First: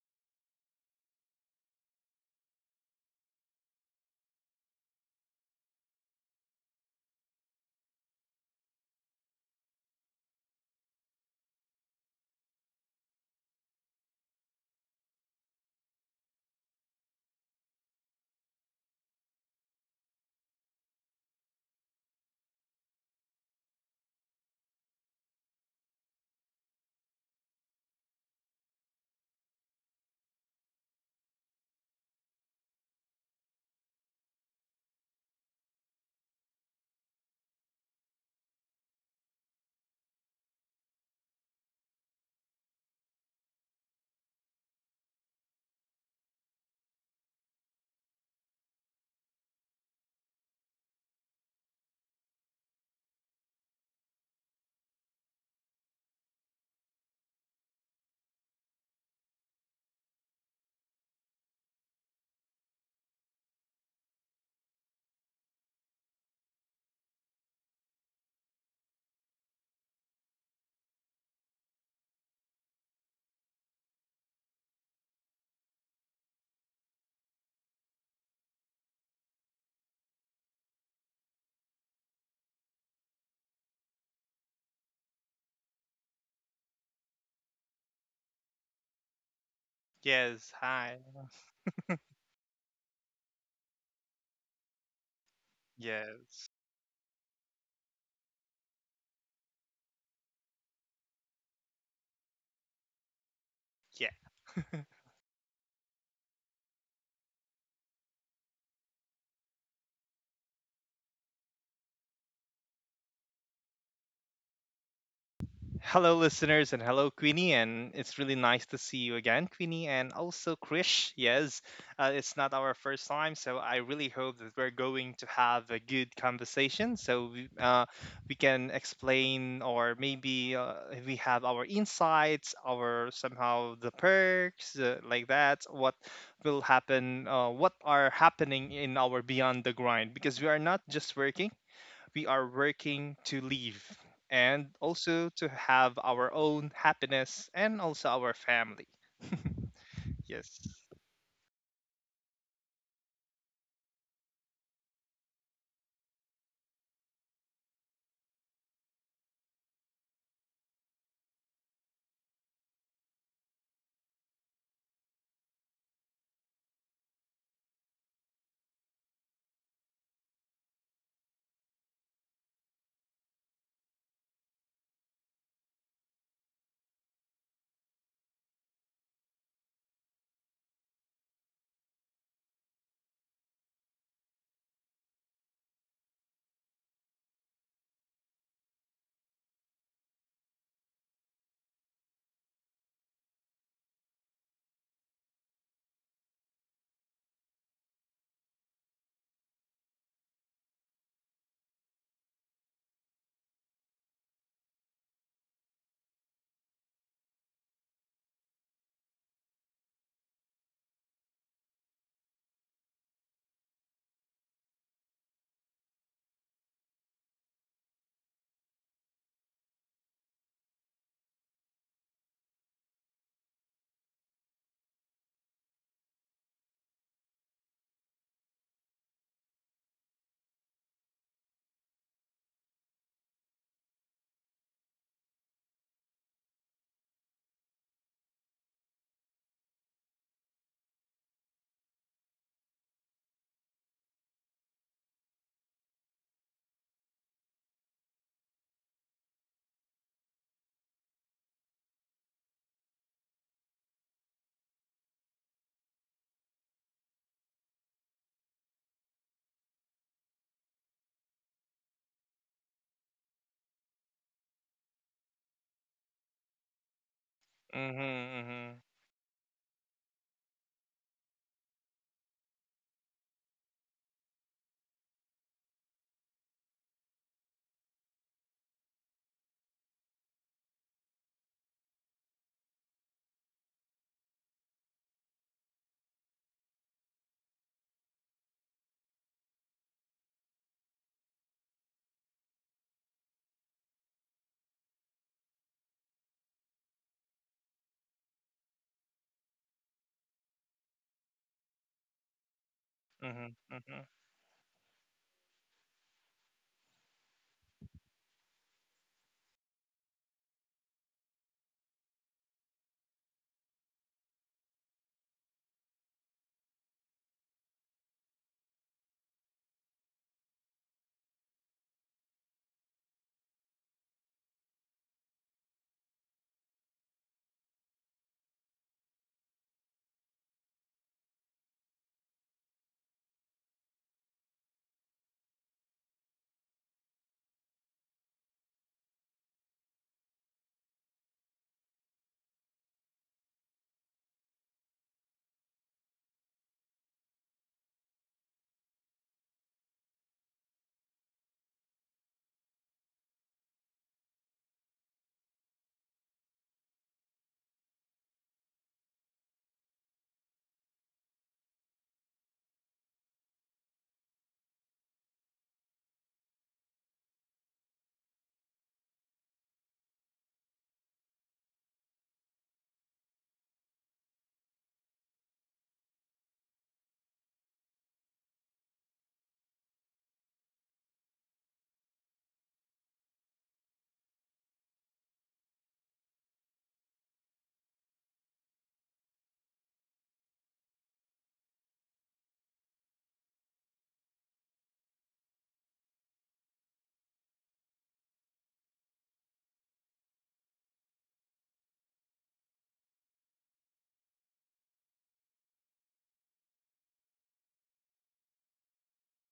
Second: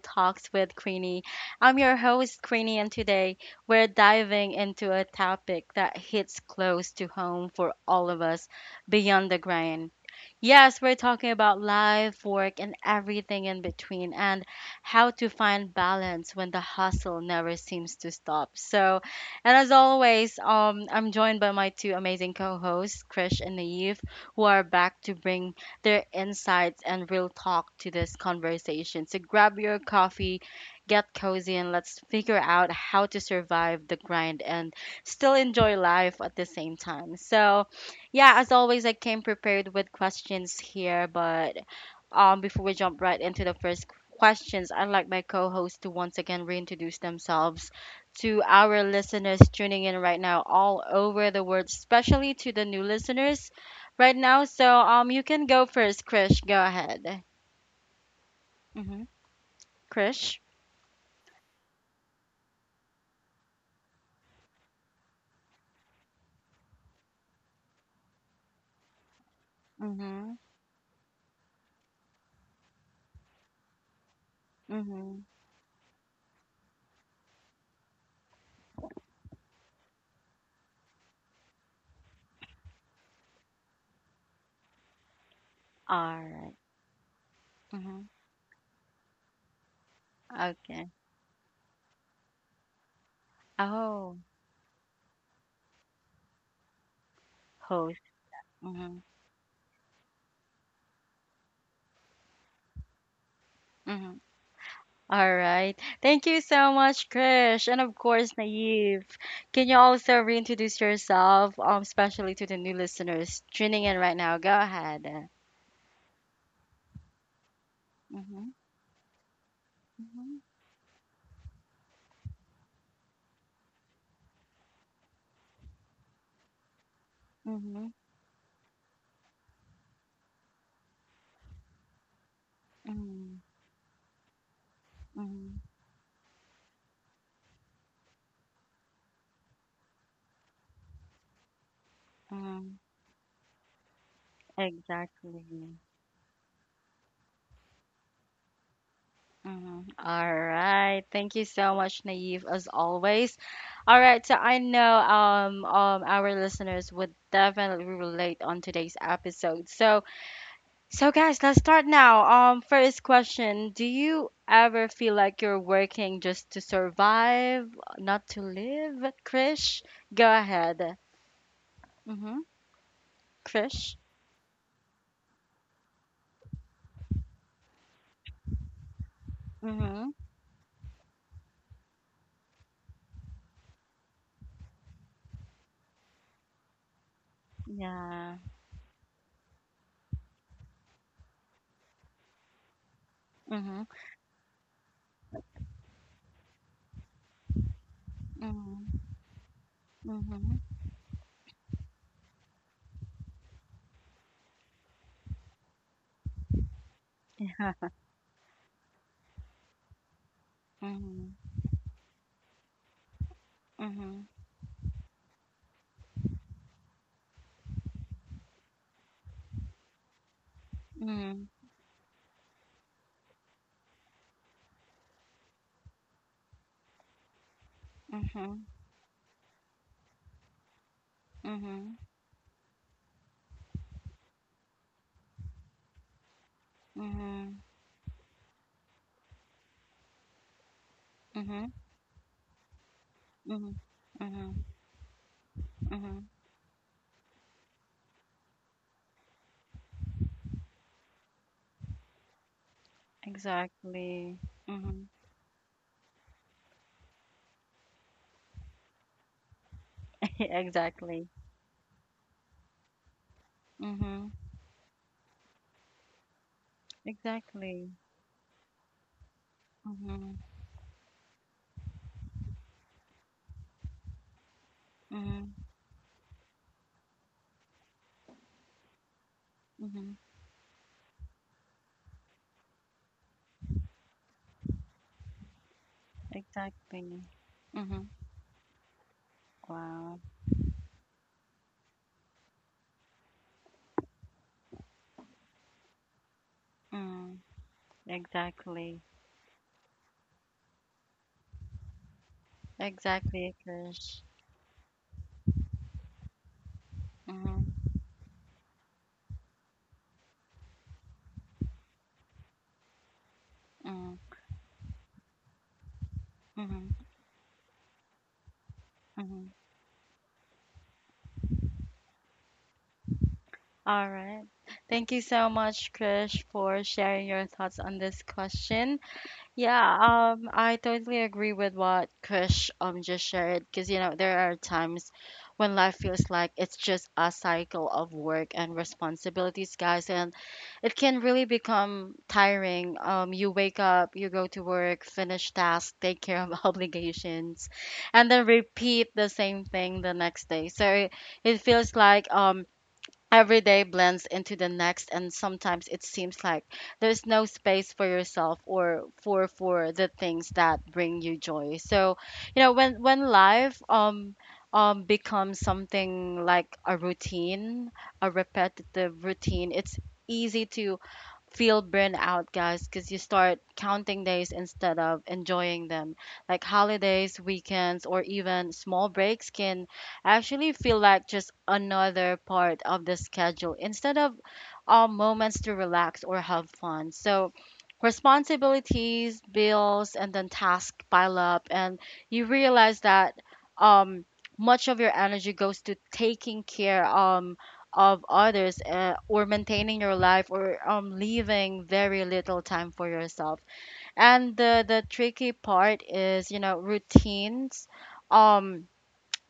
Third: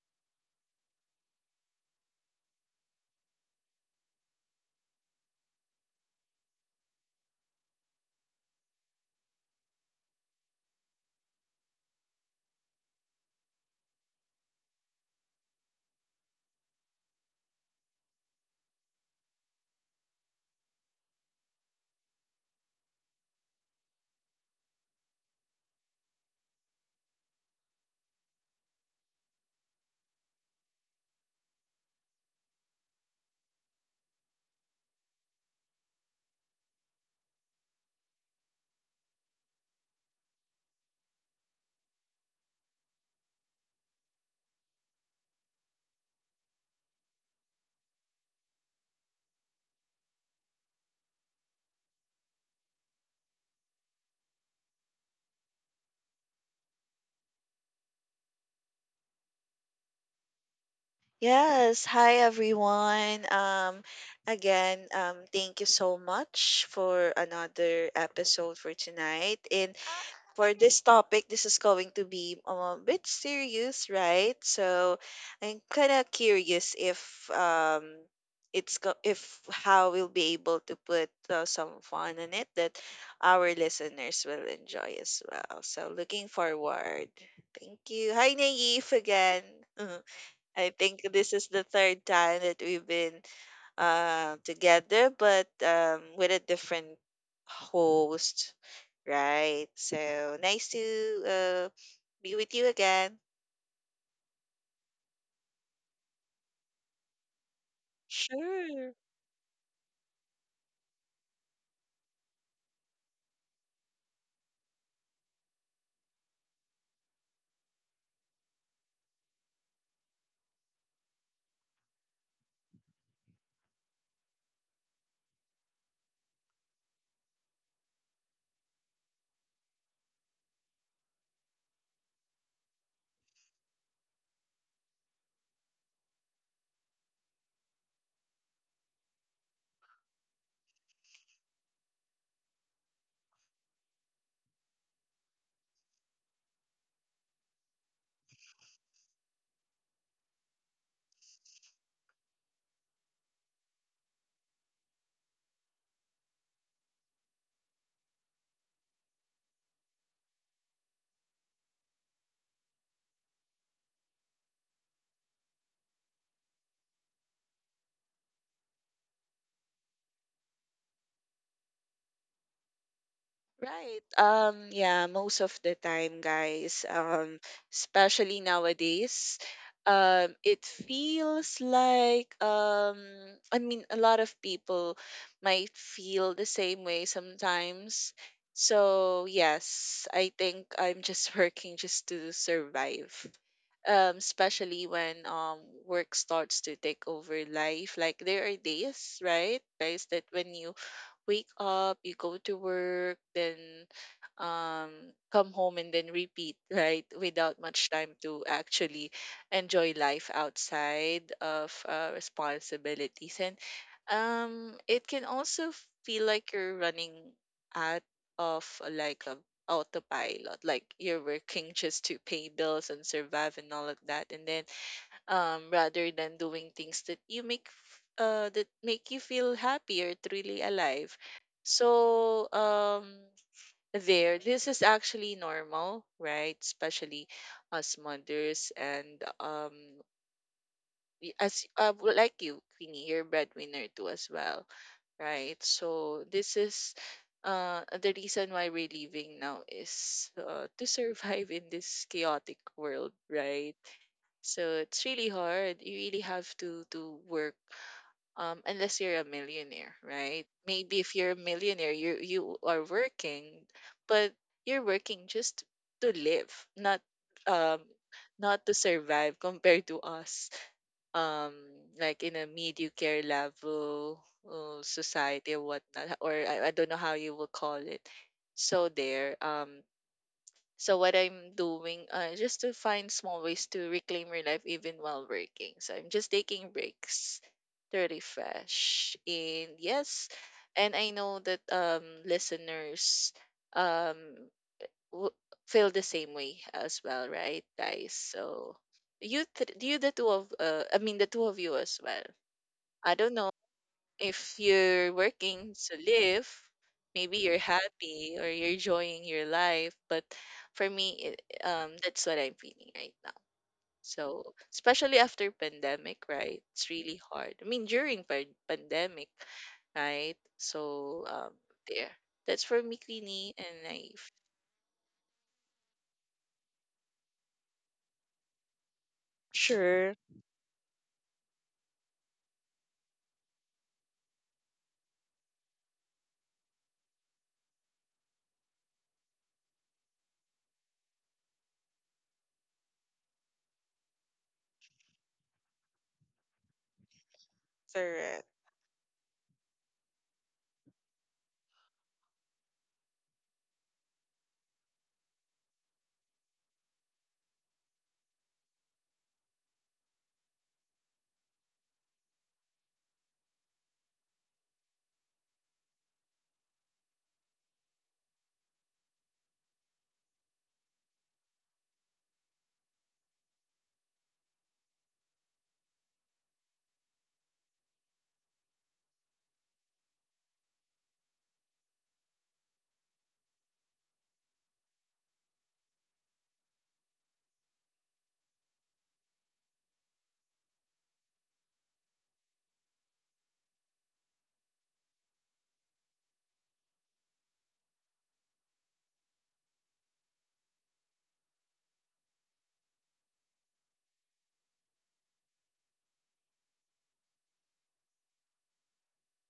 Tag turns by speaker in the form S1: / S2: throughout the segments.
S1: Talks with Queenie. I'm your host, Queenie, and today we're diving into a topic that hits close to home for all of us: beyond the grind. Yes, we're talking about life, work, and everything in between, and how to find balance when the hustle never seems to stop. And as always, I'm joined by my two amazing co-hosts, Krish and Naive, who are back to bring their insights and real talk to this conversation. So grab your coffee, get cozy, and let's figure out how to survive the grind and still enjoy life at the same time. So, yeah, as always, I came prepared with questions here, but before we jump right into the first questions, I'd like my co host to once again reintroduce themselves to our listeners tuning in right now all over the world, especially to the new listeners right now. So you can go first, Krish. Go ahead. Mm-hmm. Krish?
S2: Yes, hi everyone. Again, thank you so much for another episode for tonight. And
S1: Mm-hmm.
S2: for this topic, this is going to be a bit serious, right? So
S1: Mm-hmm.
S2: I'm kind of curious if how we'll be able to put some fun in it that our listeners will enjoy as well. So
S1: All
S2: looking
S1: right.
S2: forward. Thank
S1: Mm-hmm.
S2: you. Hi Naive again.
S3: Yes,
S2: I
S1: Okay.
S3: hi.
S2: think this is the third time that we've been
S1: Oh,
S2: together, but with a
S3: Yes.
S2: different
S1: host.
S2: host,
S1: Mm-hmm.
S2: right? So nice to uh, be with you again.
S3: Yeah.
S1: Mm-hmm. All right. Thank you so much, Krish. And of course,
S2: Sure.
S1: Naive. Can you also reintroduce yourself, especially to the new listeners tuning in right now? Go ahead.
S3: Hello, listeners, and hello, Queenie. And it's really
S1: Mm-hmm,
S3: nice to see you again, Queenie, and
S1: mm-hmm,
S3: also Krish. Yes, it's not our first time, so I really hope that we're going to have a good conversation so
S1: mm-hmm,
S3: we can explain, or maybe we have our insights, our
S1: mm-hmm,
S3: somehow the perks, like
S1: mm-hmm,
S3: that, what will happen, what are happening in our Beyond the Grind, because we are not just working we are
S1: mm-hmm.
S3: working to live, and also
S1: Exactly.
S3: to have our own happiness and also our family.
S1: Mm-hmm. All
S3: Yes.
S1: right. Thank you so much, Naive, as always. All right, so I know our listeners would definitely relate on today's episode. So guys, let's start now. First question: do you ever feel like you're working just to survive, not to live? Krish, go ahead. Mhm. Krish.
S2: Right. Yeah, most of the time, guys, especially nowadays,
S1: Mhm.
S2: it feels like, I mean, a lot of people might feel the same way sometimes.
S1: Yeah.
S2: So, yes, I think I'm just working just to survive.
S1: Mhm.
S2: Especially when work starts to take over life. Like there are
S1: Mhm.
S2: days, right, guys, that when
S1: Mhm.
S2: you wake up, you go to work, then um come home and then repeat, right? Without
S1: Yeah.
S2: much time to actually enjoy life outside
S1: Mhm.
S2: of responsibilities. And
S1: Mhm.
S2: it can also feel like you're running out of like a autopilot, like you're
S1: Mhm.
S2: working just to pay bills and survive and all of that, and then rather than doing things that
S1: Mhm.
S2: that make you feel happy or truly alive.
S1: Mhm.
S2: So this is actually normal, right? Especially
S1: Mhm.
S2: us mothers, and
S1: Mhm.
S2: like you, Queenie, you're
S1: Mhm.
S2: breadwinner too as well,
S1: Mhm.
S2: right? So
S1: Mhm.
S2: this is. The reason why we're living now is to survive in this chaotic world, right?
S1: Exactly.
S2: So it's
S1: Mhm.
S2: really hard. You really have to work unless you're a millionaire, right? Maybe if
S1: Exactly.
S2: you're a millionaire, you are working, but
S1: Mhm.
S2: you're working just to live, not um
S1: Exactly.
S3: Mm-hmm,
S2: not
S3: mm-hmm,
S2: to survive compared to
S1: Mhm.
S2: us. Um like in a mediocre level society
S1: Mhm.
S2: or whatnot, or I don't know how you will call it. So
S1: Mhm.
S2: so what I'm doing, just to find small ways to reclaim your life even while working. So I'm just taking
S1: Exactly.
S2: breaks to
S1: Mm-hmm.
S2: refresh. And
S1: Wow.
S2: yes, and I know that listeners um w- feel the same way as well,
S1: Mm,
S2: right, guys? So
S1: exactly.
S2: you th- you the two of I mean the two of you as well. I don't know
S3: mm-hmm,
S1: Exactly,
S3: mm-hmm.
S1: Krish.
S2: if you're working to live, maybe you're
S1: Mm-hmm.
S2: happy or you're enjoying your life. But for me, that's what I'm feeling right now.
S1: Mm,
S2: So especially after pandemic, right? It's
S1: mm-hmm.
S2: really hard. I mean, during pandemic,
S1: Mm-hmm.
S2: right? So there. That's for me, Queenie, and I
S1: All right. Thank you so much, Krish, for sharing your thoughts on this question. Yeah,
S2: Sure.
S1: I totally agree with what Kush just shared, because you know there are times when life feels like it's just a cycle of work and responsibilities, guys, and it can really become tiring. You wake up, you go to work, finish tasks, take care of obligations, and then
S2: Correct.
S1: repeat the same thing the next day. So it feels like every day blends into the next, and sometimes it seems like there's no space for yourself or for the things that bring you joy. So, you know, when life becomes something like a routine, a repetitive routine, it's easy to feel burned out, guys, because you start counting days instead of enjoying them. Like holidays, weekends, or even small breaks can actually feel like just another part of the schedule instead of moments to relax or have fun. So, responsibilities, bills, and then tasks pile up, and you realize that um, much of your energy goes to taking care. Of others or maintaining your life, or leaving very little time for yourself. And the tricky part is, you know, routines. Um,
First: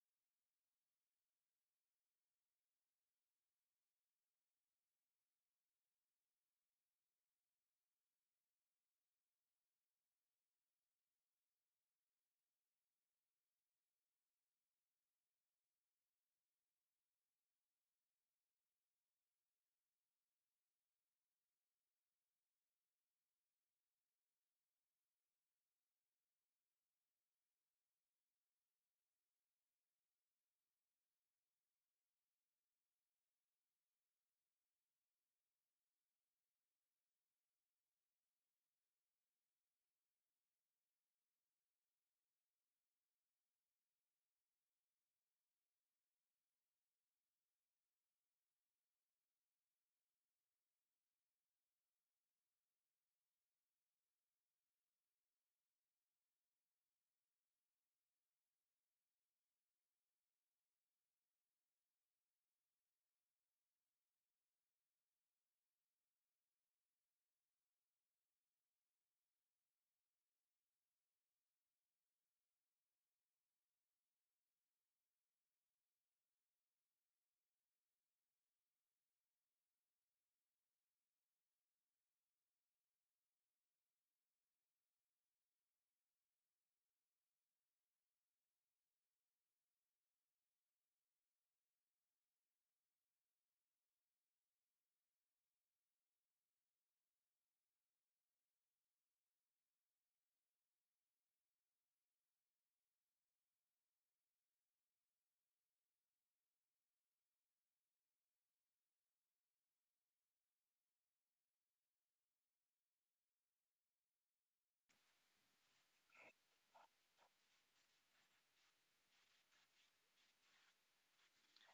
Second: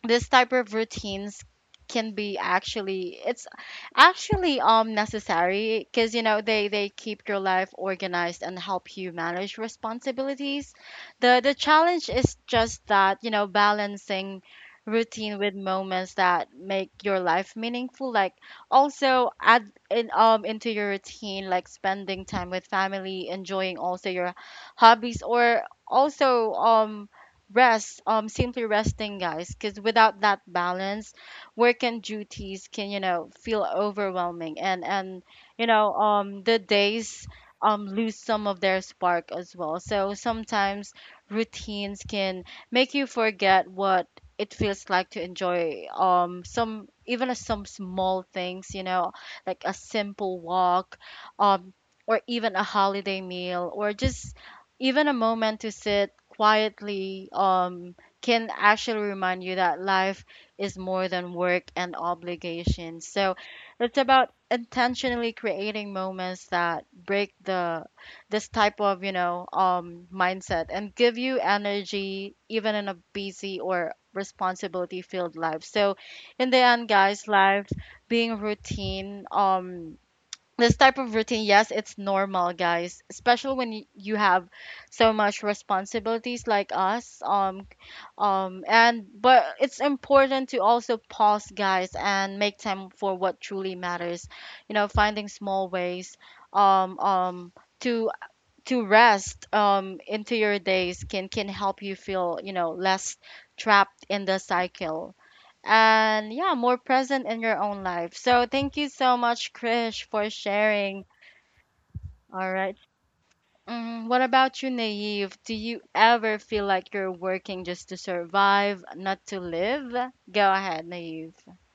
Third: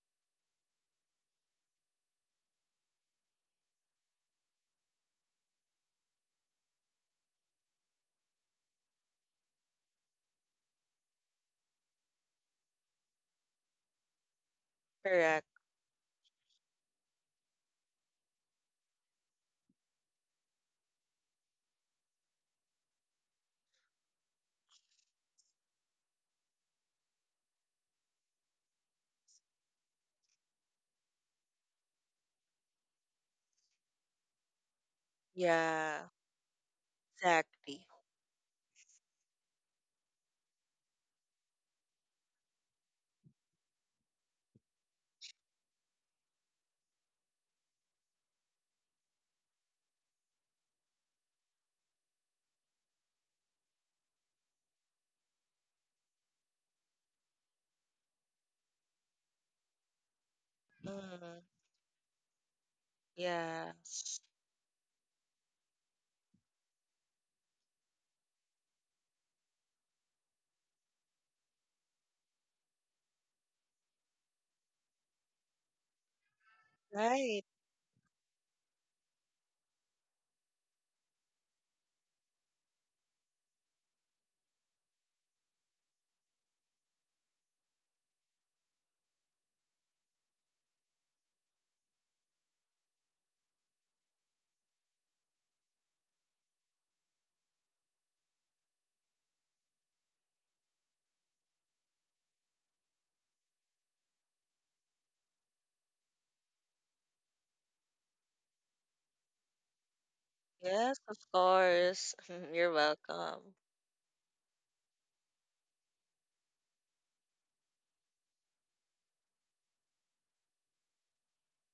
S1: this type of routines can be actually it's actually necessary, because you know they keep your life organized and help you manage responsibilities. The challenge is just that, you know, balancing routine
S2: Correct.
S1: with moments that make your life meaningful, like also add in into your routine, like spending time with family, enjoying also your hobbies, or also rest, simply resting, guys, because without that balance, work and duties can, you know, feel overwhelming, and you know,
S2: Yeah,
S1: the days
S2: exactly.
S1: lose some of their spark as well. So sometimes routines can make you forget what it feels like to enjoy some, some small things, you know, like a simple walk, um or even a holiday meal, or just even a moment to sit quietly, can actually remind you that life is more than
S2: Mm,
S1: work and obligations. So it's
S2: yes.
S1: about intentionally creating moments that break the this type of, you know, mindset and give you energy even in a busy or responsibility filled life. So in the end, guys,
S2: Right.
S1: life being routine, this type of routine, yes, it's normal, guys, especially when you have so much responsibilities like us. And but it's important to also pause, guys, and make time for what truly matters. You know, finding small ways, um, um, to rest, into your days, can help you feel, you know, less trapped in the cycle, and yeah, more present in your own life. So thank you so much, Krish, for
S2: Yes,
S1: sharing.
S2: of course.
S1: All
S2: You're
S1: right.
S2: welcome.
S1: Mm, what about you, Naive? Do you ever feel like you're working just to survive, not to live? Go ahead, Naive.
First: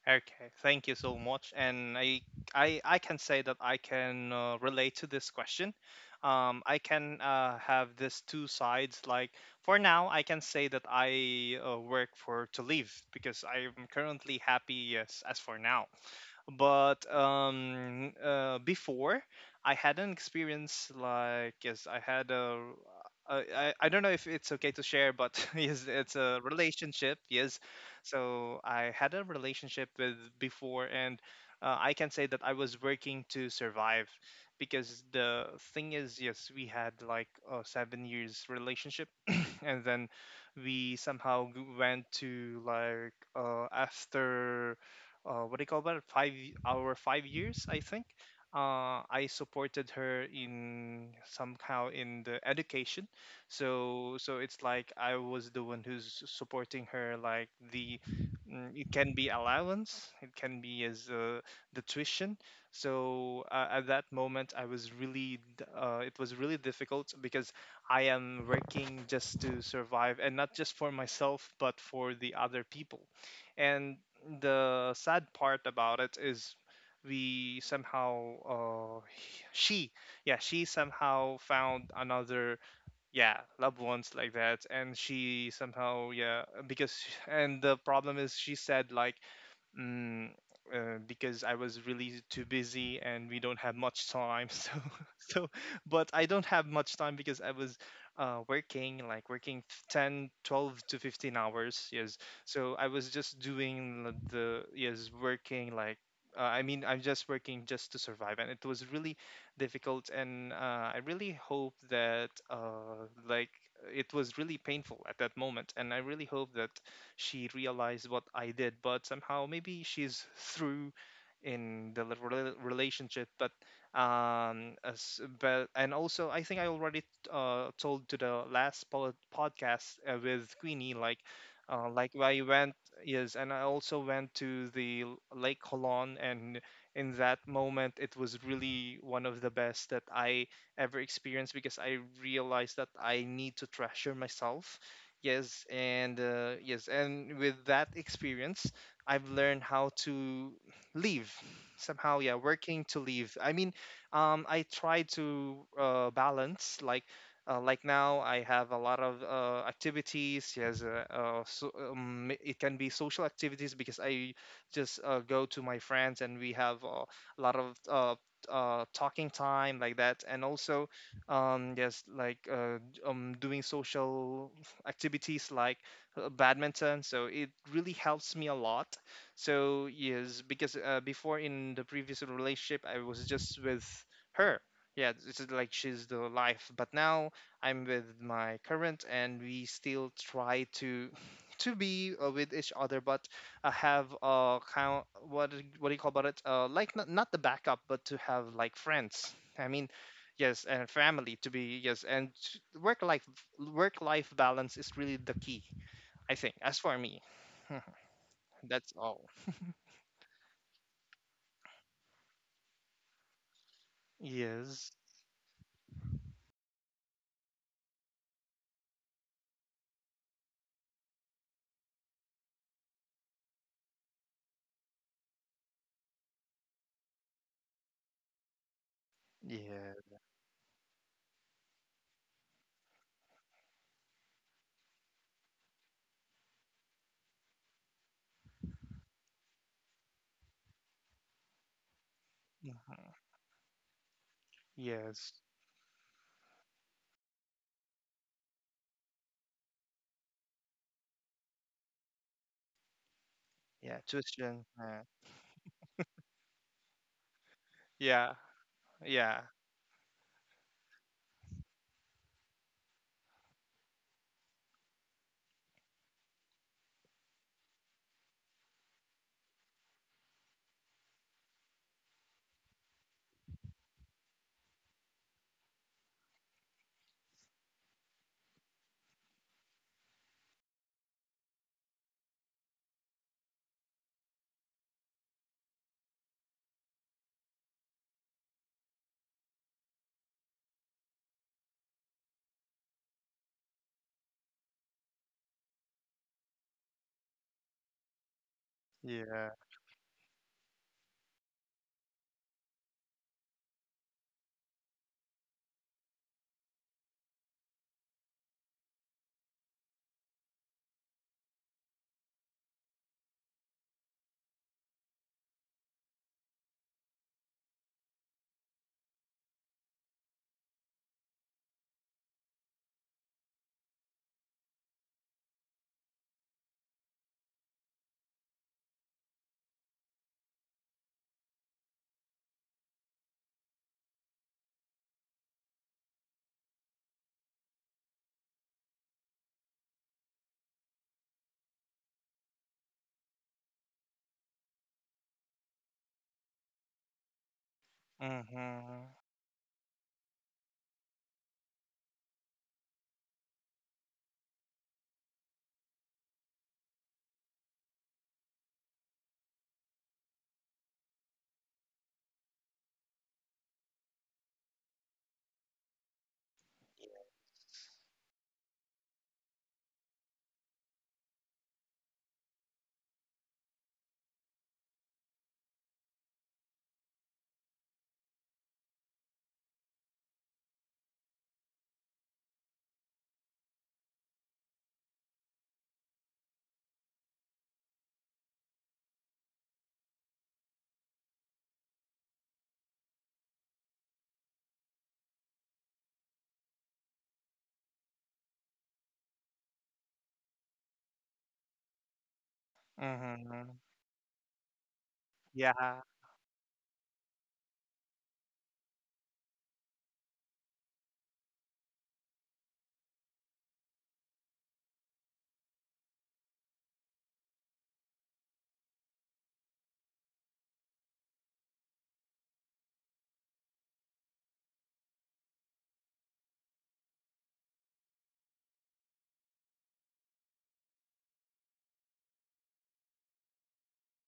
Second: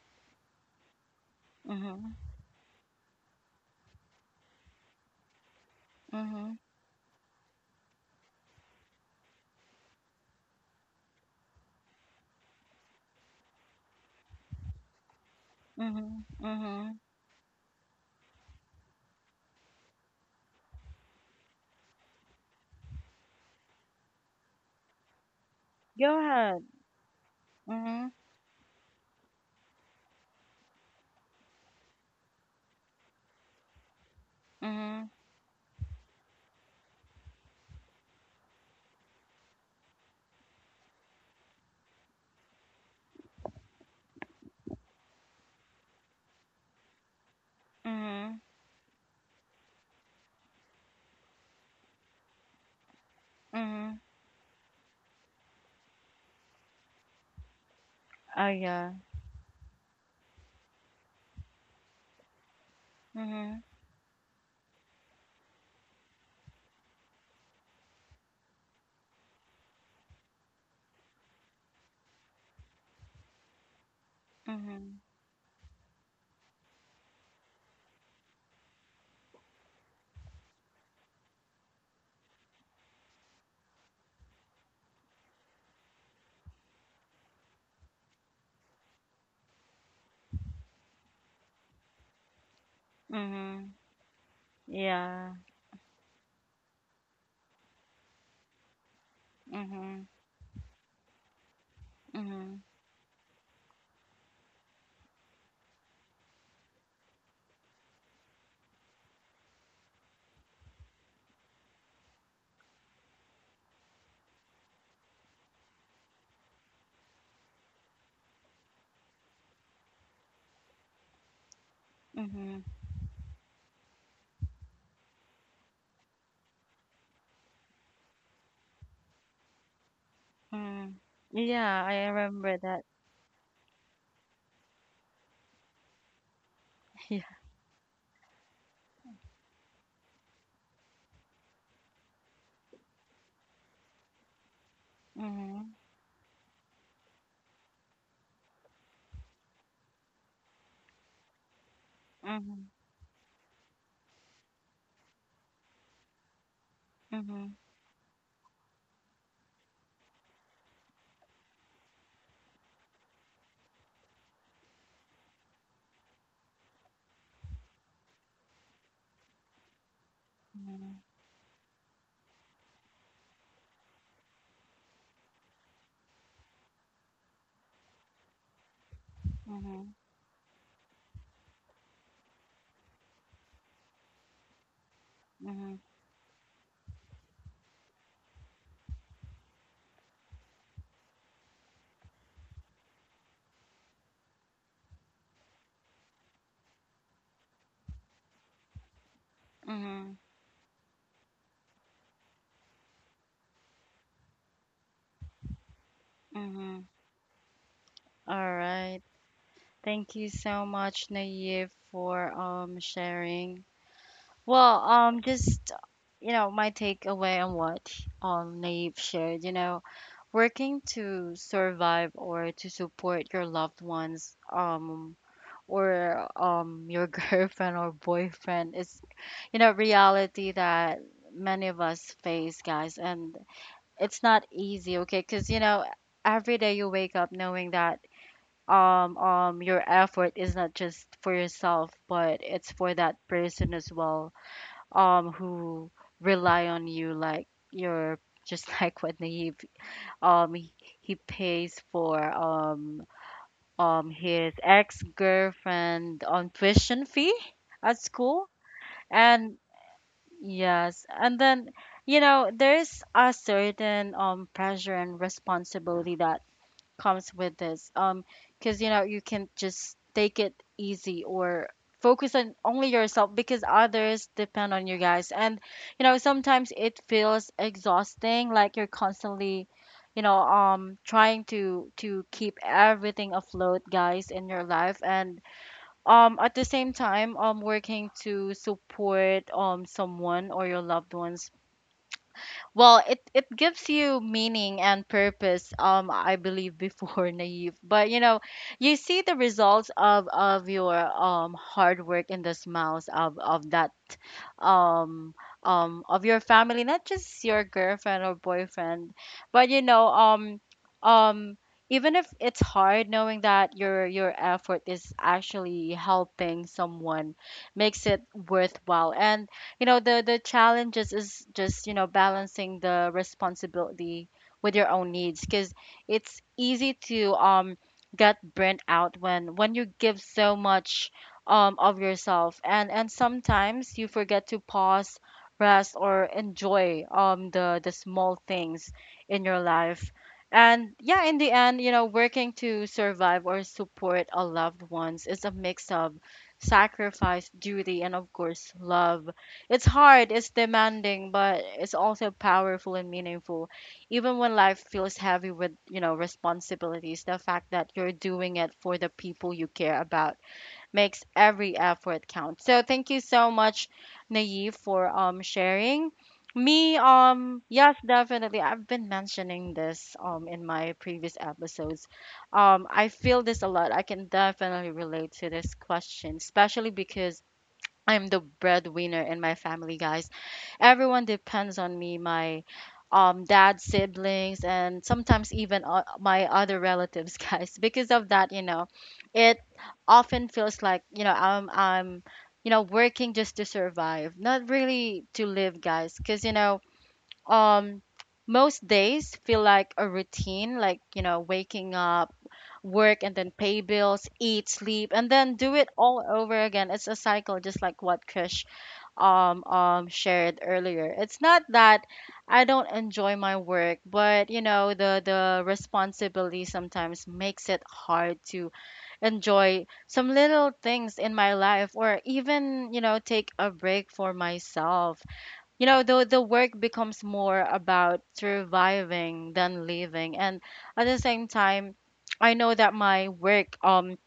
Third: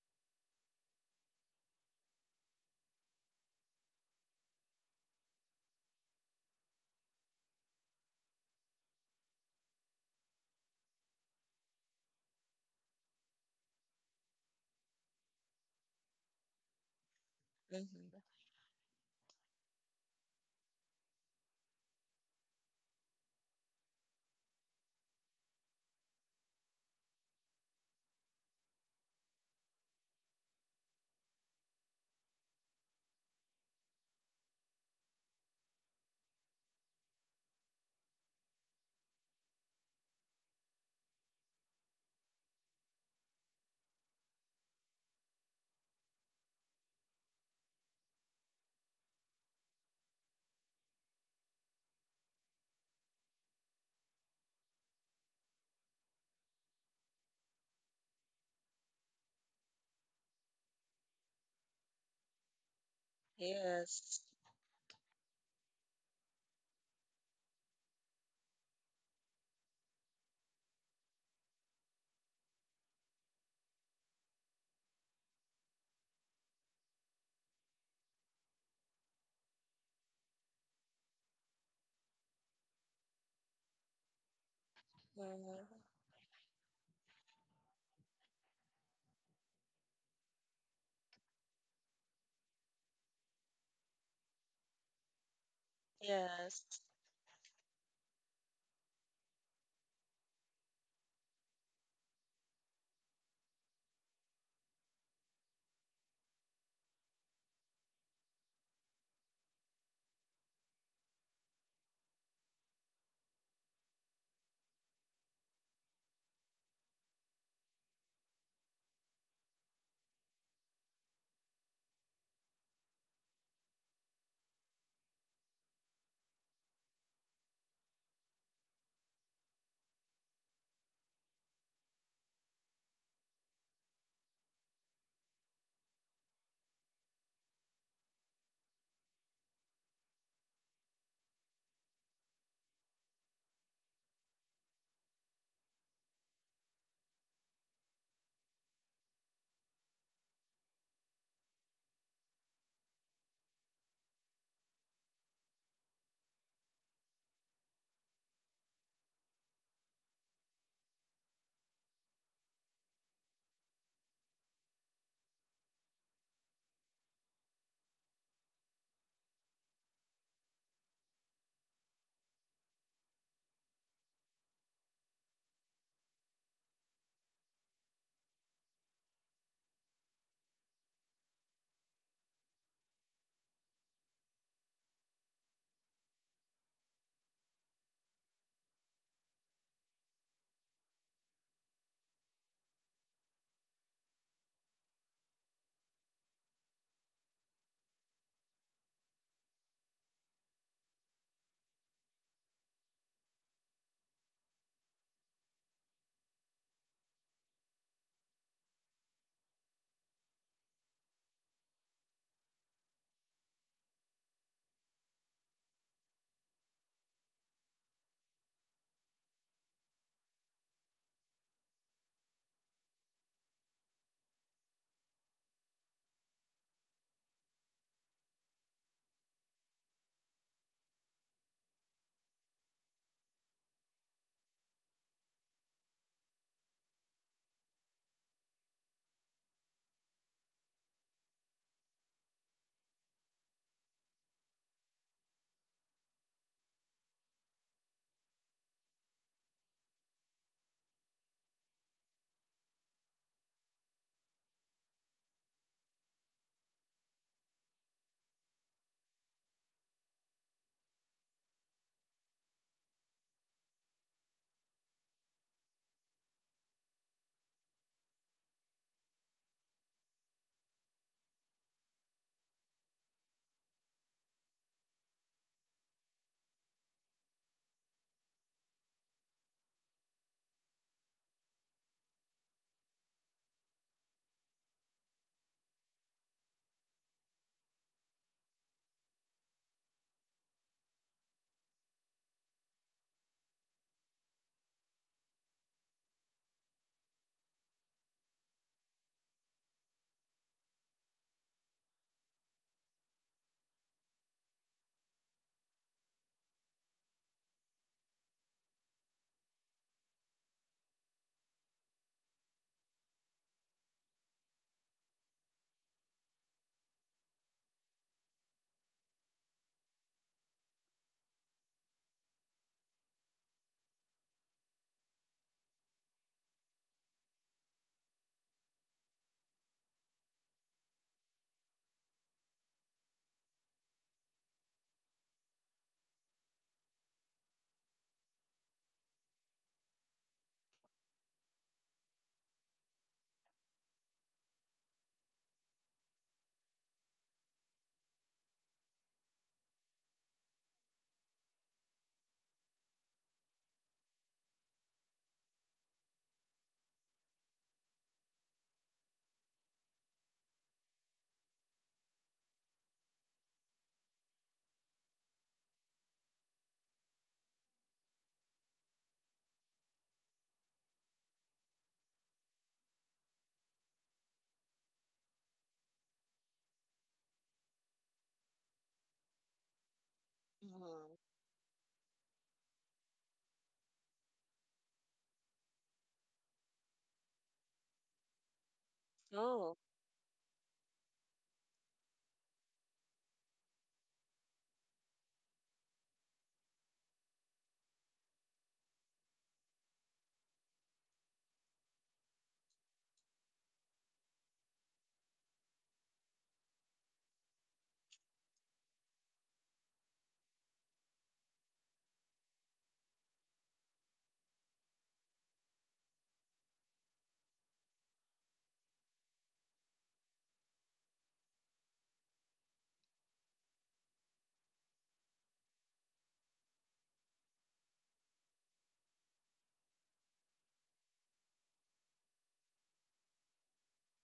S3: Okay, thank you so much. And
S1: Mhm.
S3: I, I, I can say that I can relate to this question.
S1: Mhm.
S3: I can have this two sides. Like for now, I can say that I work for to live because I am currently happy. Yes, as for now.
S1: Mhm. Mhm.
S3: But
S2: Mhm.
S3: before, I had an experience like yes, I had a. I don't know if it's okay to share, but yes, it's
S1: Go
S3: a
S1: ahead.
S3: relationship. Yes,
S1: Mhm.
S3: so I had a relationship with before, and I can say that I was working to survive, because
S1: Mhm.
S3: the thing is, yes, we had like a 7 years relationship, and then we somehow went to like after what do you call that our 5 years, I think
S1: Mhm.
S3: I supported her in somehow in the education,
S1: Mhm.
S3: so it's like I was the one who's supporting her like the
S1: Oh
S3: mm, It
S1: yeah.
S3: can be allowance, it can be as the tuition. So
S1: Mhm.
S3: at that
S2: Yes.
S3: moment I was really it was really difficult because I am working just to survive, and not just for myself, but for the other people. And the
S1: Mhm.
S3: sad part about it is we somehow, she, yeah, she somehow found another, yeah, loved ones like that. And she
S2: Mhm.
S3: somehow, yeah, because, and the problem is she said, like, mm, because I was really too busy and we don't have
S1: Mhm.
S3: much time.
S1: Yeah.
S3: So, but I don't
S2: Yes.
S3: have much time because I was working, like working
S1: Mhm.
S3: 10, 12 to 15 hours. Yes.
S1: Mhm.
S3: So I was just doing yes, working like, I mean, I'm just working just to survive, and it was really difficult. And I really hope that, like, it was really painful at that moment. And I really hope that she realized what I did, but somehow maybe she's through in the
S1: Mhm.
S3: relationship. But but and also I think I already told to the last podcast with Queenie
S1: Mhm.
S3: like.
S1: Yeah, I
S3: Like I
S1: remember
S3: went,
S1: that.
S3: yes, and I also went to the Lake Holon, and in
S1: Yeah.
S3: that moment, it was really one of the best that I ever experienced because I realized that I need to treasure myself. Yes,
S1: Mhm.
S3: and yes, and with that experience, I've learned how to leave somehow. Yeah,
S1: Mhm.
S3: working to leave. I mean, I try to balance like.
S1: Mhm.
S3: Like now, I have a lot of activities. Yes, so, it can be social activities because I just go to my friends and we have a lot of talking time like that. And also,
S1: Mhm.
S3: yes, like doing social activities like badminton. So it really helps me a lot. So
S1: Mhm.
S3: yes, because before in the previous relationship, I was just with her. Yeah, it's just like
S1: Mhm.
S3: she's the life. But now I'm with my current, and we still try to to be with each other, but have kind what do you call about it? Like not not the backup, but to have like friends. I mean,
S1: Mhm.
S3: yes, and family to be, yes, and work life work life balance is really the key, I think, as
S1: Mhm.
S3: for me.
S1: All
S3: That's
S1: right.
S3: all.
S1: Thank you so much, Naive, for sharing. Well,
S3: Yes.
S1: just you know, my takeaway on what Naive shared, you know, working to survive or to support your loved ones, or your girlfriend or boyfriend, is you know
S3: Yeah.
S1: reality that many of us face, guys, and it's not easy, okay, because you know every day you wake up knowing that your effort is not just for yourself, but it's for
S3: Mhm,
S1: that person as well,
S3: yes.
S1: who rely on you, like your, just like what Naive, um he, he pays for
S3: Yeah,
S1: his
S3: tuition, yeah,
S1: ex-girlfriend on tuition fee at
S3: yeah,
S1: school.
S3: yeah,
S1: And yes, and then you know there's a certain pressure and responsibility that comes with this, because you know you can just take it easy or focus on only yourself, because others depend on you, guys. And you know, sometimes it feels exhausting, like you're constantly, you know, trying to keep everything afloat, guys, in your life. And at the same time, working to support someone or your loved ones, well, it gives you meaning and purpose, I believe, before, Naive. But you know, you see the
S3: yeah.
S1: results of your hard work in the smiles of that um of your family, not just your girlfriend or boyfriend, but you know, um even if it's hard, knowing that your effort is actually helping someone makes it worthwhile. And you know the challenges is just, you know, balancing the responsibility with your own needs, because it's easy to get burnt out when you give so much of yourself, and sometimes you forget to pause, rest, or enjoy the small things in your life. And yeah, in the end, you know, working to survive or support a loved ones is a mix of sacrifice, duty, and of course
S3: Mhm.
S1: love. It's hard, it's demanding, but it's also powerful and meaningful. Even when life feels heavy with, you know, responsibilities, the fact that you're doing it for the people you care about makes every effort count. So thank you so much, Naive, for sharing. Me, yes, definitely. I've been mentioning this in my previous episodes. I feel this a lot. I can definitely relate to this question, especially because I'm the breadwinner in my family, guys.
S2: Mhm.
S1: Everyone depends on me. My dad, siblings, and sometimes even my other relatives, guys. Because of that, you know, it
S2: Oh,
S1: often feels like you know I'm you know working just to survive, not really to live, guys. Because you know um most days feel like a routine, like you know waking up, work, and then
S3: Mhm.
S1: pay bills, eat, sleep, and then do it
S3: Yeah.
S1: all over again. It's a cycle, just like what Krish shared earlier. It's not that I don't enjoy my work, but you know the responsibility sometimes makes it hard to enjoy some little things in my life, or even you know take a break for myself. You know the work becomes more about surviving than living. And at the same time, I know that my work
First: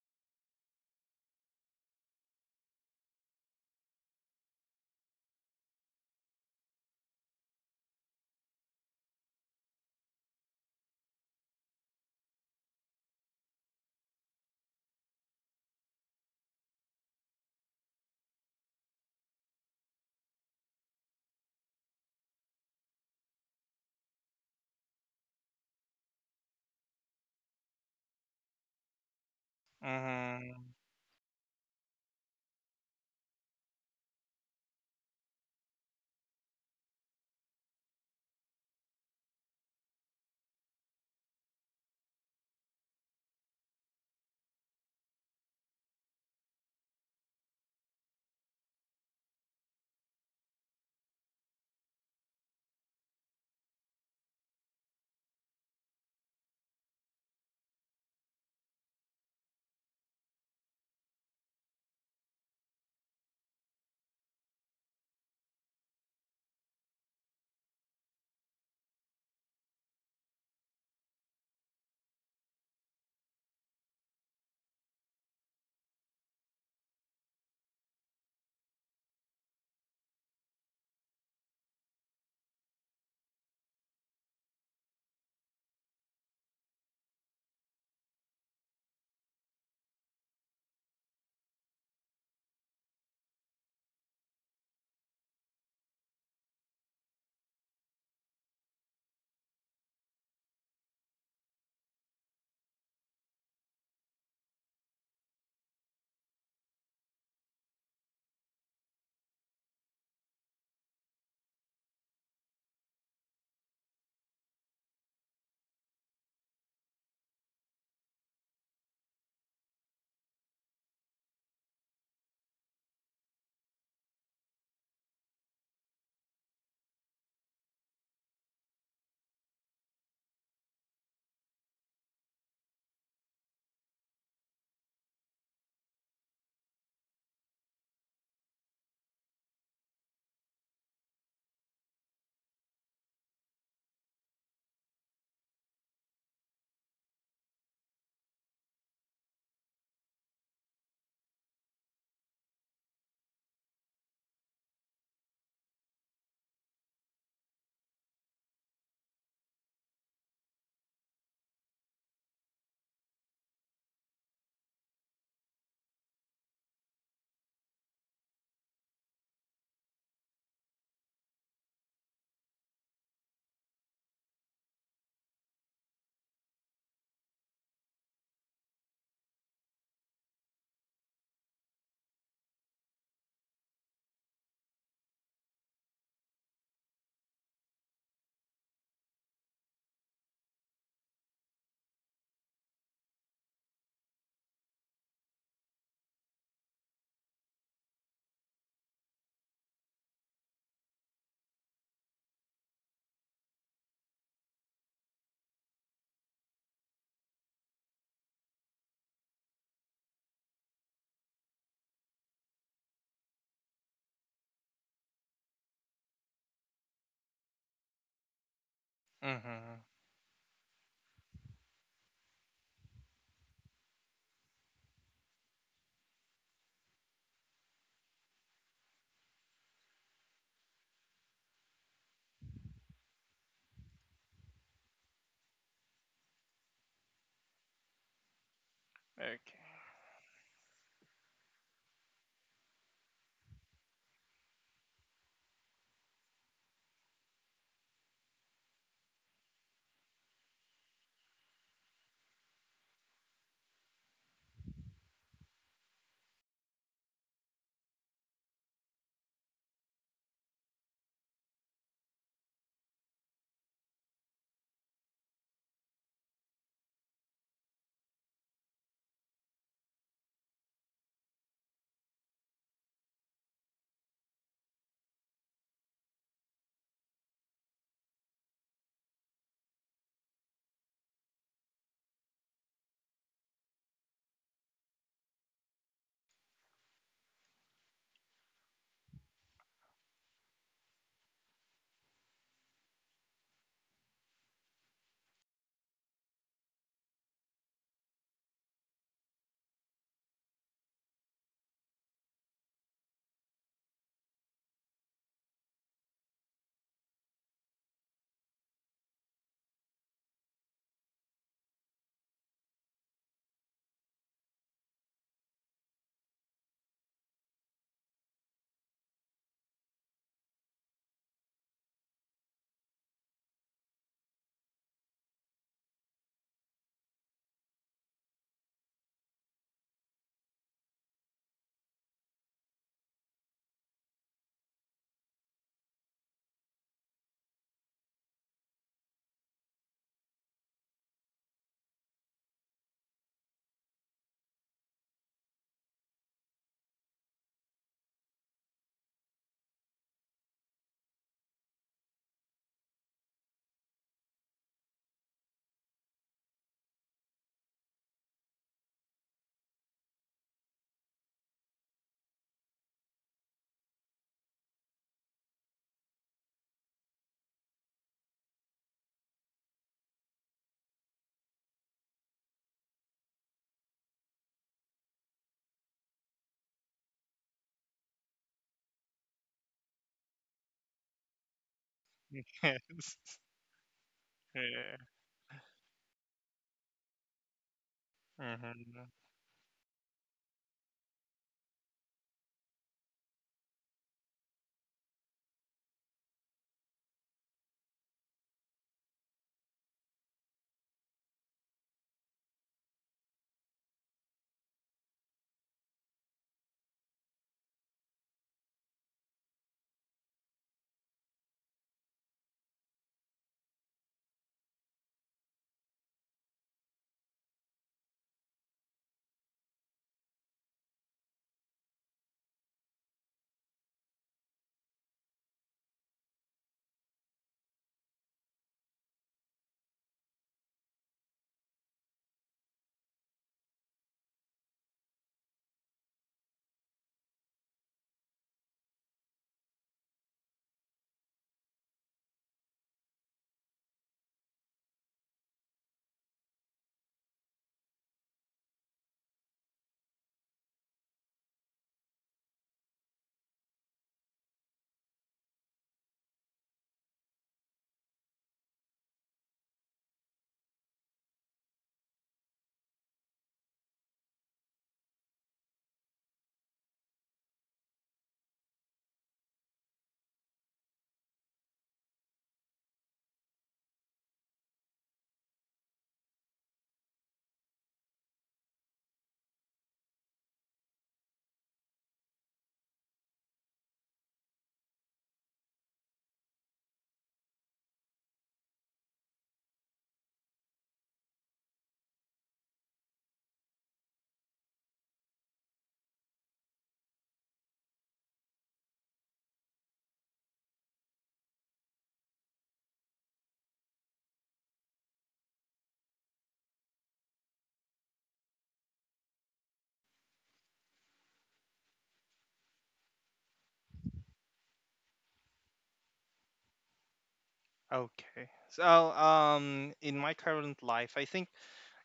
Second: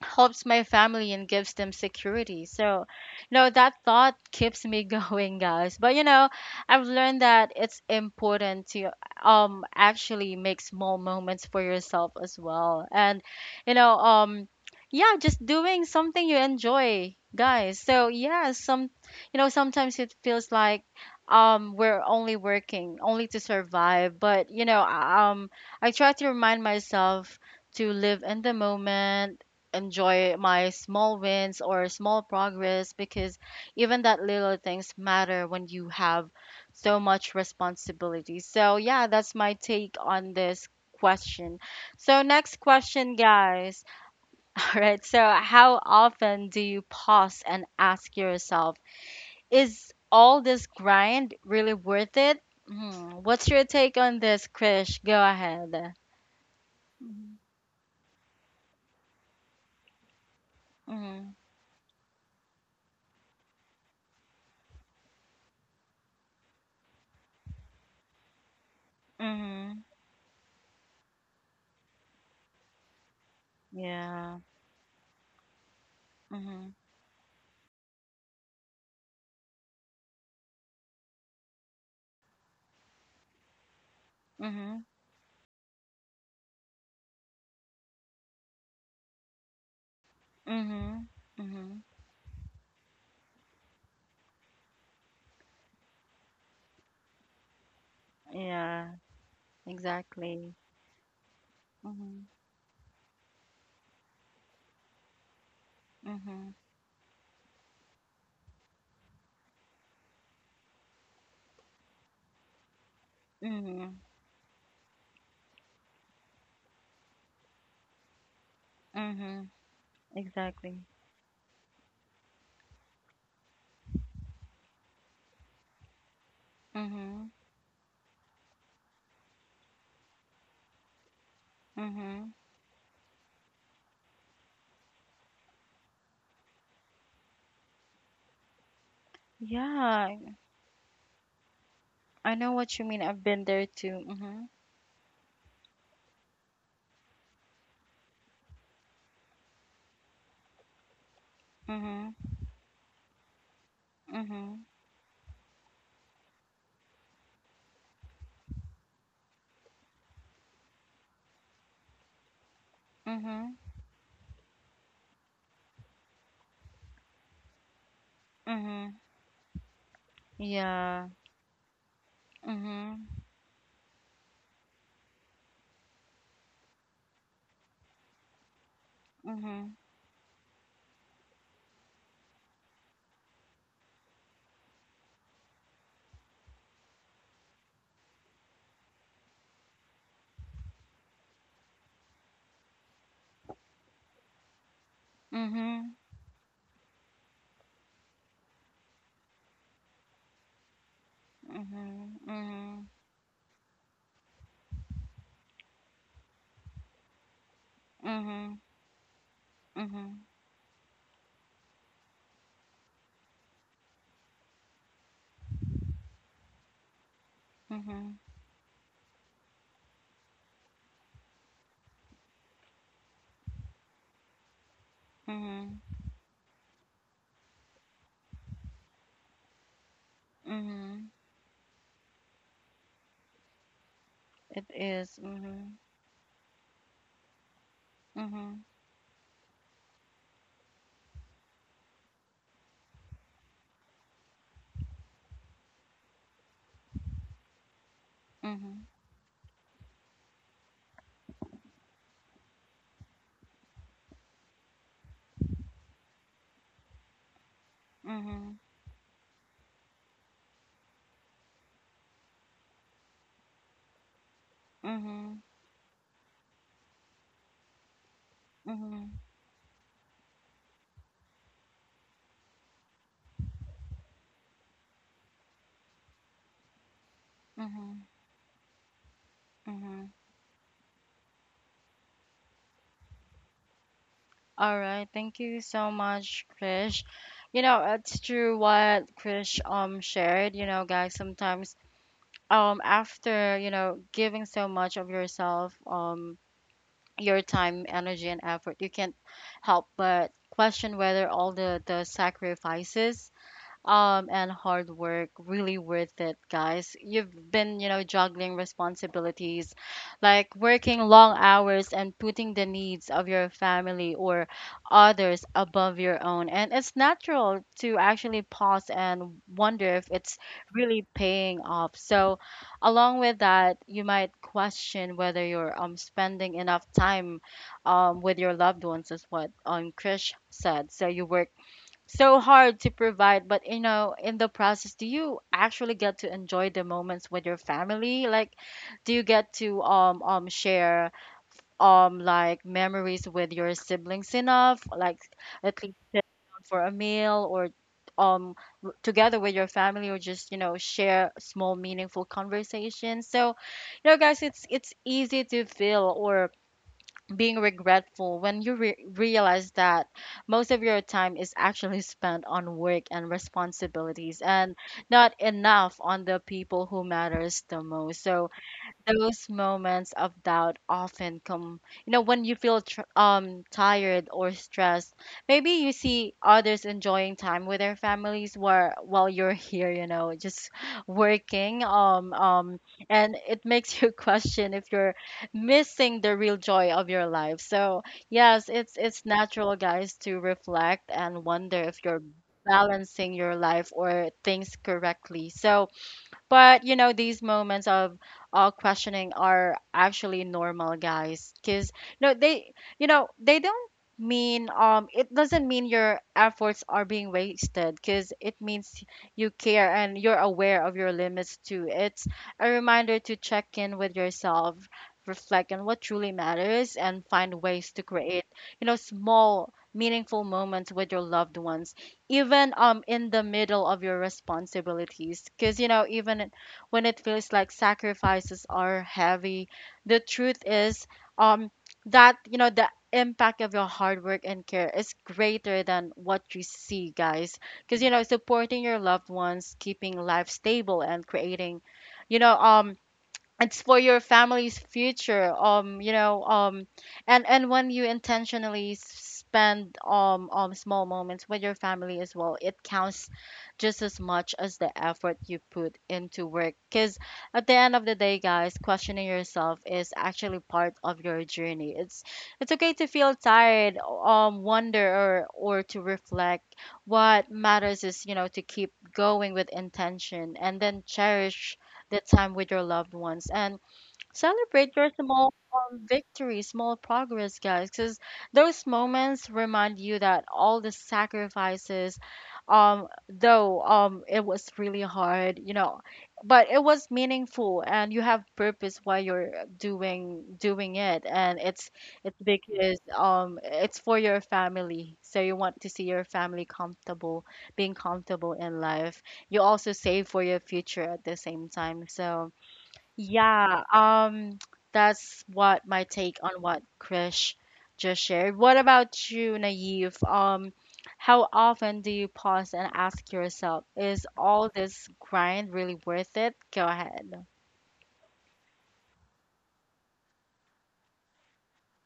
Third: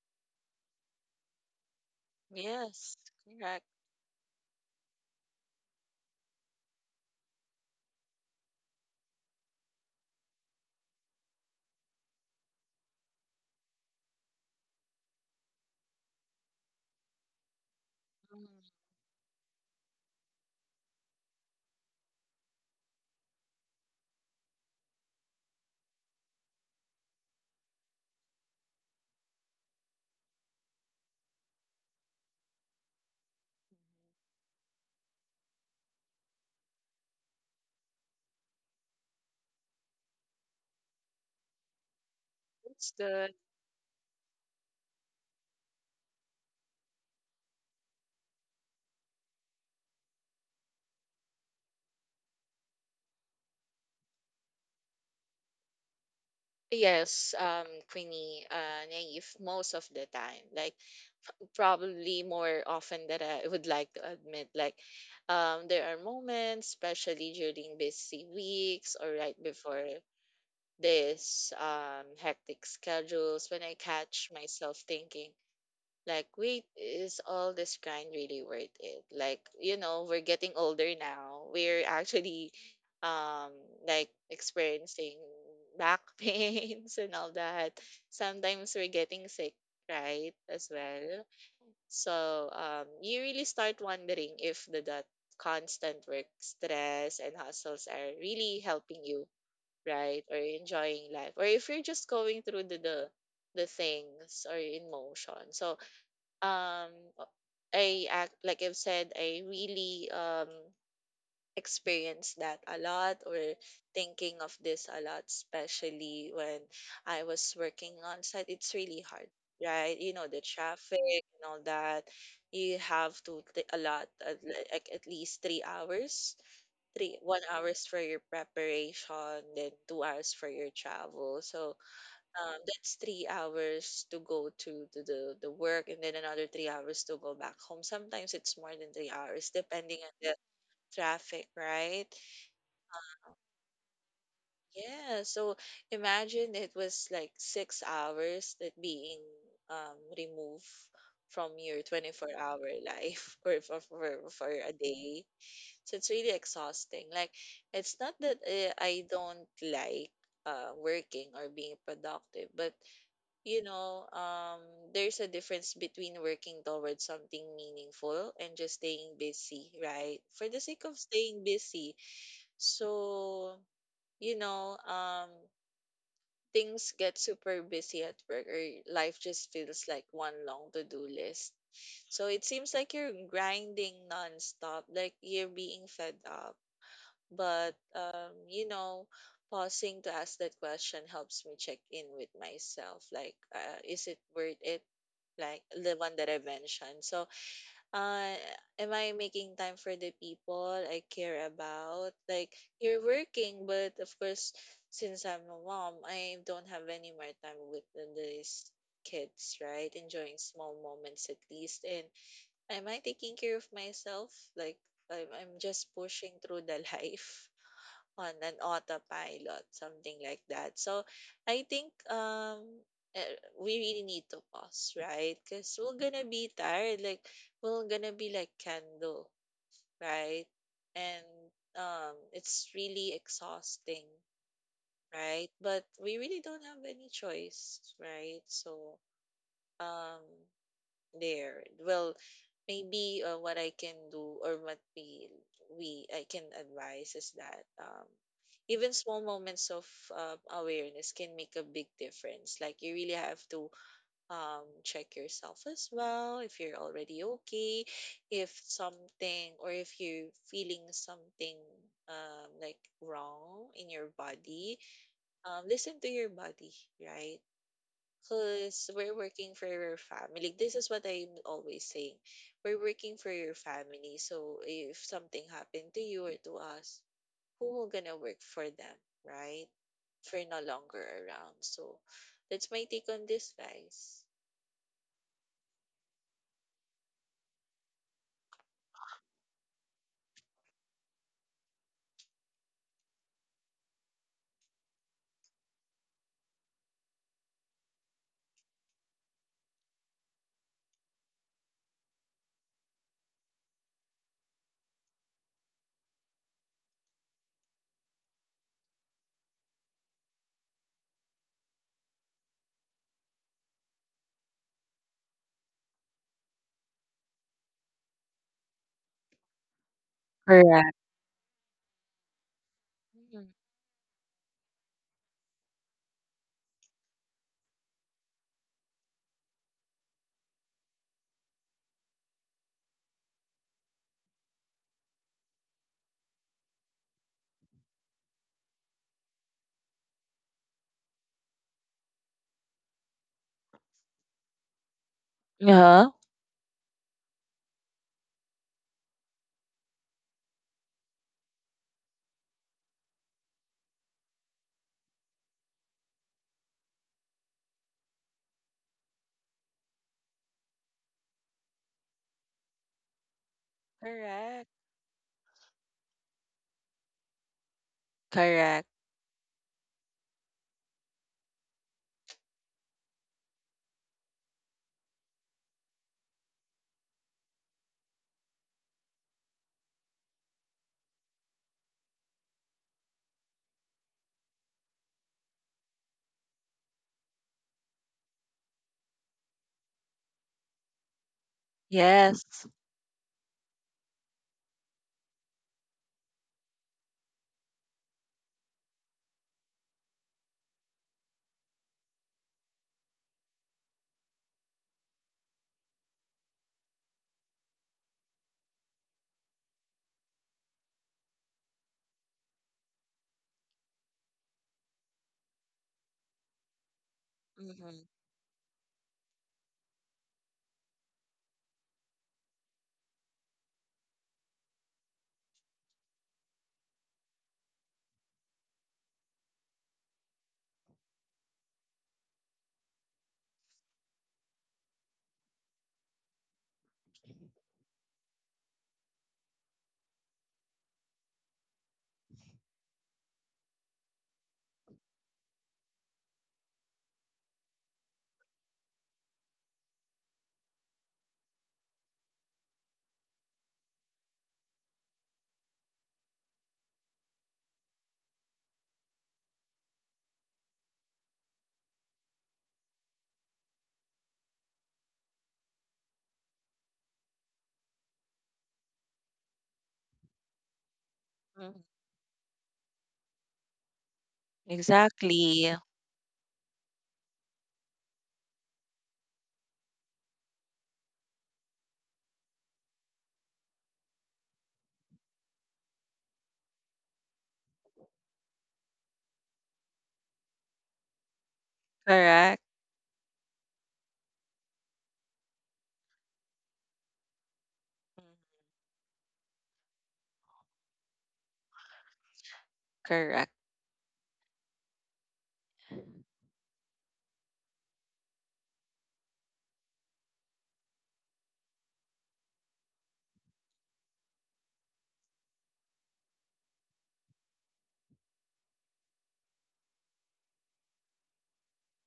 S1: helps my family and gives them security. So,
S2: yes.
S1: you know,
S2: Correct.
S1: that thought keeps me going, guys. But you know, I've learned that it's important to actually make small moments for yourself as well. And you know, yeah, just doing something you enjoy, guys. So, yeah,
S2: Mhm.
S1: some, you know, sometimes it feels like we're only working only to survive, but you know, I try to remind myself to live in the moment, enjoy my
S3: Mhm.
S1: small wins or small progress, because even that little things matter when you have so much responsibility. So yeah, that's my take on this question. So next
S2: That's
S1: question,
S2: good.
S1: guys. All right. So how often do you pause and ask yourself, is all this grind really worth it? Mhm. What's your take on this, Krish? Go ahead.
S2: Yes,
S1: hmm
S2: Queenie, Naive, most of the time. Like,
S1: Mm-hmm.
S2: probably more often than I would like to admit. Like, there are moments, especially during busy weeks or right
S1: Mm-hmm.
S2: before this hectic schedules, when I catch
S1: Yeah.
S2: myself thinking, like, wait,
S1: Mm-hmm.
S2: is all this grind really worth it? Like, you know, we're getting older now. We're actually um like
S1: Mm-hmm.
S2: experiencing back pains and all that. Sometimes we're getting sick, right? As
S1: Mhm.
S2: well.
S1: Mhm.
S2: So you really start wondering if the that constant work stress and hustles are really
S1: Yeah,
S2: helping you, right? Or
S1: exactly.
S2: enjoying life. Or if you're just
S1: Mhm.
S2: going through the things or emotion. So
S1: Mhm.
S2: um I act like I've said, I really experienced that a lot, or
S1: Mhm.
S2: thinking of this a lot, especially when I was working on site. It's really hard,
S1: Mhm.
S2: right? You know, the
S1: Exactly.
S2: traffic and all that. You have to take a lot, like at least 3 hours, three
S1: Mhm.
S2: one hours for your preparation, then 2 hours for your travel. So
S1: Mhm.
S2: that's 3 hours to go to, the work, and then another 3 hours to go back home. Sometimes it's more than 3 hours, depending on
S1: Yeah,
S2: the traffic, right?
S1: I know what you mean. I've been there too. Mhm.
S2: Yeah, so imagine, it was like 6 hours that being removed from your
S1: Mhm.
S2: 24-hour life or for
S1: Mhm.
S2: a day. So it's really exhausting. Like, it's not that I don't like working or being productive, but you
S1: Mhm.
S2: know, there's a difference between working towards something meaningful and just
S1: Mhm.
S2: staying busy, right? For the sake of
S1: Yeah.
S2: staying busy.
S1: Mhm.
S2: So, you know, um, things get super busy at work, or life just
S1: Mhm.
S2: feels like one long to-do list. So it seems like you're grinding nonstop, like you're being fed up. But, pausing to ask that question helps me check in with myself. Like, is it worth it? Like the
S1: Mhm.
S2: one that I mentioned. So, uh, am I making time for the people I care about? Like,
S1: Mhm.
S2: you're working, but of course, since I'm a mom, I don't have any more time with
S1: Mhm.
S2: these kids,
S1: Mhm.
S2: right?
S1: Mhm.
S2: Enjoying small moments at least. And am I taking care of myself? Like, I'm just pushing through the life
S1: Mhm.
S2: on an autopilot,
S3: Mhm.
S2: something like that. So I think we really need to pause, right? Because
S1: Mhm.
S2: we're gonna be tired. Like we're gonna be like candle, right?
S1: Mhm.
S2: And it's really exhausting,
S1: It is.
S2: right?
S1: Mhm.
S2: But we really don't have any choice, right?
S1: Mhm.
S2: So
S3: Okay.
S2: um there. Well, maybe what I can do, or what we I can advise, is that
S1: Mhm.
S2: even small moments of awareness can make a big difference. Like you really have to check yourself as well, if you're already okay, if
S1: Mhm.
S2: something, or if you're feeling something like wrong in your body.
S1: Mhm.
S2: Listen to your body, right? Because we're
S1: Mhm.
S2: working for your family. This is what I'm always saying. We're working for your family. So if something happened to you or to us, who will
S1: Mhm.
S2: gonna work for them, right?
S1: Mhm.
S2: If we're no longer around. So that's my take on this, guys.
S1: All right. Thank you so much, Krish. You know, it's true what Krish shared, you know, guys. Sometimes after, you know, giving so much of yourself, your time, energy and effort, you can't help but question whether all the sacrifices and hard work really worth it, guys. You've been, you know, juggling responsibilities, like working long hours and putting the needs of your family or others above your own. And it's natural to actually pause and wonder if it's
S2: Correct.
S1: really paying off. So, along with
S2: Mhm.
S1: that, you might question whether you're spending enough time with your loved ones, is what Krish said. So, you work so hard to provide, but you know, in the process, do you actually get to enjoy the moments with your family? Like, do you get to share like memories with your siblings enough, like at least
S2: Yeah.
S1: sit down for a meal, or um together with your family, or just, you know, share small meaningful conversations? So, you know guys, it's easy to feel or being regretful when you realize that most of your time is actually spent on work and responsibilities,
S2: Correct.
S1: and not enough on the people who matters the most. So
S2: Correct.
S1: those moments of doubt often come, you know, when you feel tired or stressed. Maybe you see others enjoying time with their families while you're here, you know, just working and it makes you question if
S3: Yeah.
S1: you're missing the real joy of your life. So yes, it's
S3: Mhm.
S1: natural, guys, to reflect and wonder if you're
S2: Yes.
S1: balancing your life or things correctly. So, but you know, these moments of questioning are actually normal, guys. Cause no, they, you know, they don't mean, it doesn't mean your efforts are being wasted. Cause it means you care and you're aware of your limits too. It's a reminder to check in with yourself, reflect on what truly matters, and find ways
S2: Mm-hmm.
S1: to create, you know, small meaningful moments with your loved ones, even in the middle of your responsibilities. Because you know, even when it feels like sacrifices are heavy, the truth is, um that, you know, the impact of your hard work and care is greater than what you see, guys. Because you know, supporting your loved ones, keeping life stable, and creating, you know, it's for your family's future, you know, and when you intentionally spend small moments with your family as well, it counts just as much as the effort you put into work. Because at the end of the day, guys, questioning yourself is actually part of your journey. It's okay to feel tired, wonder, or to reflect. What matters is, you know, to keep going with intention and then
S2: Mm-hmm.
S1: cherish that time with your loved ones. And celebrate your small
S2: Exactly.
S1: victories, small progress, guys, because those moments remind you that all the sacrifices, though it was really hard, you know, but it was meaningful, and you have purpose why you're doing it, and it's
S2: Correct.
S1: because, it's for your family. So you want to see your family comfortable, being
S2: Mm-hmm.
S1: comfortable in life. You also save for your future at the same time. So
S2: Correct.
S1: yeah, that's what my take on what Krish just shared. What about you, Naive? How often do you pause and ask yourself, is all this grind really worth it? Go ahead.
S3: Okay, so in my current life, I think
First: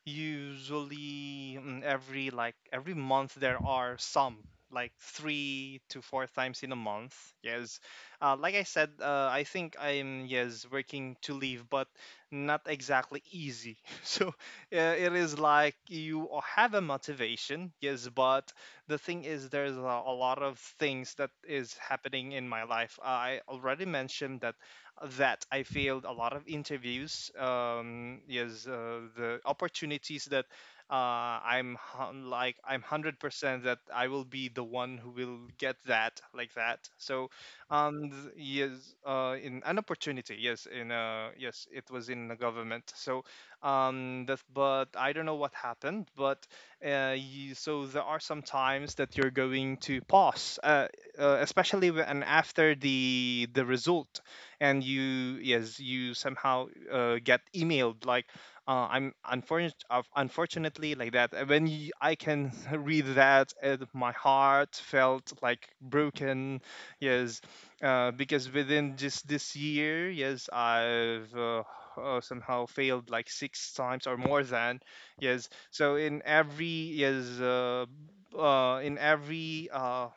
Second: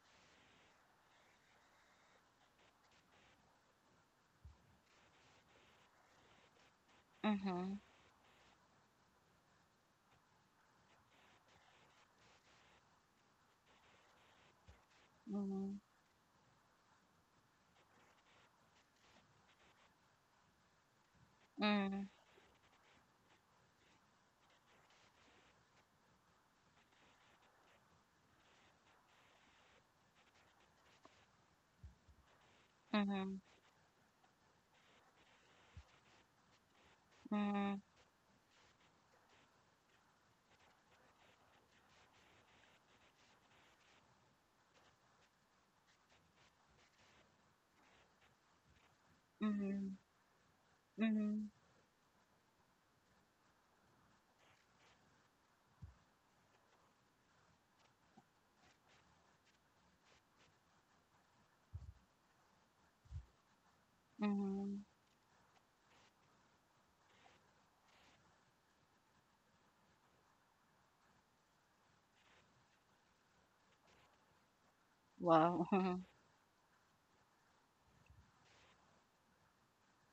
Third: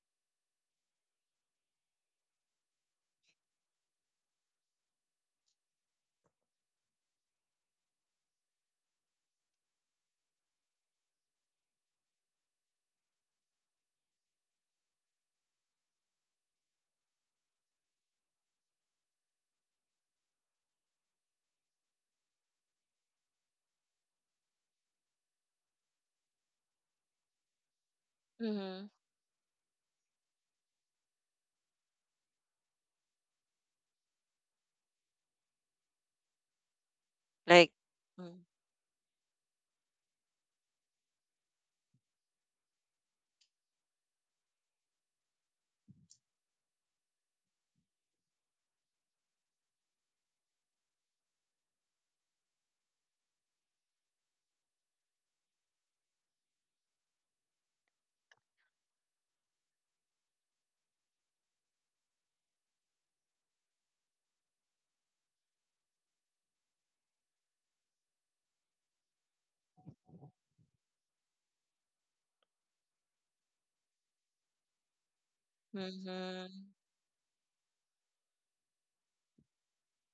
S3: usually, mm, every like every month there are some like 3 to 4 times in a month.
S1: Mm-hmm.
S3: Yes, like I said, I think I'm, yes, working to leave, but not exactly easy. So it is
S1: Mm-hmm.
S3: like you have a motivation, yes, but the thing is there's a lot of things that is
S1: Mm-hmm.
S3: happening in my life. I already mentioned that that I failed a lot of interviews. Yes,
S2: Mm-hmm.
S3: the opportunities that uh, like I'm hundred
S1: Mm-hmm.
S3: percent that I will be the one who will get that like that. So,
S1: Mm-hmm.
S2: Like
S3: yes, in an opportunity, yes, in yes, it was in the government. So, that, but I don't know what happened, but so there are some times that you're going
S1: Mm-hmm.
S3: to pause,
S1: Mm-hmm.
S3: especially when after the result, and you, yes, you somehow get emailed like I'm unfortunate unfortunately like that. And when you, I can read that my heart
S1: Mm-hmm.
S3: felt like broken. Yes, because within just this year, yes, I've somehow failed like 6 times or more than. Yes,
S1: Wow.
S3: so in every, in every uh,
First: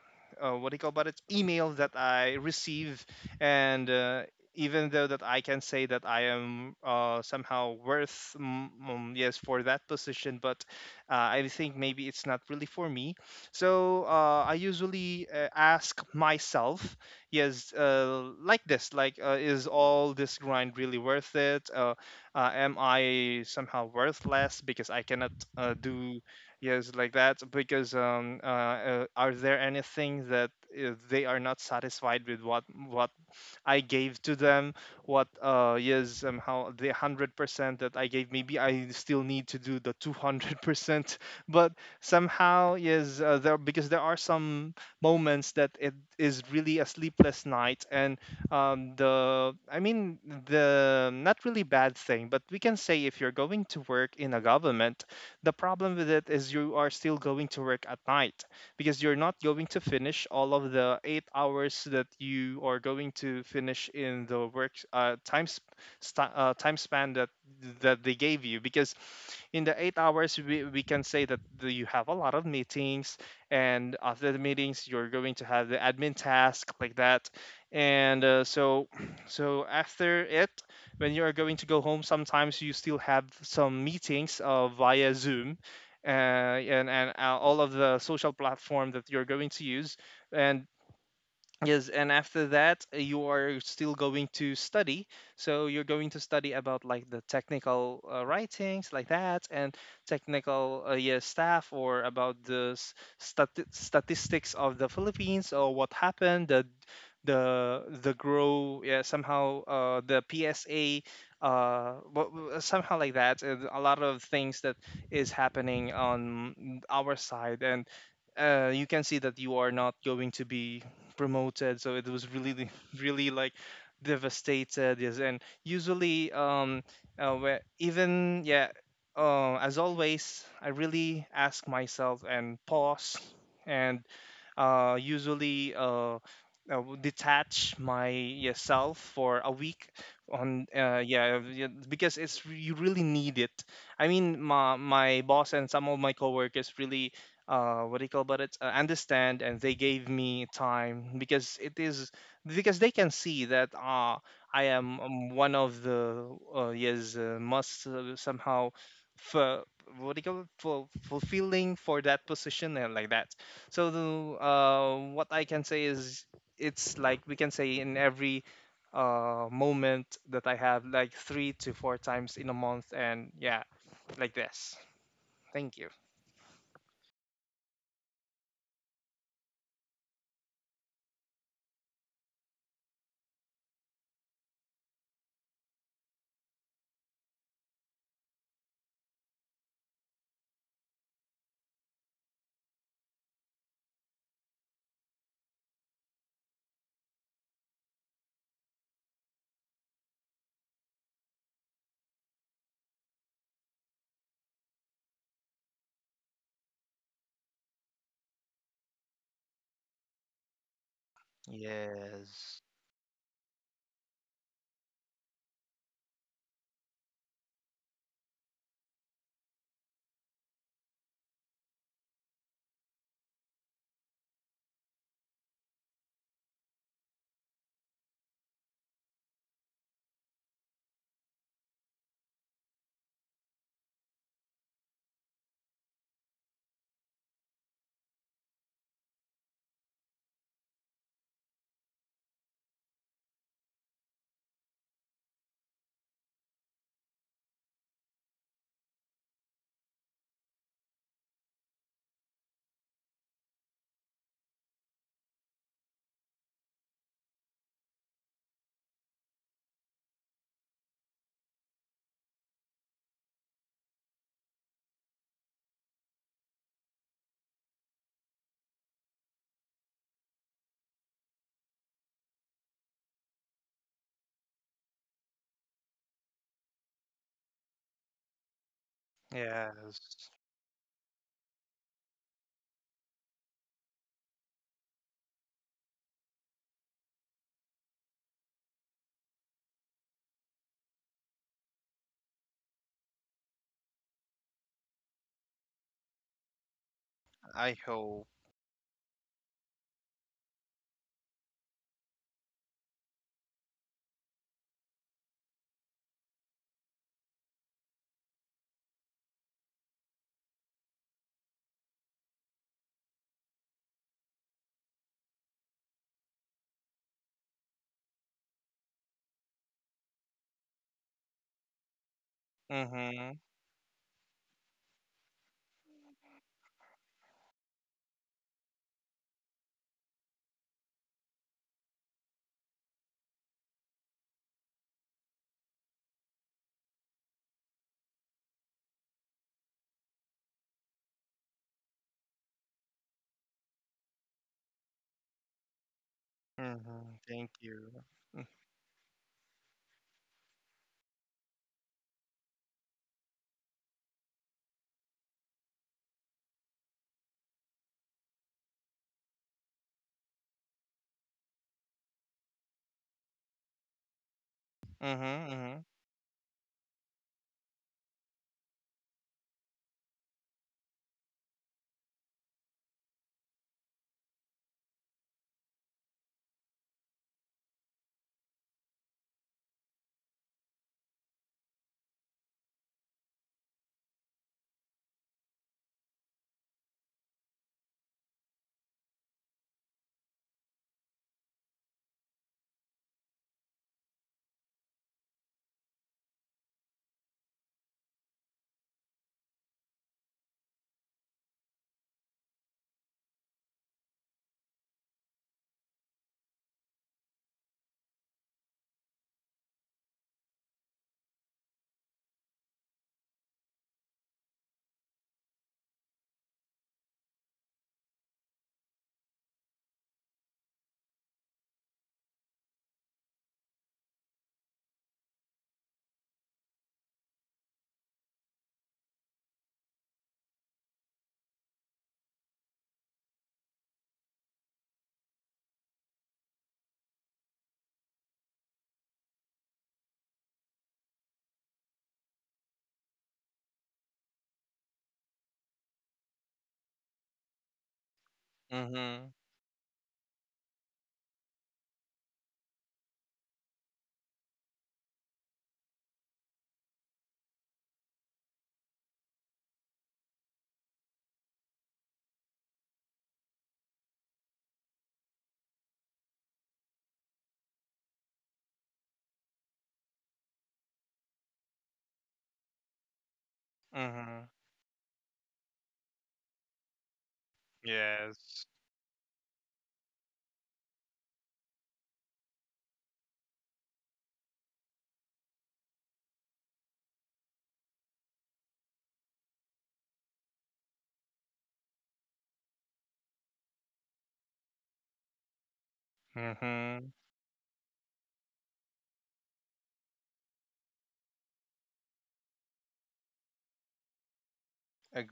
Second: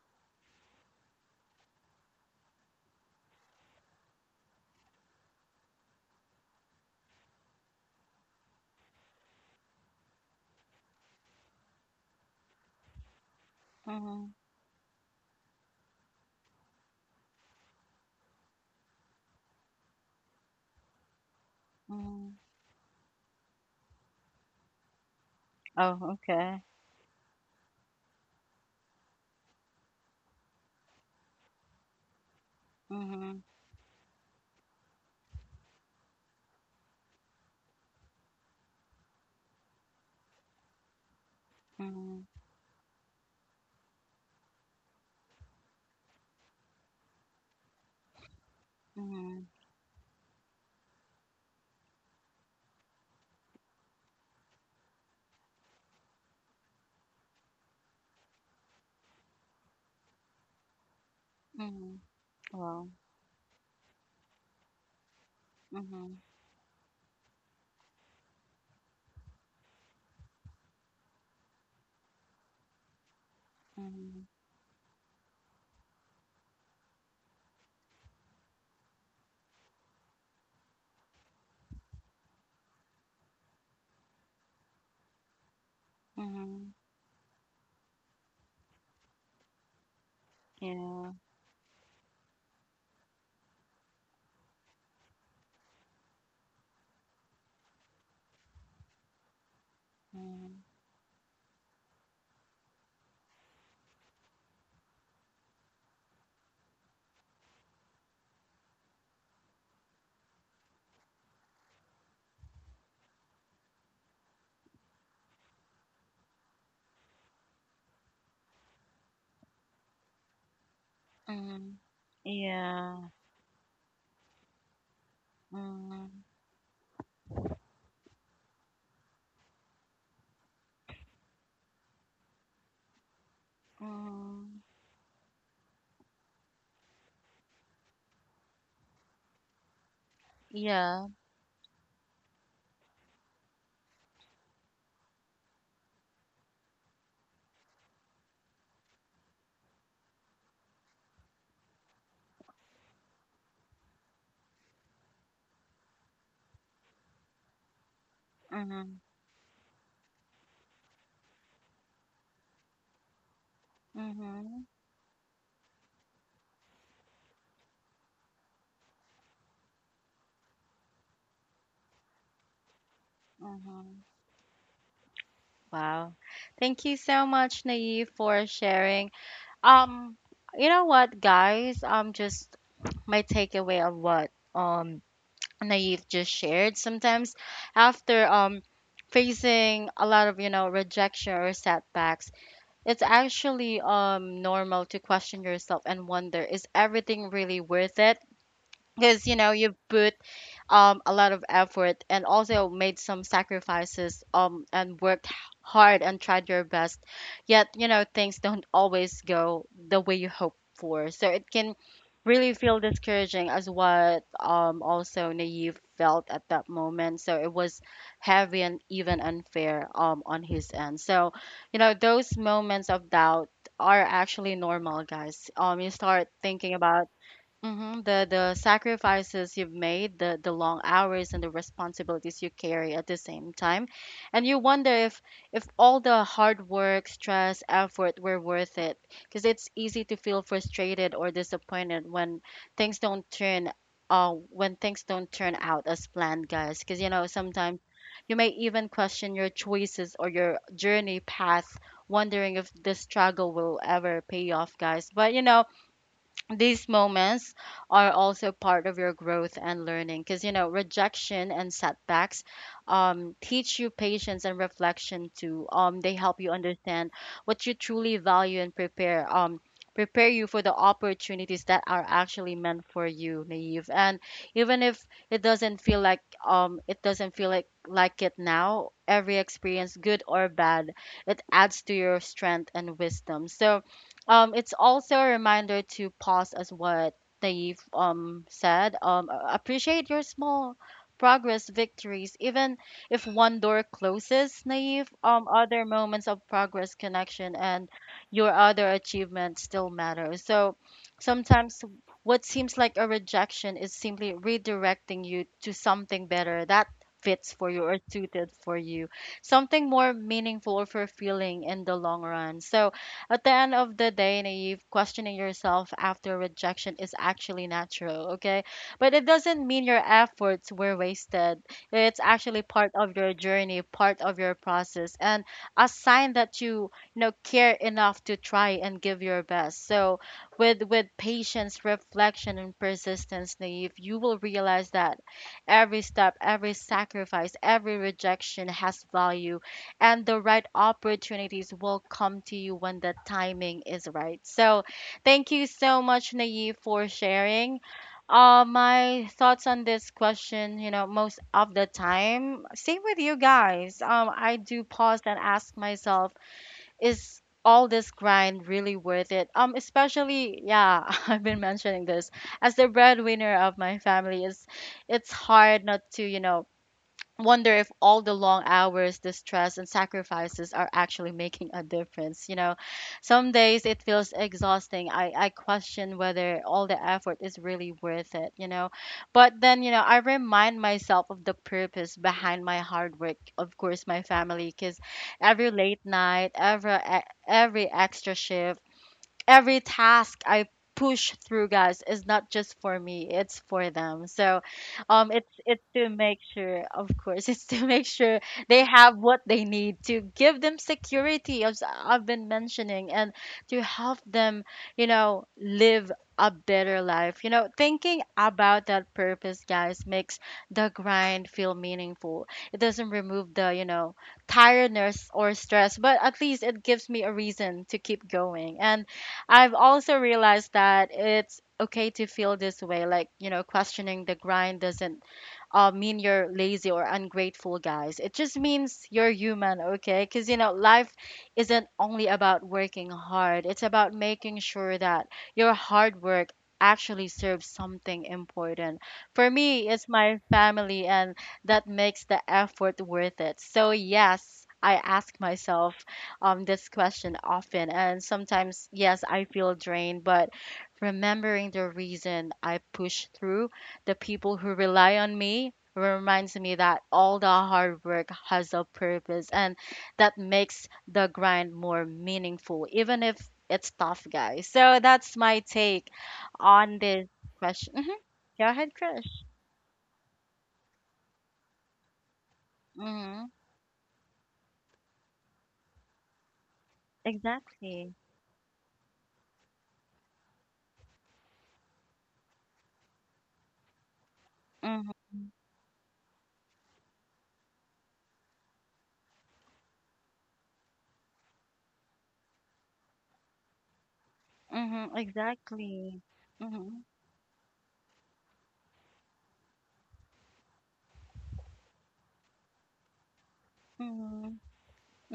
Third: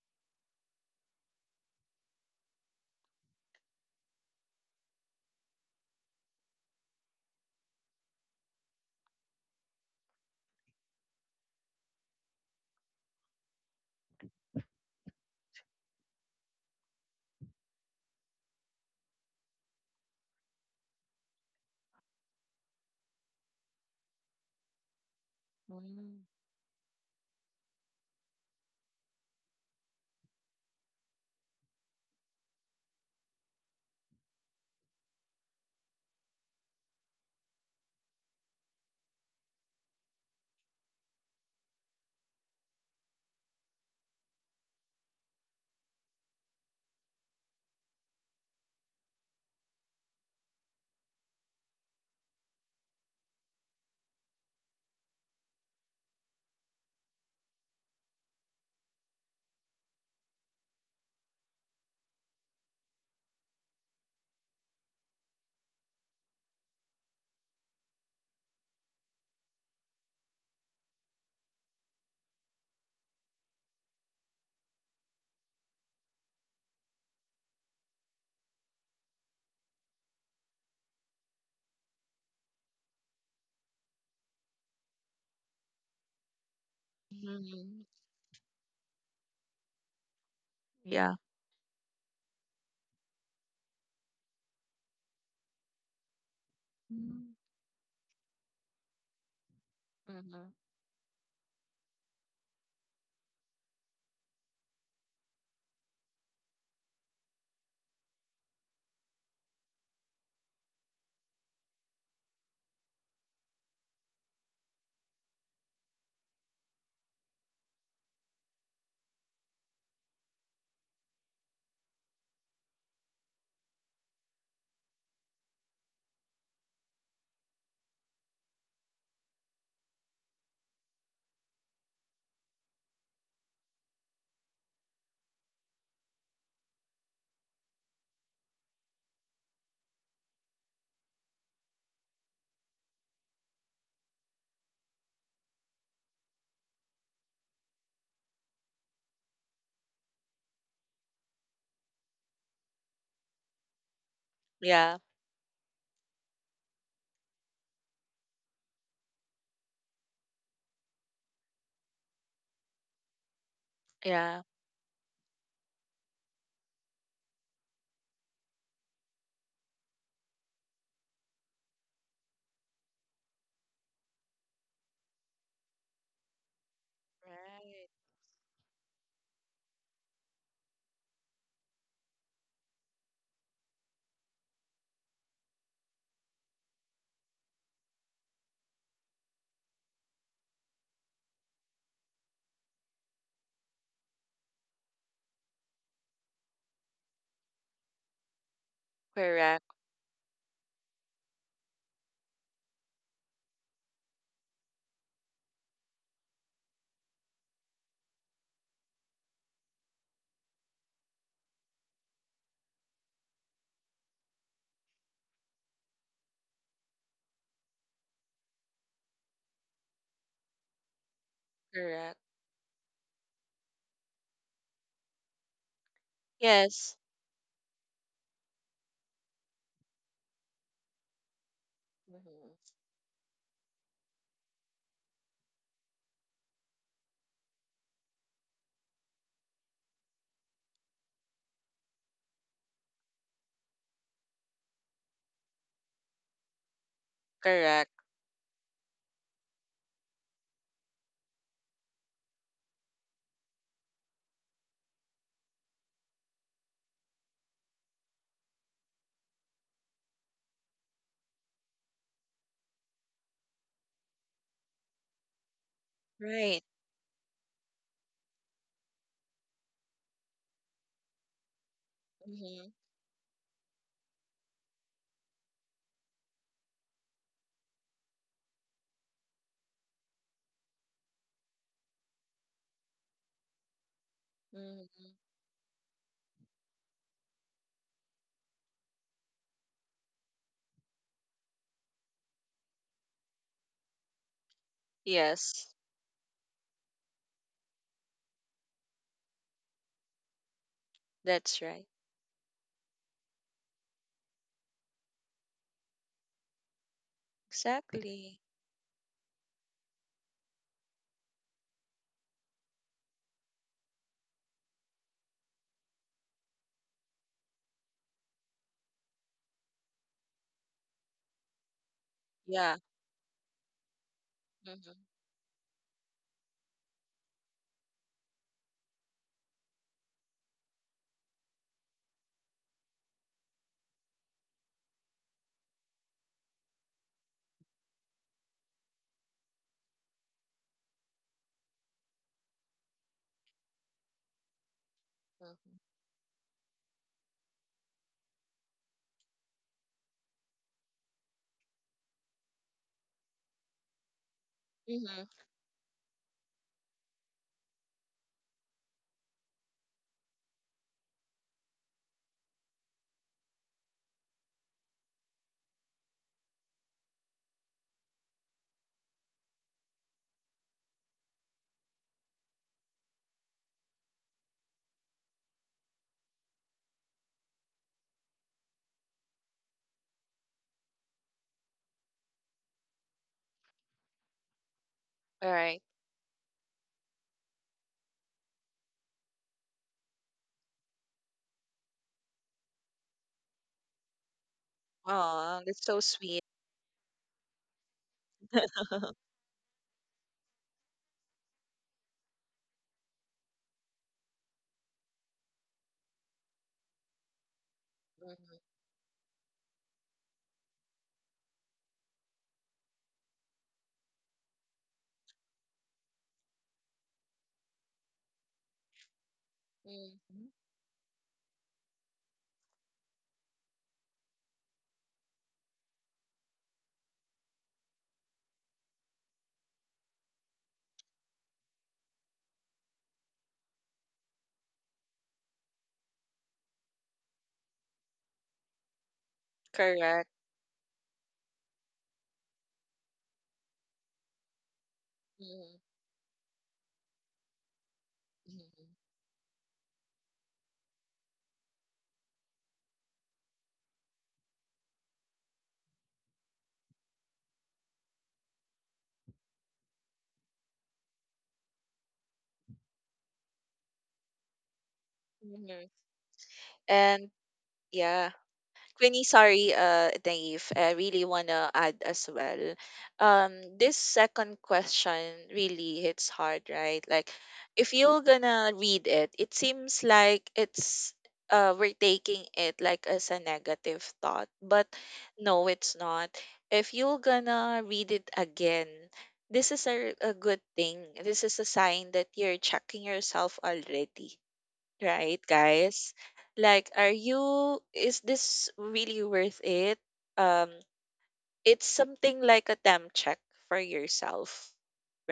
S3: uh, what do you call about it email that I receive, and even though that I can say that I am somehow worth, yes, for that position, but I think maybe it's not really for me. So
S1: Mm-hmm.
S3: I usually ask myself, yes, like this, like is all this grind really worth it?
S1: Mm-hmm.
S3: Am I somehow worthless because I cannot
S1: Oh,
S3: do,
S2: Mm-hmm.
S1: okay.
S3: yes, like that? Because are there anything that they are not satisfied with what
S1: Mm-hmm.
S3: I gave to them, what yes how the 100% that I gave. Maybe I still need to do the 200%, but
S1: Mm-hmm.
S3: somehow, yes, there because there are some moments that it is really a sleepless night, and
S1: Mm-hmm.
S3: the I mean the not really bad thing, but we can say if you're going to work in a government, the problem with it is you are still going to work at night because you're not going to finish all of the 8 hours
S1: Mm-hmm.
S3: that you are
S1: Wow.
S3: going to finish in the work
S1: Mm-hmm.
S3: time span that they gave you, because in the 8 hours we can say that you have a lot of meetings, and
S1: Mm-hmm.
S3: after the meetings you're going to have the admin task like that. And So so after it, when you are going to go home, sometimes you still have some meetings via Zoom,
S1: Mm-hmm.
S3: and all of
S2: Mhm.
S3: the social platform that you're going to use. And
S1: Yeah.
S2: Yeah.
S3: yes, and after that, you are still going to study. So you're going to study about like the
S2: Mhm.
S3: technical writings, like that, and
S1: Mm.
S3: technical yeah, staff, or about the statistics of the Philippines, or what happened, the grow, yeah, somehow the PSA, somehow like that. And a lot of things that is happening on our side, and you can see that you are not going to be
S1: Mm.
S3: promoted. So it was really,
S1: Yeah.
S3: really like devastated. Yes, and
S1: Mm.
S3: usually, where even, yeah, as always, I really ask myself and pause, and
S1: Mm.
S3: usually detach myself for a week on
S1: Yeah.
S3: yeah, yeah, because you really need it. I mean, my boss and some of my coworkers really what do you call about it, understand, and they gave me time, because it is because they can see that I
S2: Yeah.
S3: am one of the yes must somehow
S1: Mm-hmm.
S3: for what do you call it, fulfilling for that position and like that. So
S2: Yeah.
S1: Mm-hmm.
S3: what I can say is it's like we can say in every moment that I have like 3 to 4 times in a month, and yeah,
S1: Mm-hmm.
S3: like this. Thank you.
S1: Wow. Thank you so much,
S2: Right.
S1: Naive, for sharing. Um, you know what, guys? Just my takeaway of what um Naive just shared. Sometimes after facing a lot of, you know, rejection or setbacks, it's actually normal to question yourself and wonder, is everything really worth it? Because you know,
S2: Correct.
S1: you put, a lot of effort and also made some sacrifices, and worked hard and tried your best. Yet, you know, things don't always go the way you hope for. So it can really
S3: Yes.
S1: feel discouraging, as what also Naive felt at that moment. So it was heavy and even unfair on his end. So, you know,
S2: Correct.
S1: those moments of doubt are actually normal, guys. You start thinking
S2: Yes.
S1: about, mhm, the sacrifices you've made, the long hours, and the responsibilities you
S2: Mhm.
S1: carry at the same time. And you wonder if, all the hard work, stress, effort were worth it, because it's easy to feel frustrated or disappointed when things don't turn, when things don't turn out as planned, guys. Because you know, sometimes
S2: Correct.
S1: you may even question your choices or your journey path, wondering if the struggle will ever pay off, guys. But you know, these moments are also part of your growth and learning, because you know rejection and setbacks, teach you patience and reflection too. They help you
S2: Right.
S1: understand what you truly value and prepare, prepare you for the opportunities that are actually
S2: Mhm.
S1: meant for you, Naive. And even if it doesn't feel like, it doesn't feel like it now, every experience, good
S3: Yes.
S1: or bad, it adds to your strength and wisdom. So, it's
S2: Mhm.
S1: also a reminder to pause, as what they've said. Appreciate your small progress, victories, even if one door closes, Naive.
S2: Yes.
S1: Other moments of progress, connection,
S3: I
S1: and
S3: hope.
S1: your other achievements still matter. So
S2: That's
S1: sometimes
S2: right.
S1: what seems like a rejection is simply redirecting you to something better that fits for you or
S2: Exactly.
S1: suited for you, something more meaningful or fulfilling in the long run. So at the end of the day, Naive, questioning yourself after rejection is actually natural, okay? But it doesn't mean your efforts were wasted. It's actually
S2: Yeah.
S1: part of your
S3: Mhm.
S1: journey, part of your
S2: Mhm.
S1: process, and a sign that you know, care enough to try and give your best. So with patience, reflection, and persistence, Naive, you will realize that every step, every sacrifice, every rejection has value, and the right opportunities will come to you when the timing is right. So, thank you
S2: Mhm.
S1: so much, Naive, for
S3: Mhm. Thank
S1: sharing.
S3: you.
S1: My thoughts on this question, you know, most of the time, same with you guys. I do pause
S2: Mhm.
S1: and ask myself, is all this grind really worth it? Especially, yeah, I've been mentioning this as the breadwinner of my family. Is It's
S3: Mhm.
S1: hard
S3: Mhm.
S1: not to, you know, wonder if all the long hours, the stress, and sacrifices are actually making a difference. You know, some days it feels exhausting. I question whether all the effort is really worth it, you know. But then, you know, I remind myself of the purpose behind my hard work. Of course, my family, because
S2: All
S1: every
S2: right.
S1: late night, every extra shift, every task I push through, guys, is not just for me; it's for them. So, it's
S2: Oh, that's so
S1: to make
S2: sweet.
S1: sure, of course, it's to make sure they have what they need, to give them security, as I've been mentioning, and to help them, you know, live a better life. You know, thinking
S2: Mhm.
S1: about that purpose, guys, makes the grind feel meaningful. It doesn't remove the, you know, tiredness or stress, but at least it gives me a reason to keep going. And I've also
S2: Mhm.
S1: realized that it's okay to feel this way. Like, you know, questioning the grind doesn't, mean you're lazy or ungrateful, guys. It just means you're human, okay? Because, you know, life isn't only about working hard, it's about making sure that your hard work actually serves something important. For me, it's
S2: Correct.
S1: my family, and that makes the effort worth it. So, yes. I ask
S2: Mhm.
S1: myself, this question often, and sometimes, yes,
S3: Mhm.
S1: I feel drained, but remembering the reason I push through, the people who rely on me, reminds me that all the hard work has a purpose, and that makes the grind more meaningful, even if it's tough, guys. So that's my
S2: Mhm.
S1: take on this
S2: And
S1: question.
S2: yeah.
S1: Go ahead, Krish.
S2: Queenie, sorry, Dave. I really wanna add as well.
S1: hmm
S2: This
S3: Mhm.
S2: second question really hits hard, right? Like, if
S1: Exactly.
S2: you're
S3: Yes.
S2: gonna read it, it seems like it's we're taking it like as a negative thought, but
S1: hmm
S2: no, it's not. If you're gonna read it again, this is a good thing. This is a sign that you're checking yourself already,
S1: Mm-hmm,
S2: right, guys?
S1: exactly.
S2: Like,
S1: Mm-hmm,
S3: Mhm.
S2: are you, is this really worth it? um it's something like a temp check for
S1: mm-hmm.
S2: yourself,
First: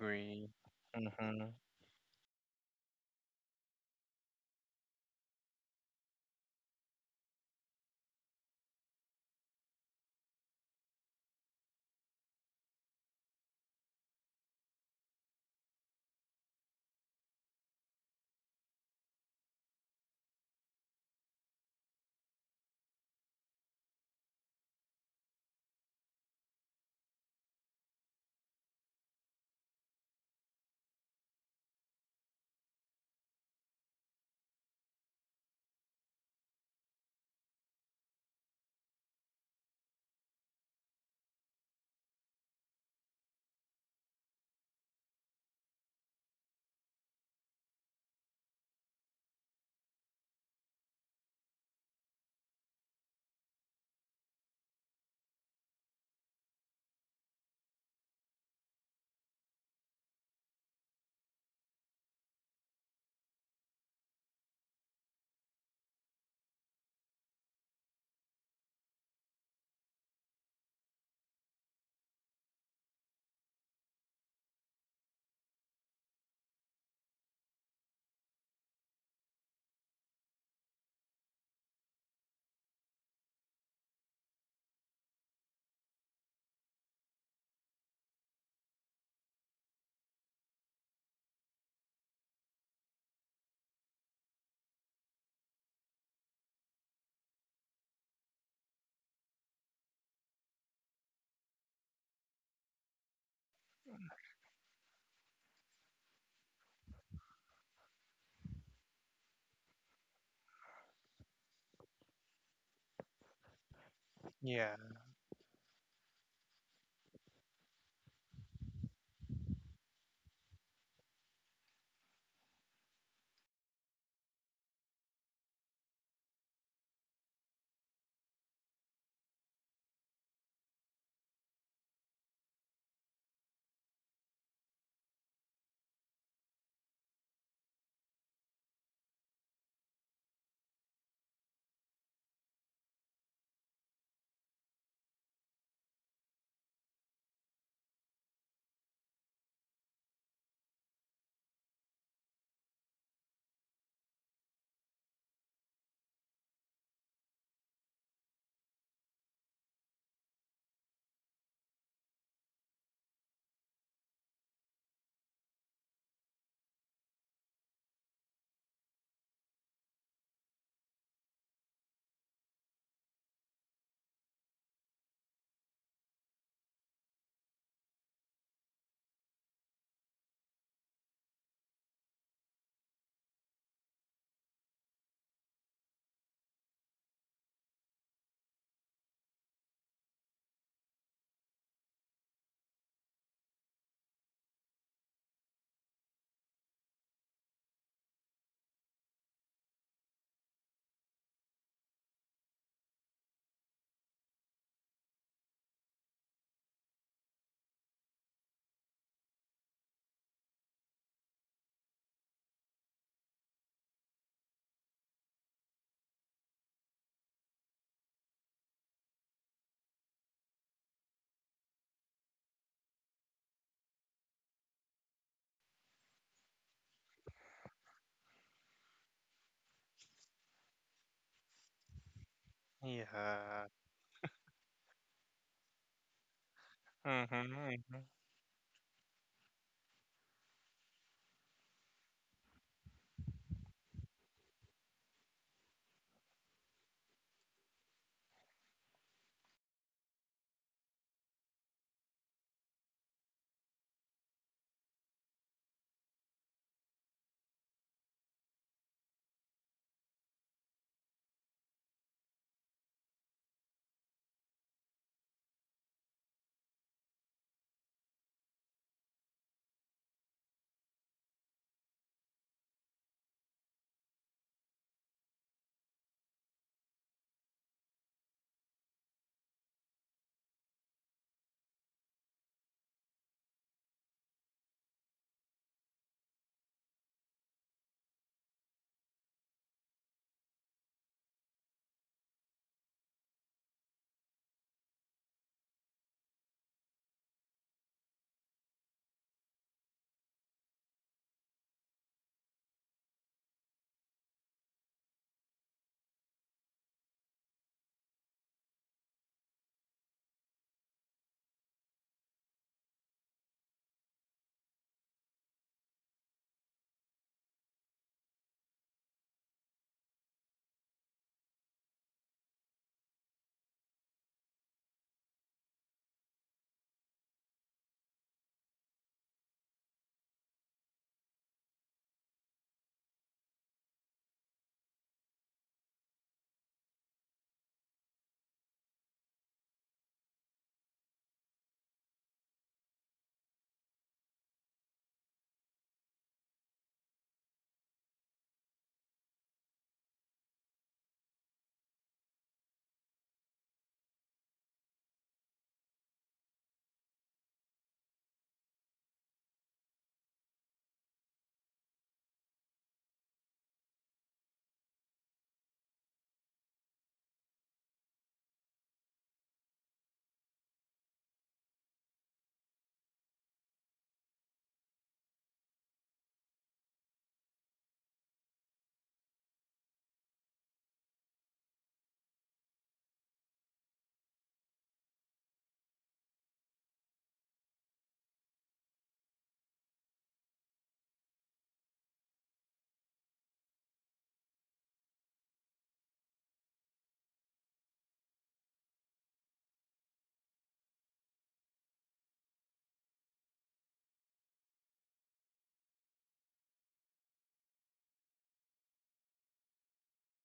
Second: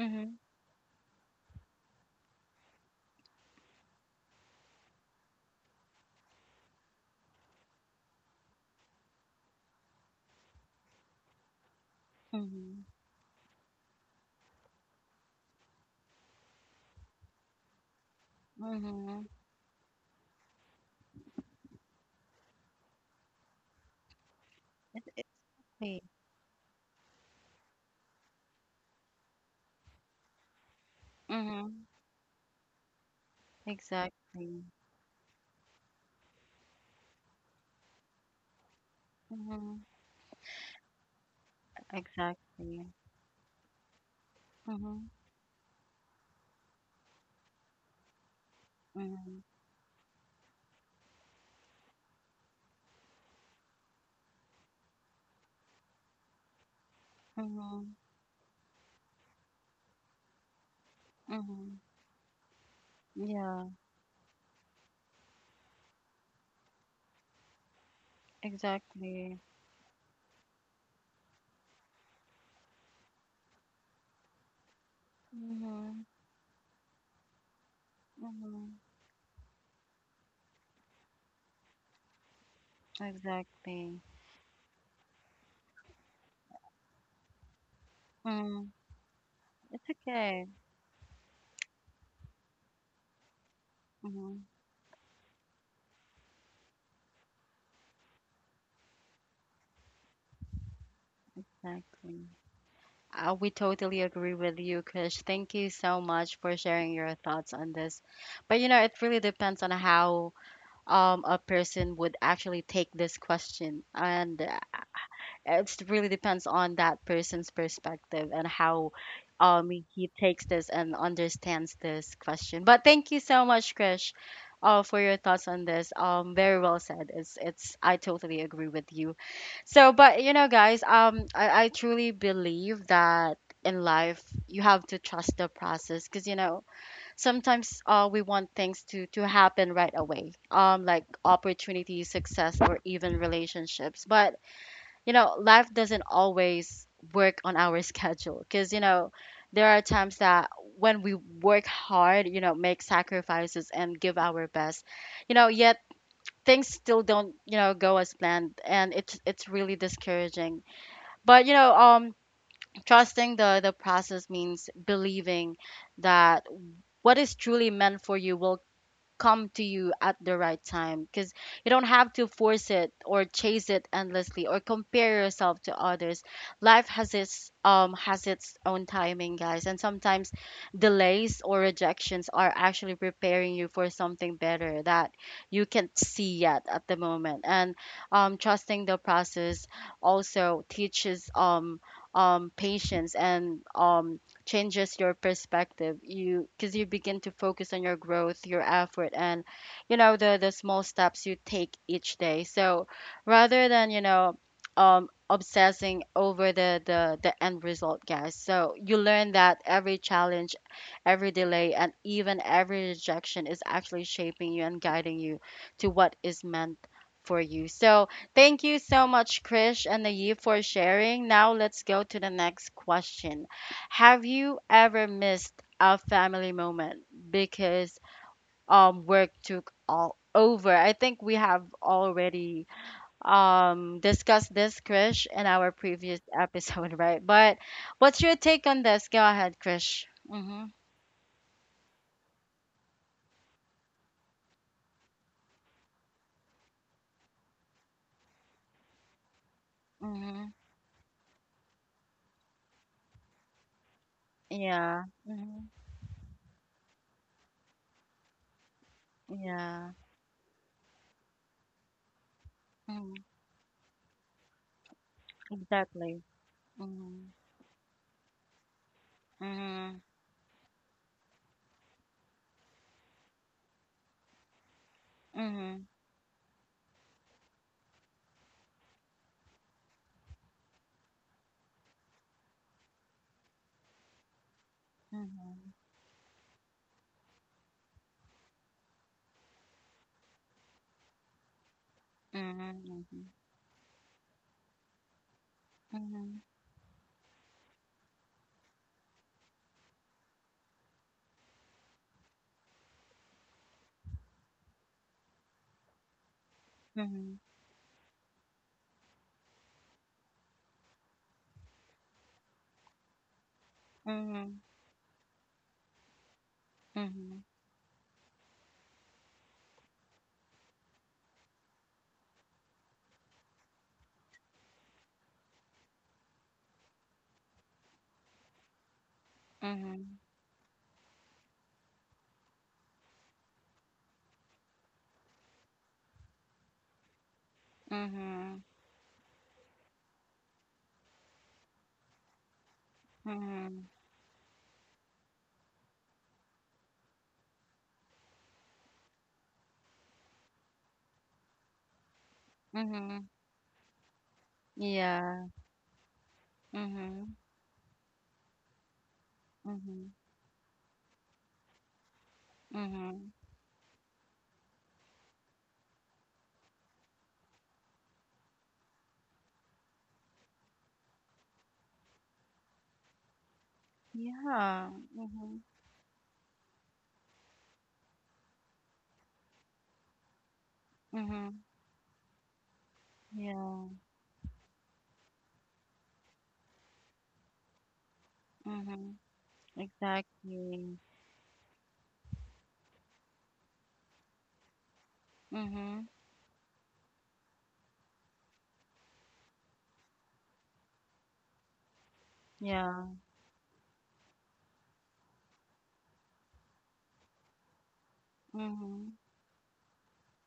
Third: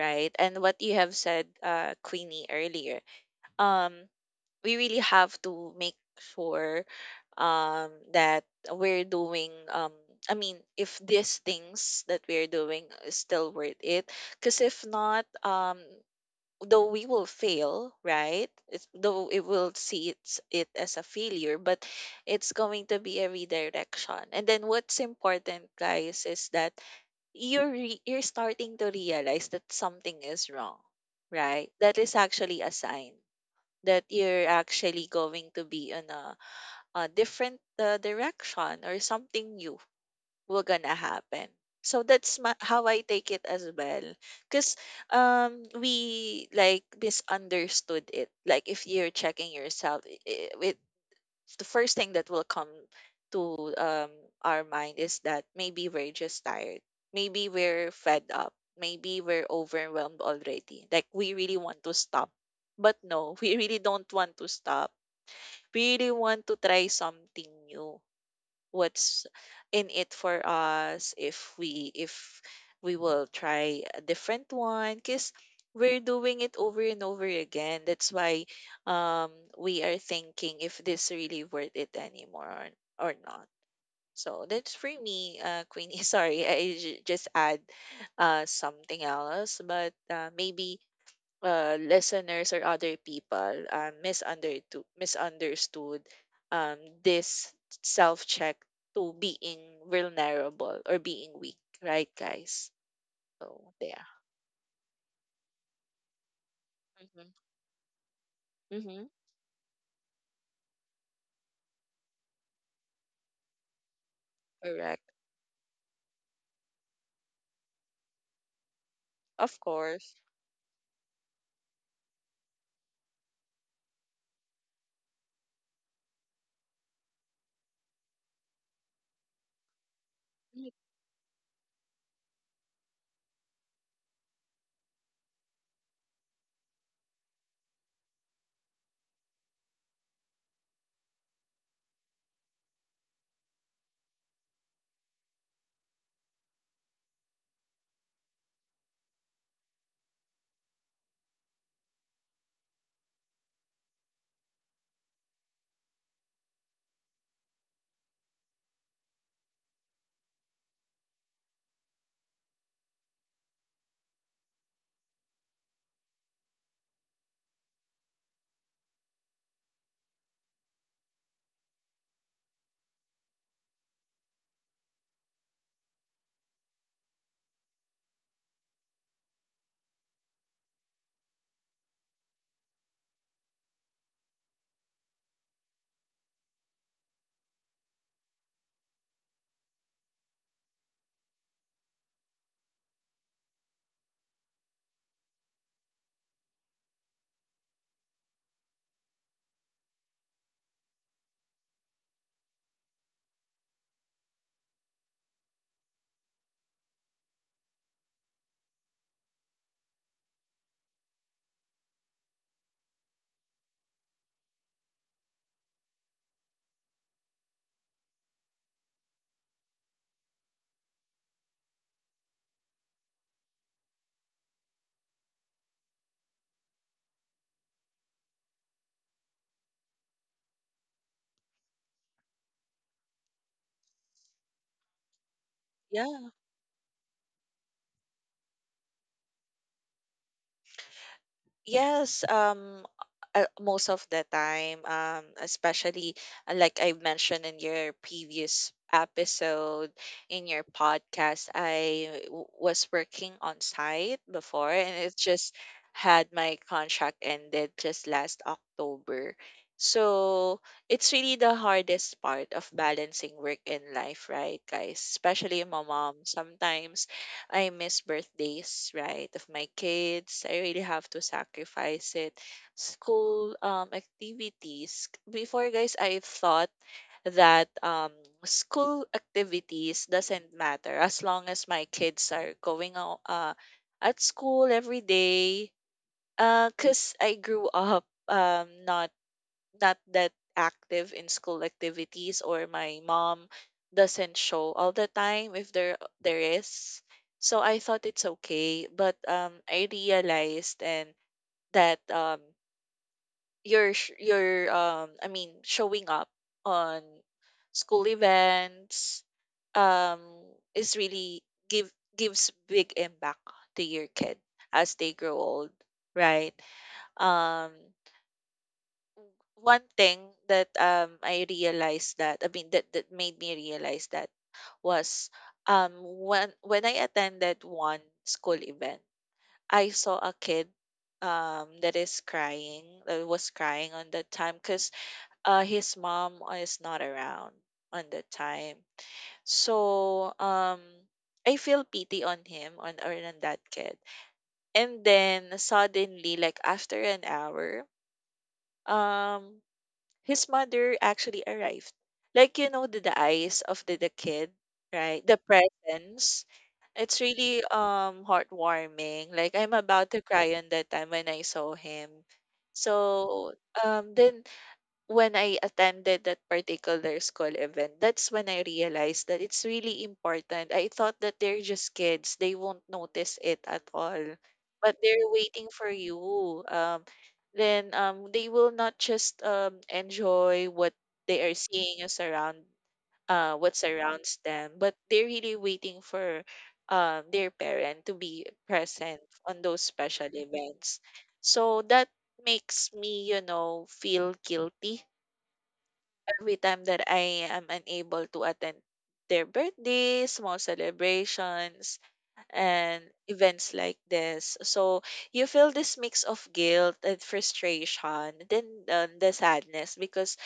S1: Mm-hmm.
S2: And what you have said,
S3: Mhm.
S2: Queenie, earlier, um we really have to make sure, that we're doing, I mean, if these things that we're doing
S1: Mhm,
S2: is still worth it, because if not, though we will fail, right?
S1: mhm.
S2: Though it will see it as a failure, but it's going to be a redirection. And then what's
S1: It's
S2: important,
S1: okay.
S2: guys, is that you're starting to realize that something is wrong, right?
S1: Mhm,
S2: That is actually a sign that you're
S1: exactly.
S2: actually going to be in a different direction, or something new
S1: Mhm,
S2: will gonna happen. So that's how
S1: exactly.
S2: I take it as well. Because
S1: Mhm,
S2: we like misunderstood it. Like if you're
S1: mhm,
S2: checking yourself, with the first thing that will come to our mind is that maybe we're just tired. Maybe we're
S1: mhm,
S2: fed up. Maybe we're overwhelmed already. Like we really
S1: mhm.
S2: want to stop. But no, we
S1: Yeah,
S2: really don't want to stop. We really want to try something new, what's
S1: exactly.
S2: in it for us if we will try a different one, because we're
S1: Mhm,
S2: doing it over and over again. That's why
S1: mhm,
S2: um we are thinking if this really worth it anymore, or not.
S1: exactly.
S2: So that's for me, Queenie, sorry, I just add
S1: Mm,
S2: something else,
S1: it's
S2: but
S1: okay.
S2: maybe listeners or other people
S1: Mhm,
S2: misunderstood um, this self check to being vulnerable or being weak, right,
S1: exactly.
S2: guys?
S1: We
S2: So there.
S1: totally agree with you, Krish. Thank you so much for sharing your
S2: Mm-hmm.
S1: thoughts on this. But you know, it
S2: Mm-hmm.
S1: really depends on how a person would actually take this question, and
S3: Yeah.
S2: Correct.
S1: it really depends on that person's perspective and how
S2: Of
S1: he
S2: course.
S1: takes this and understands this question. But thank you so much, Krish, for your thoughts on this. Very well said. It's I totally agree with you. So, but you know,
S2: Mm,
S1: guys, I truly believe that in life you have to trust the process, because you know sometimes we want things to happen right away, like opportunities, success, or even relationships. But you know, life doesn't always work on our schedule, because, you know, there are times that, when we work hard, you know, make sacrifices and give our best, you know, yet things still don't, you know, go as planned, and it's really discouraging. But, you know, trusting the process means believing that what is truly meant for you will come to you at the right time, because you don't have to force it or chase it endlessly or compare yourself to others. Life has its own timing, guys, and sometimes delays or rejections are actually preparing you for something better that you can't see yet at the moment. And trusting the process also teaches patience, and changes your perspective, you because you begin to focus on your growth, your effort, and, you know, the small steps you take each day. So rather than, you know, obsessing over the end result, guys, so you learn that every challenge, every delay, and even every rejection is actually shaping you and guiding you to what is meant for you. So thank you so much, Krish and Naive, for sharing. Now let's go to the next question: have you ever missed a family moment because work took all over? I think we have already
S3: Yeah.
S1: discussed this, Krish, in our previous
S2: yeah.
S1: episode, right? But
S3: Mhm. Mhm.
S1: what's your take on this? Go ahead, Krish. Mm-hmm.
S2: Yes, most of the time, especially like I mentioned in your previous episode, in
S1: Mm-hmm.
S2: your podcast, I was working on site before, and
S1: Yeah.
S2: it just
S1: Mm-hmm.
S2: had my contract ended just last October.
S1: Yeah.
S2: So it's really the hardest part of
S1: Mm-hmm.
S2: balancing work and life, right, guys? Especially my
S1: Exactly.
S2: mom. Sometimes
S1: Mm-hmm.
S2: I miss birthdays, right, of my
S1: Mm-hmm.
S2: kids. I really have to sacrifice it. School activities. Before,
S1: Mm-hmm.
S2: guys, I thought that school activities doesn't matter as long as my kids are going out at school every day. Cause I grew up not that active in school activities, or
S1: Mm-hmm.
S2: my
S1: Mm-hmm.
S2: mom doesn't show all the time if there
S1: Mm-hmm.
S2: there is So I thought it's okay, but I realized and that you're showing up on
S1: Mm-hmm.
S2: school events um is really give gives big impact to your
S1: Mm-hmm.
S2: kid
S1: Mm-hmm.
S2: as they grow old, right?
S1: Mm-hmm.
S2: um one thing that I realized, that made me realize, that was when I attended one school event, I
S1: Mm-hmm,
S2: saw a kid that was crying on that time because his mom is not around on that
S1: mm-hmm.
S2: time. So I feel pity on him on or on that
S1: Mhm,
S2: kid. And then suddenly, like after an hour, um his mother actually arrived. You know, the
S1: mhm.
S2: eyes of the kid, right? The
S1: Yeah.
S2: presence. It's
S1: Mhm,
S2: really heartwarming. Like, I'm
S1: mhm,
S2: about to cry on that time when I saw him.
S1: mhm.
S2: So the when I attended that particular school event, that's when I realized that it's really important. I thought that they're just kids, they won't notice it at all.
S1: Yeah.
S2: But they're
S1: Mhm,
S2: waiting for you. Then they will not just enjoy what they are
S1: mhm.
S2: seeing as around, what
S1: Yeah.
S2: surrounds them, but they're really waiting for their parent to be
S1: Mhm.
S2: present on those special
S1: Exactly.
S2: events. So that makes me, you know, feel guilty
S1: Mhm.
S2: every time that I am unable to attend their birthdays, small celebrations, and
S1: Yeah.
S2: events like this. So you feel this mix of guilt and frustration, then
S1: Mhm.
S2: the sadness, because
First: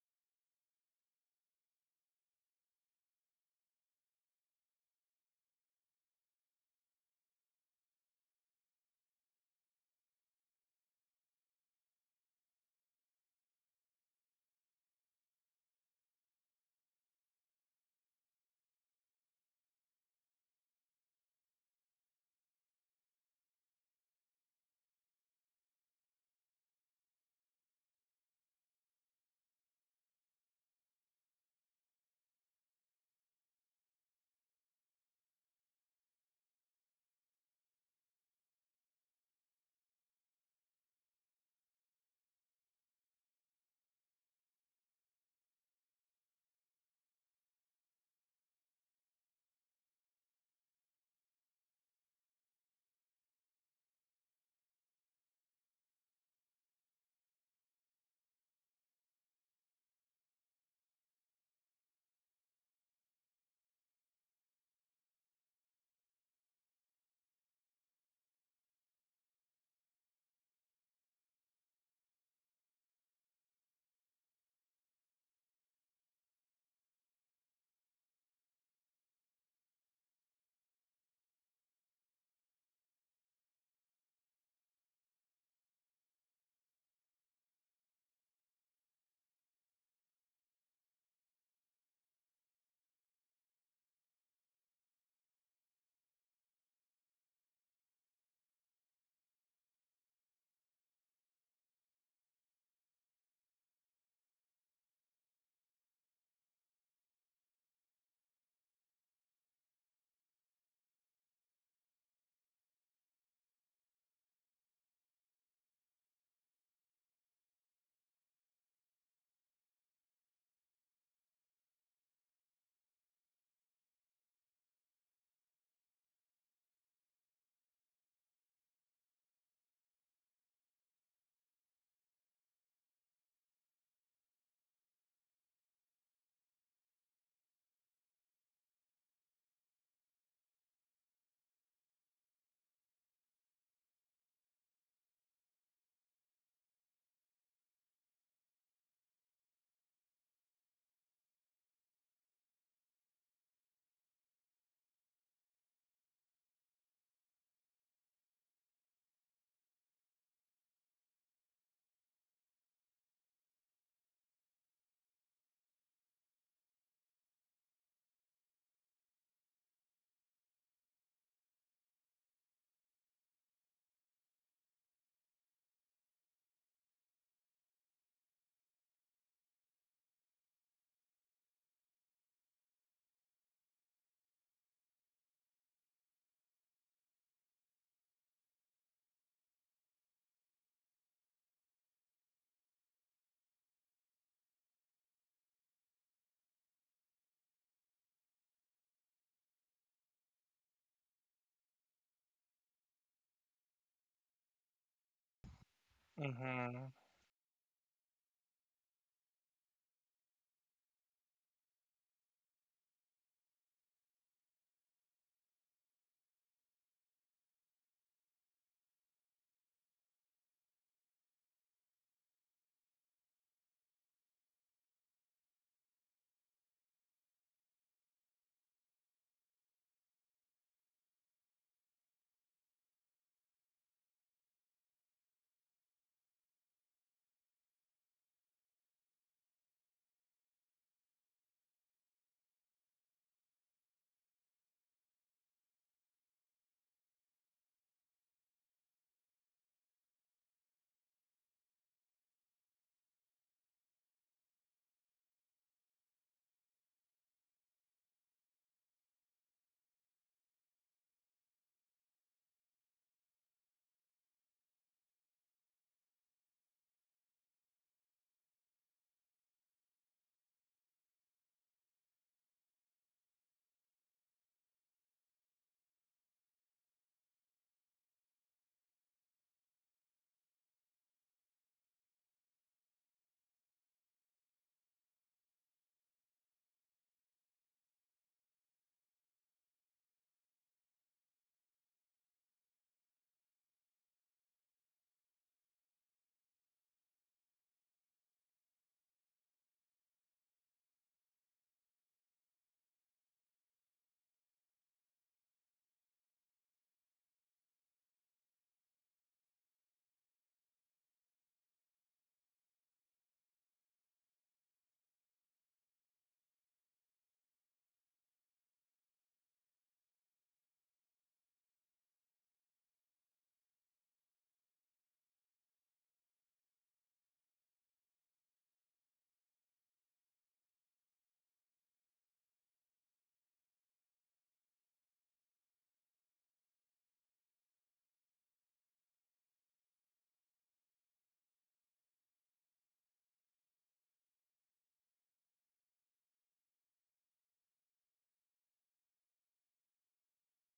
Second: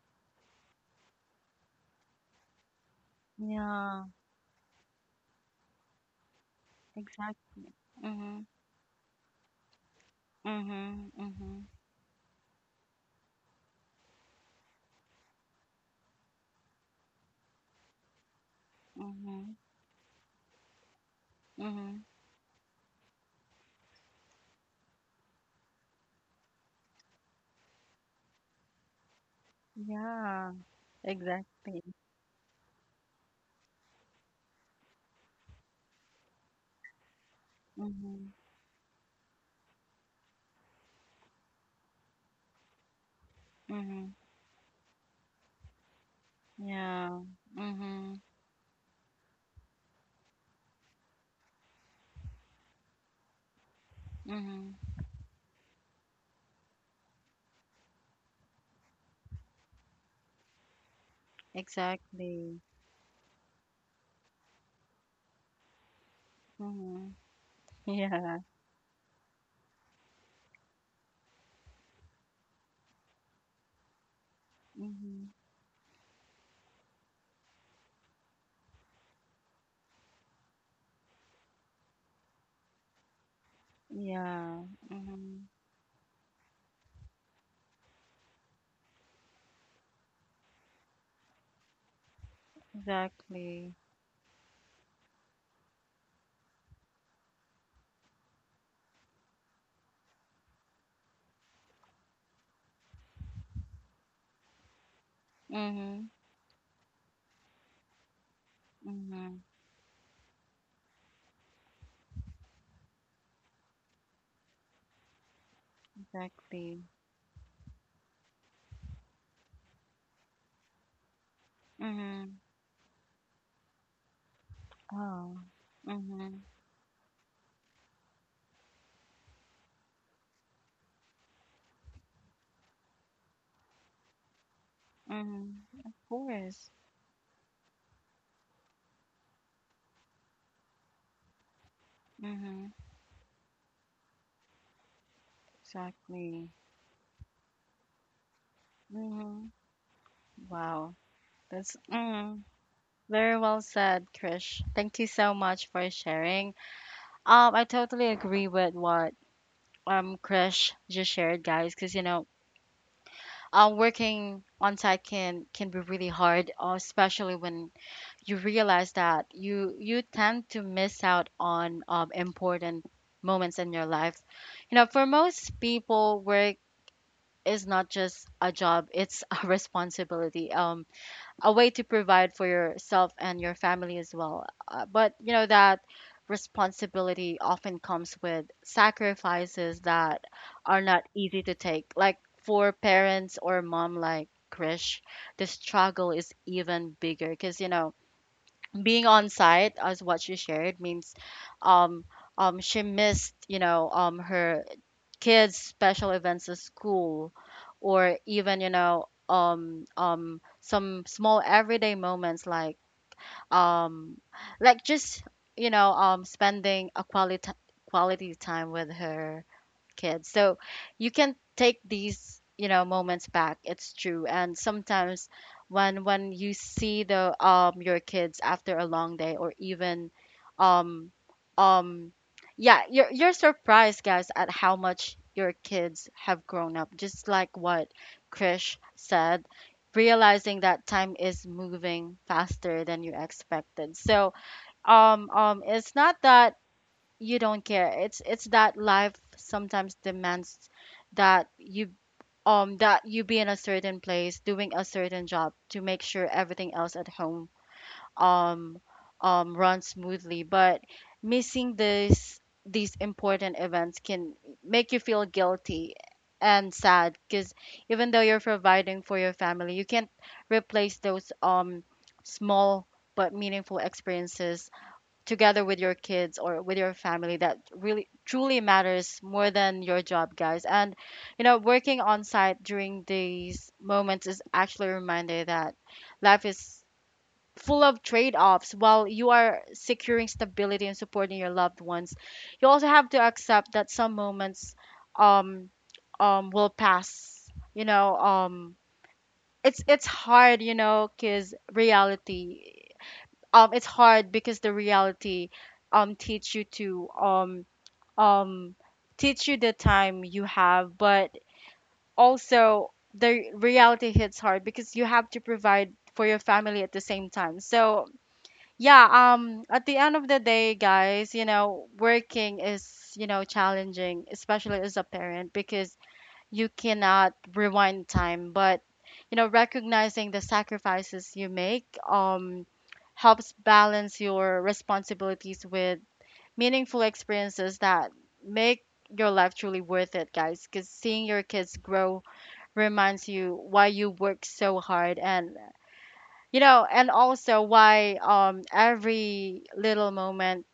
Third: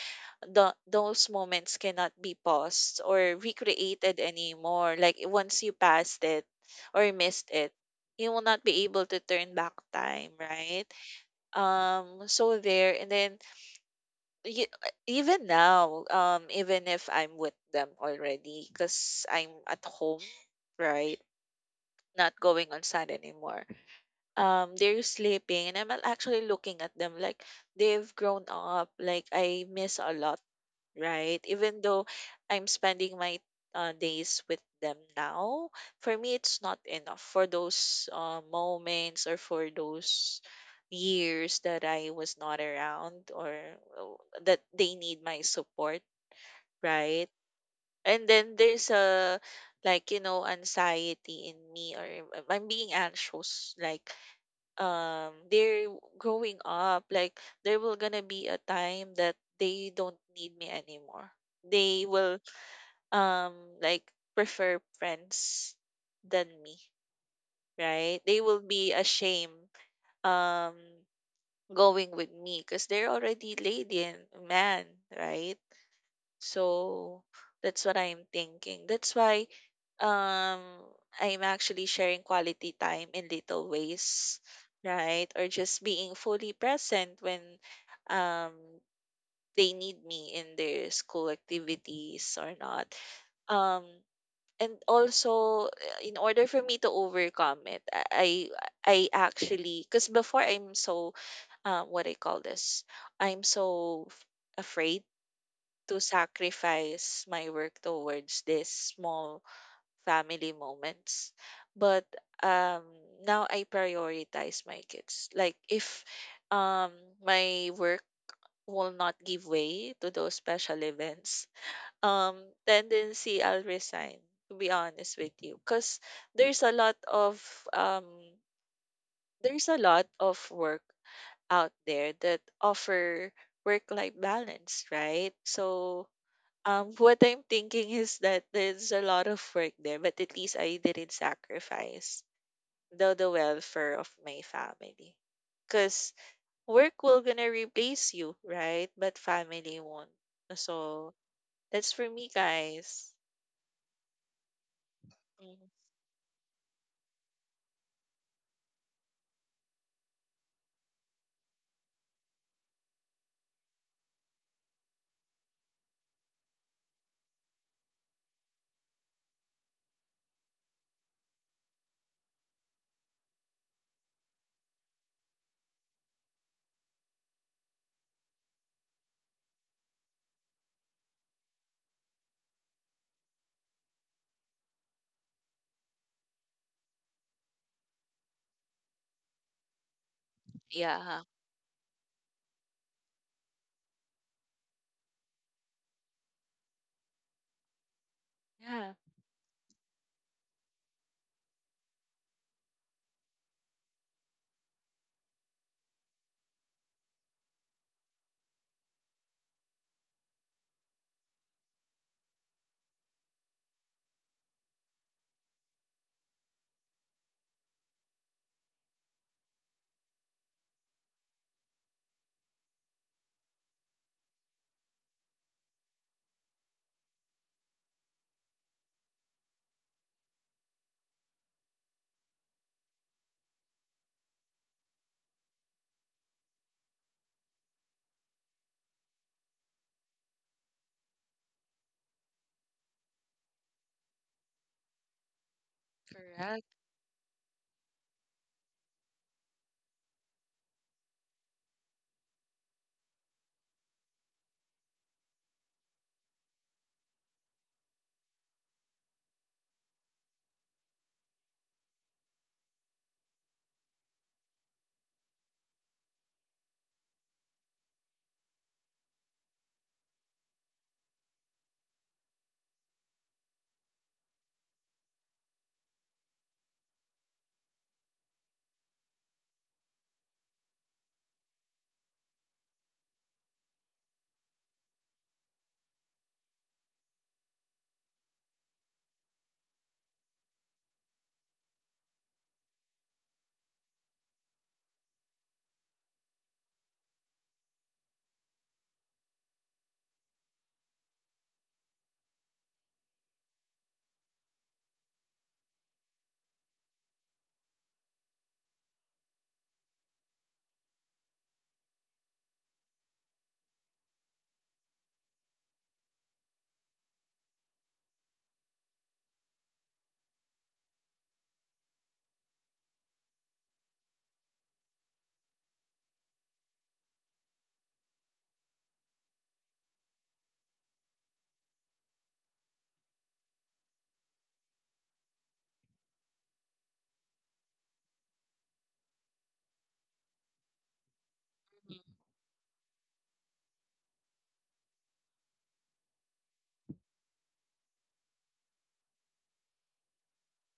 S2: those moments cannot be paused or
S1: Yeah.
S2: recreated anymore. Like, once you passed it or missed it,
S1: Exactly.
S2: you will
S1: Mhm,
S2: not be able to turn back time, right?
S1: mhm, mhm,
S2: So there, and then you, even now, even if I'm with them already, because I'm
S1: mhm,
S2: at home, right?
S1: mhm.
S2: Not going on sun anymore. They're sleeping, and I'm actually looking at them like they've grown up. Like, I miss a lot,
S1: Yeah.
S2: right? Even
S1: Exactly.
S2: though I'm spending my days with them now, for me, it's not enough for those
S1: Mhm,
S2: moments or for those years that I was not around, or
S1: mhm.
S2: uh, that they need my support,
S1: Yeah.
S2: right?
S1: Mhm,
S2: And then there's a, like, you know, anxiety in me, or I'm being anxious, like
S1: mhm.
S2: they're growing up, like there will gonna be a time that they don't need me anymore. They will
S1: Exactly.
S2: um like prefer friends than me,
S1: Mhm.
S2: right?
S1: Yeah.
S2: They will be ashamed um going with me because they're already lady and man,
S1: Mhm.
S2: right? So that's what I'm thinking. That's why um I'm actually sharing quality time in little ways,
S1: Yeah.
S2: right? Or
S1: Mhm.
S2: just being fully present when um they need me in their school activities or not.
S1: Exactly.
S2: Um and also in order for me to overcome it, I actually, because before I'm so what I call this, I'm so afraid to
S1: Mhm.
S2: sacrifice my work towards these small
S1: Mhm.
S2: family moments. But um, now I prioritize my kids. Like, if
S1: Exactly.
S2: um, my work will not give way to those special events, um,
S1: Mhm.
S2: tendency I'll resign. To be honest with
S1: Oh.
S2: you, because
S1: Mhm.
S2: there's a lot of um, there's a lot of work out there that offer work life balance, right?
S1: Mhm. Of
S2: So
S1: course.
S2: what I'm thinking is that there's a lot of work there, but at least I didn't sacrifice
S1: Mhm.
S2: the welfare of my family. Cause
S1: Exactly.
S2: work will gonna replace you, right? But
S1: Mhm.
S2: family won't.
S1: Wow.
S2: So
S1: That's
S2: that's for me,
S1: mhm.
S2: guys.
S1: Very well said, Krish. Thank you so
S2: Mhm.
S1: much for sharing. I totally agree with what Krish just shared, guys, because you know, working on site can be really hard, especially when you realize that you tend to miss out on important moments in your life. You know, for most people work is not just a job, it's a responsibility, a way to provide for yourself and your family as well. But you know that responsibility often comes with sacrifices that are not
S2: Yeah.
S1: easy to take, like for parents or mom like Krish. The struggle is even bigger, because you know
S2: Yeah,
S1: being on site, as what she shared, means um she missed, you know, her kids' special events at
S3: Mhm.
S1: school, or even, you know, some small everyday moments, like um just, you know, spending a quality time with her kids. So you can take these, you know, moments back. It's true, and sometimes when you see the your kids after a long day, or even um um yeah, you're surprised, guys, at how much your kids have grown up, just like what Krish said, realizing that time is moving faster than you expected. So it's not that
S2: correct.
S1: you don't care. It's that life sometimes demands that you that you be in a certain place doing a certain job to make sure everything else at home um, run smoothly. But missing this these important events can make you feel guilty and sad, because even though you're providing for your family, you can't replace those small but meaningful experiences together with your kids or with your family that really truly matters more than your job, guys. And working on site during these moments is actually a reminder that life is full of trade offs. While you are securing stability and supporting your loved ones, you also have to accept that some moments um, will pass. You know, um, it's hard, because reality. It's hard because the reality um teach you to um um teach you the time you have, but also the reality hits hard because you have to provide for your family at the same time. So yeah, at the end of the day, guys, you know, working is, you know, challenging, especially as a parent, because you cannot rewind time. But, you know, recognizing the sacrifices you make, helps balance your responsibilities with meaningful experiences that make your life truly worth it, guys. Because seeing your kids grow reminds you why you work so hard, and, you know, and also why every little moment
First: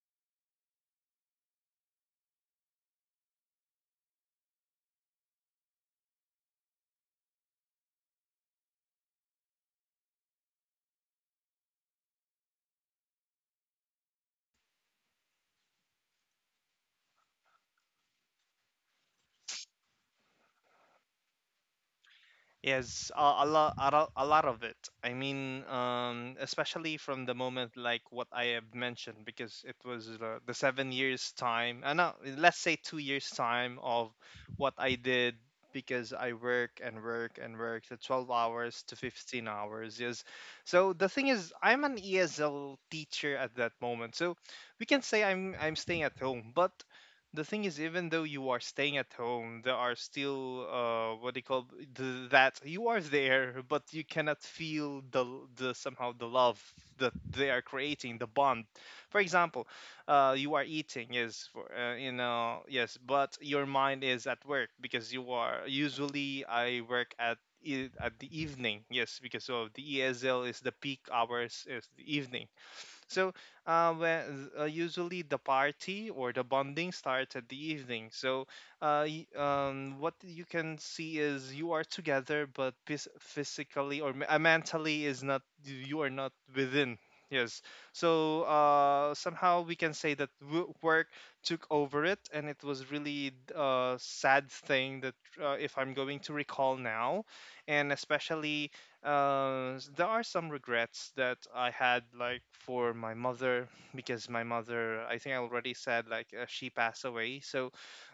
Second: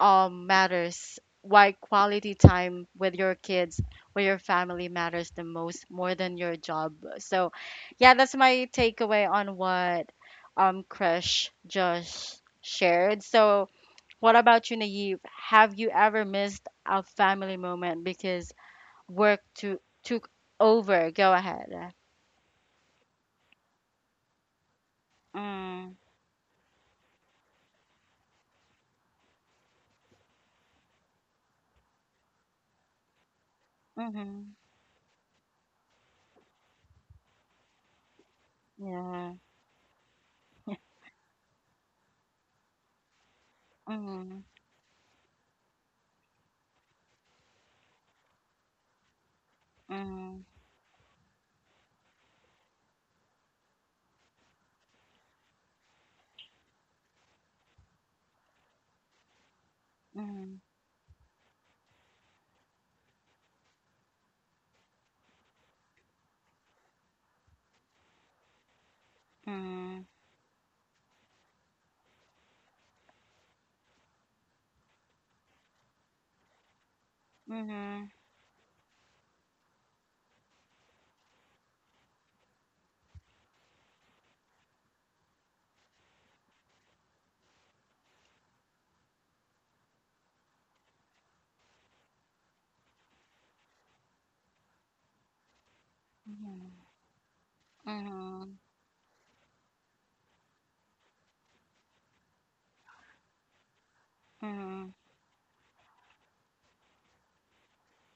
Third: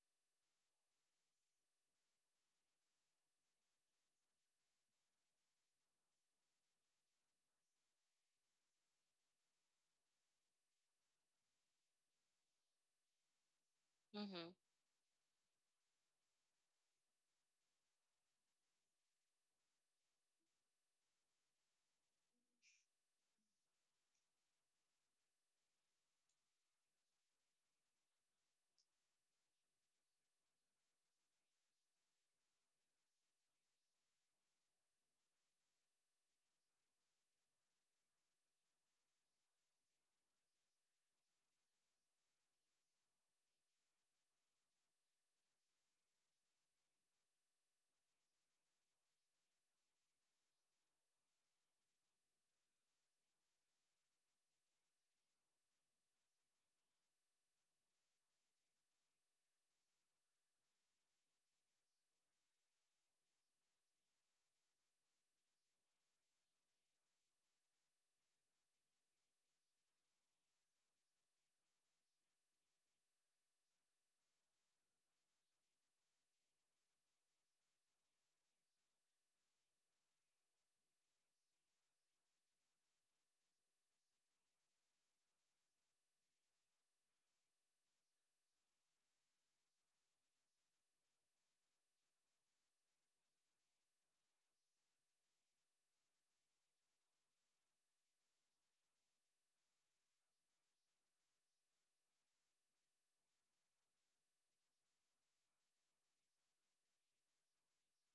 S1: matters, why quality time with your kids, with your family, matters the most, more than your job. So yeah, that's my takeaway on what Krish just shared. So what
S2: Mm-hmm.
S1: about you, Naive? Have you ever missed a family moment because work to took over? Go ahead.
S3: Yes, a lot, a lot of it. I mean,
S1: Mm,
S3: especially from the moment like what I have mentioned, because it was the 7 years time, and no, let's say 2 years time of
S1: mm-hmm,
S3: what I did, because I work and work and work the 12 hours to
S1: yeah,
S3: 15 hours. Yes. So the thing is, I'm an ESL teacher at that moment, so
S1: mm-hmm.
S3: we can say I'm staying at home. But the thing is, even though you are staying at home, there are
S1: Mhm,
S3: still, what do you call, that you are there, but you cannot feel the the, somehow, the love that they are creating, the bond. For example, you
S1: mhm,
S3: are eating, yes, for, yes, but your mind is at work because you are usually, I work at at the evening, yes, because of the
S1: mhm,
S3: ESL, is the peak hours is the evening. So, when, usually the party or the bonding starts at the
S1: mhm,
S3: evening. So, what you can see is you are together, but physically or mentally is not, you are not within. Yes. So somehow we can say that work took over it, and it was really a sad thing that, if I'm going to
S1: mhm,
S3: recall now, and
S1: mhm,
S3: especially, there are some regrets that I had, like for my mother, because my
S1: mhm,
S3: mother, I think I already said, like, she passed away. So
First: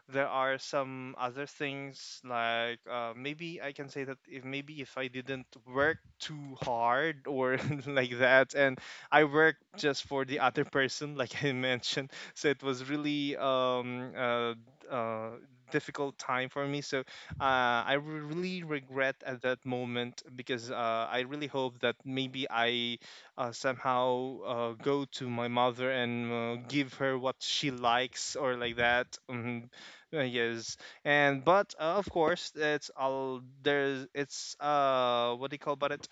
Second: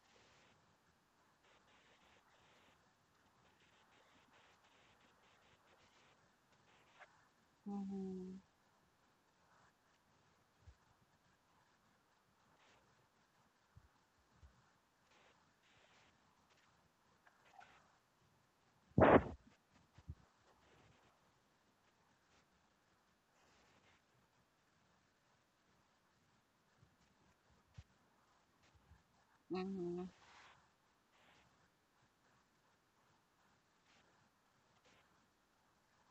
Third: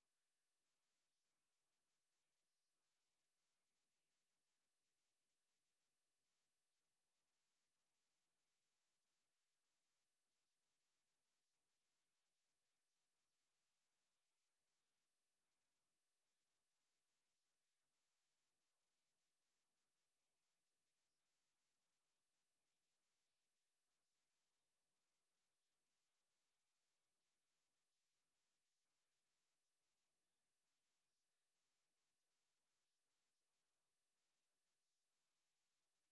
S3: there are some other things, like, maybe I can say that if, maybe if I didn't work too hard or like
S1: mhm,
S3: that, and I worked just for the other person, like I mentioned. So it was really uh difficult time for me. So I really regret at that moment, because, I really hope that maybe I, somehow, go to my mother and, give her what she likes, or like that.
S1: mhm,
S3: Yes. And but, of course, it's all, there's, it's, what do you call about it?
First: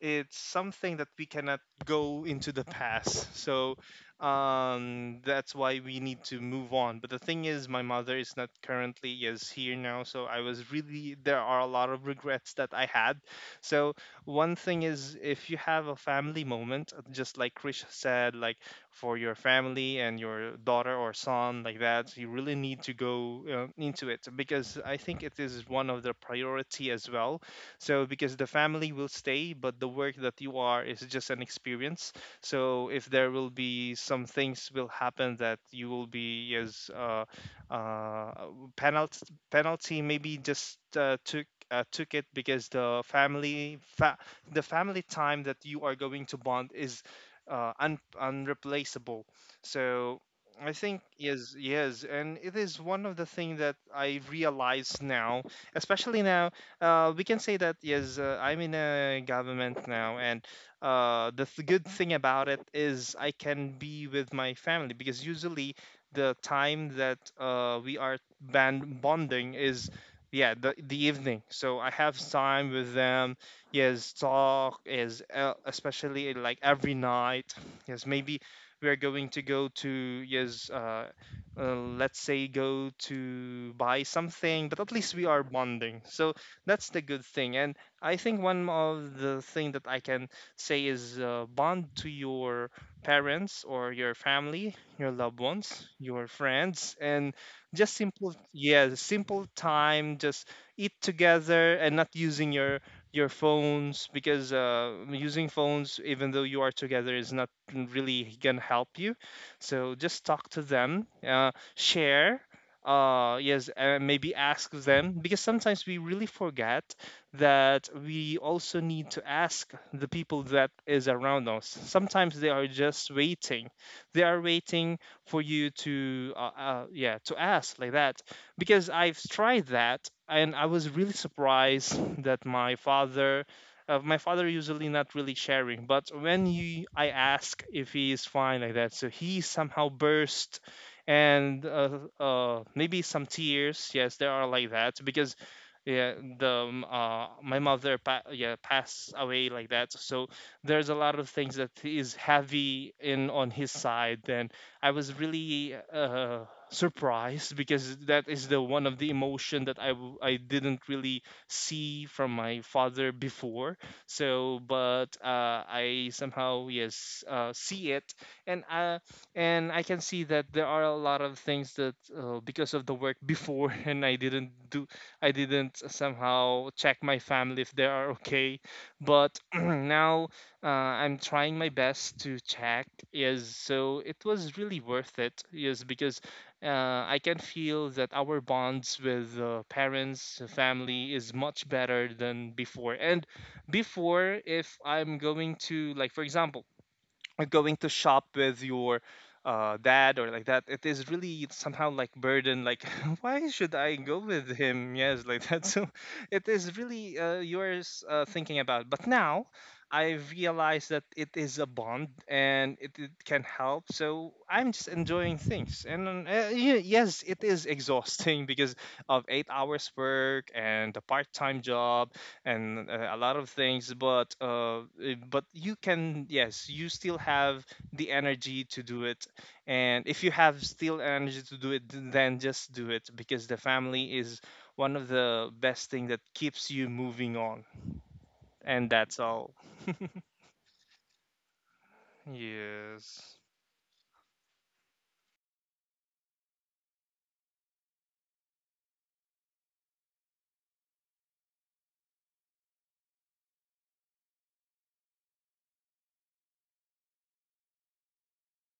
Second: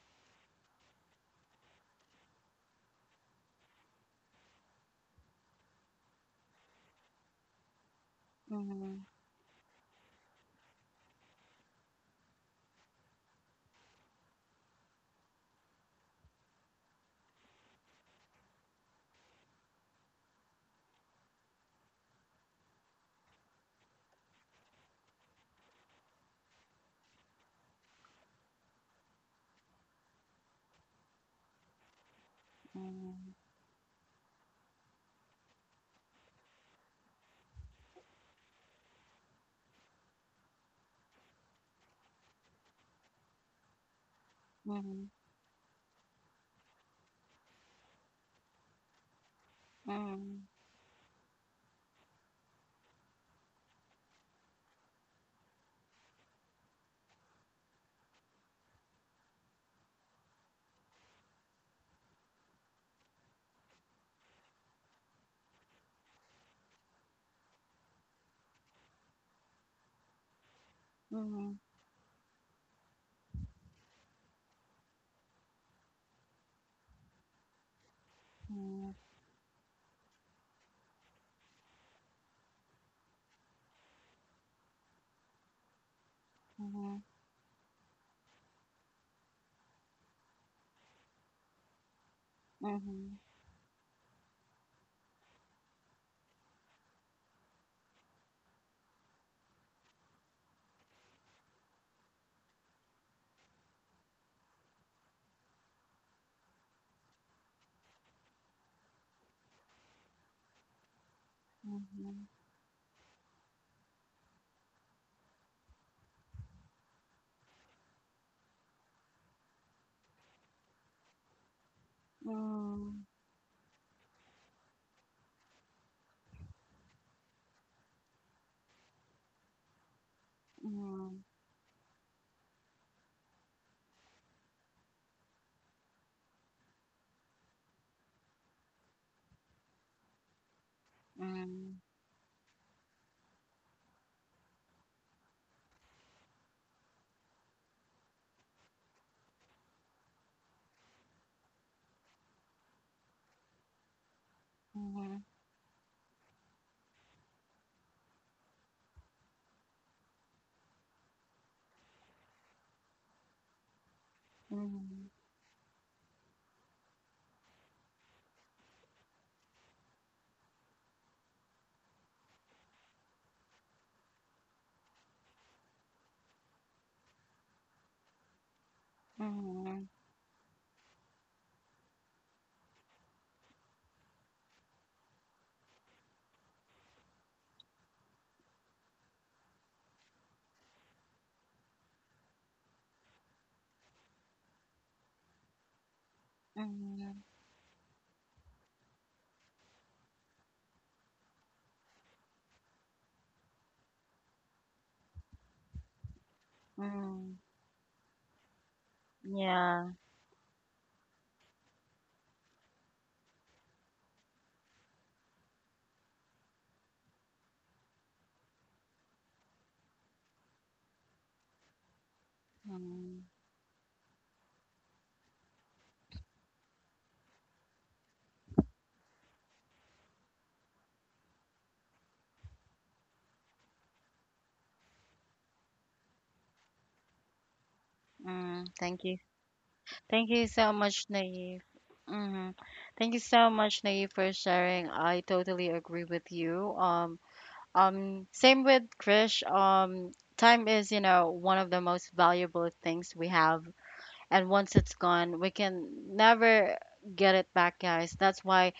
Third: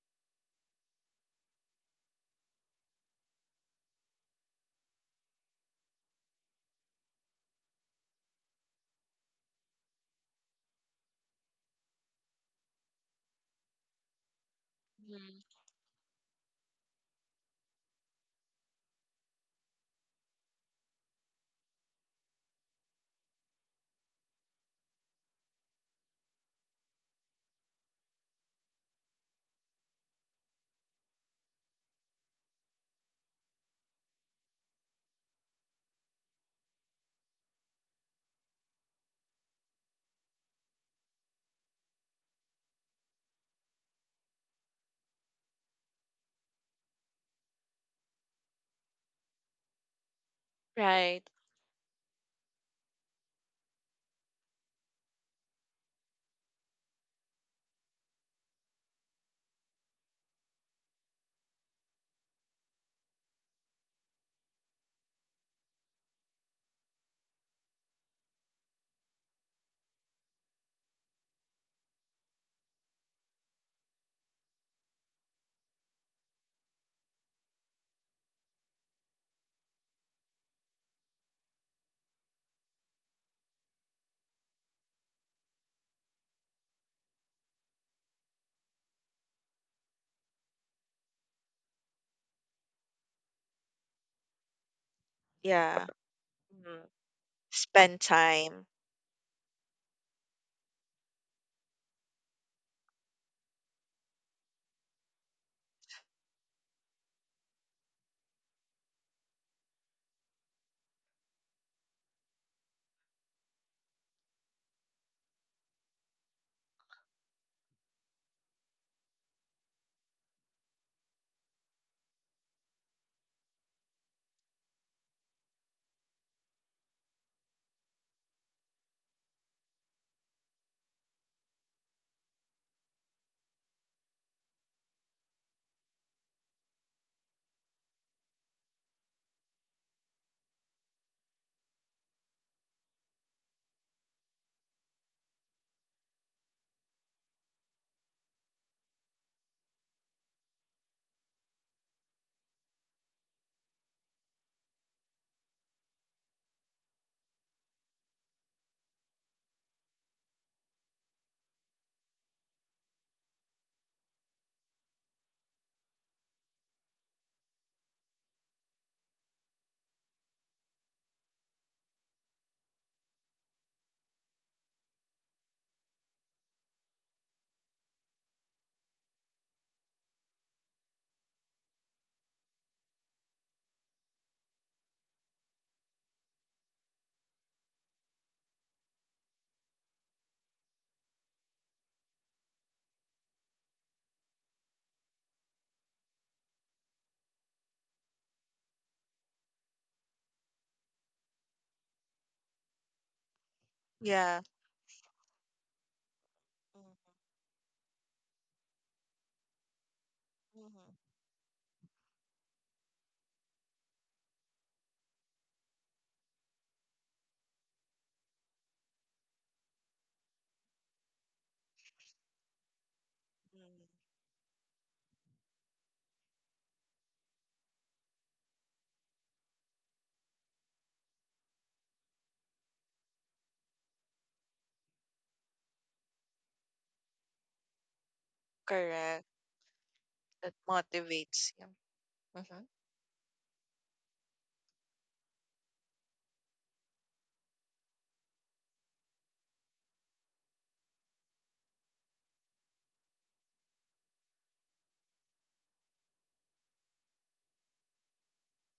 S3: It's something that we cannot go into the past. So that's why we need to move on. But the thing is, my mother is not
S1: mhm, mhm,
S3: currently is here now. So I was really, there are a lot of regrets that I had. So one thing is,
S2: Hmm.
S3: if you have a family moment, just like Krish said, like for your family and your daughter or son, like that, you really need to go into it, because I think it is one of the priority as well. So because the family will stay, but the work that you are is just an experience. So if there
S1: mhm,
S3: will be some things will happen that you will be as, uh, penalty, penalty, maybe just, took it, because the family, the family
S1: mhm,
S3: time that you are going to bond is unreplaceable. So
S1: mhm,
S3: I think,
S2: Right.
S3: yes, yes, and it is one of the thing that I realize now, especially now. We can say that, yes, I'm in a government now, and, the good thing about it is I can be with my family, because usually the time that, we are band bonding is, yeah, the
S1: mhm, mhm, mhm, mhm, mhm, mhm,
S3: evening,
S1: mhm, mhm,
S3: so I have time with them. Yes, talk is, especially like every night. Yes, maybe we are going to go to, yes, let's say go to buy something, but at least we are bonding. So that's the good thing, and I think one of the thing that I can say is, bond to your
S1: mhm,
S3: parents or your family, your loved
S2: Yeah.
S3: ones, your
S2: Mhm.
S3: friends. And just
S2: Spend
S3: simple,
S2: time.
S3: yeah, simple time. Just eat together and not using your phones, because, using phones even though you are together is not really gonna help you. So just talk to them, share, yes, and maybe ask them, because sometimes we really forget that we also need to ask the people that is around us. Sometimes they are just waiting, they are waiting for you to, yeah, to ask, like that. Because I've tried that and I was really surprised that my father, my father usually not really sharing, but when you I ask if he is fine, like that, so he somehow burst. And, maybe some tears. Yes, there are like that, because, yeah, the my mother yeah, passed away, like that. So there's a lot of things that is heavy in on his side. Then I was really, surprised, because that is the one of the emotion that I I didn't really see from my father before. So but, I somehow, yes, see it. And I, and I can see that there are a lot of things that, because of the work before and I didn't do, I didn't somehow check my family if they are okay. But
S1: mhm,
S3: now, I'm trying my best to check. Yes, so it was really worth it, yes, because, I can feel that our bonds with, parents, family, is much better than before. And before, if I'm going to, like, for example,
S1: mhm,
S3: going to shop with your, dad or like that, it is really somehow like burden, like why should I go
S2: Yeah.
S3: with him, yes, like that. So it is
S2: Mhm.
S3: really,
S1: mhm.
S3: yours, thinking about. But now
S1: Yeah.
S3: I realize that it is a bond, and it can help. So I'm just enjoying things. And yes, it is exhausting because of 8 hours work and the part-time job, and, a
S1: Mm,
S3: lot of
S2: Mhm.
S3: things. But but you can, yes, you still have the energy to do it. And if you have still energy to do it, then just do it, because the family is one of the best thing that keeps you moving on.
S1: mm.
S3: And
S1: Thank you.
S3: that's
S2: Correct.
S3: all.
S1: Thank you
S2: That
S1: so much,
S2: motivates
S1: Naive.
S2: you.
S1: Hmm.
S2: Hmm.
S1: Thank you
S3: Yes.
S1: so much, Naive, for sharing. I totally agree with you. Same with Krish. Time is, you know, one of the most valuable things we have, and once it's gone, we can never get it back, guys. That's why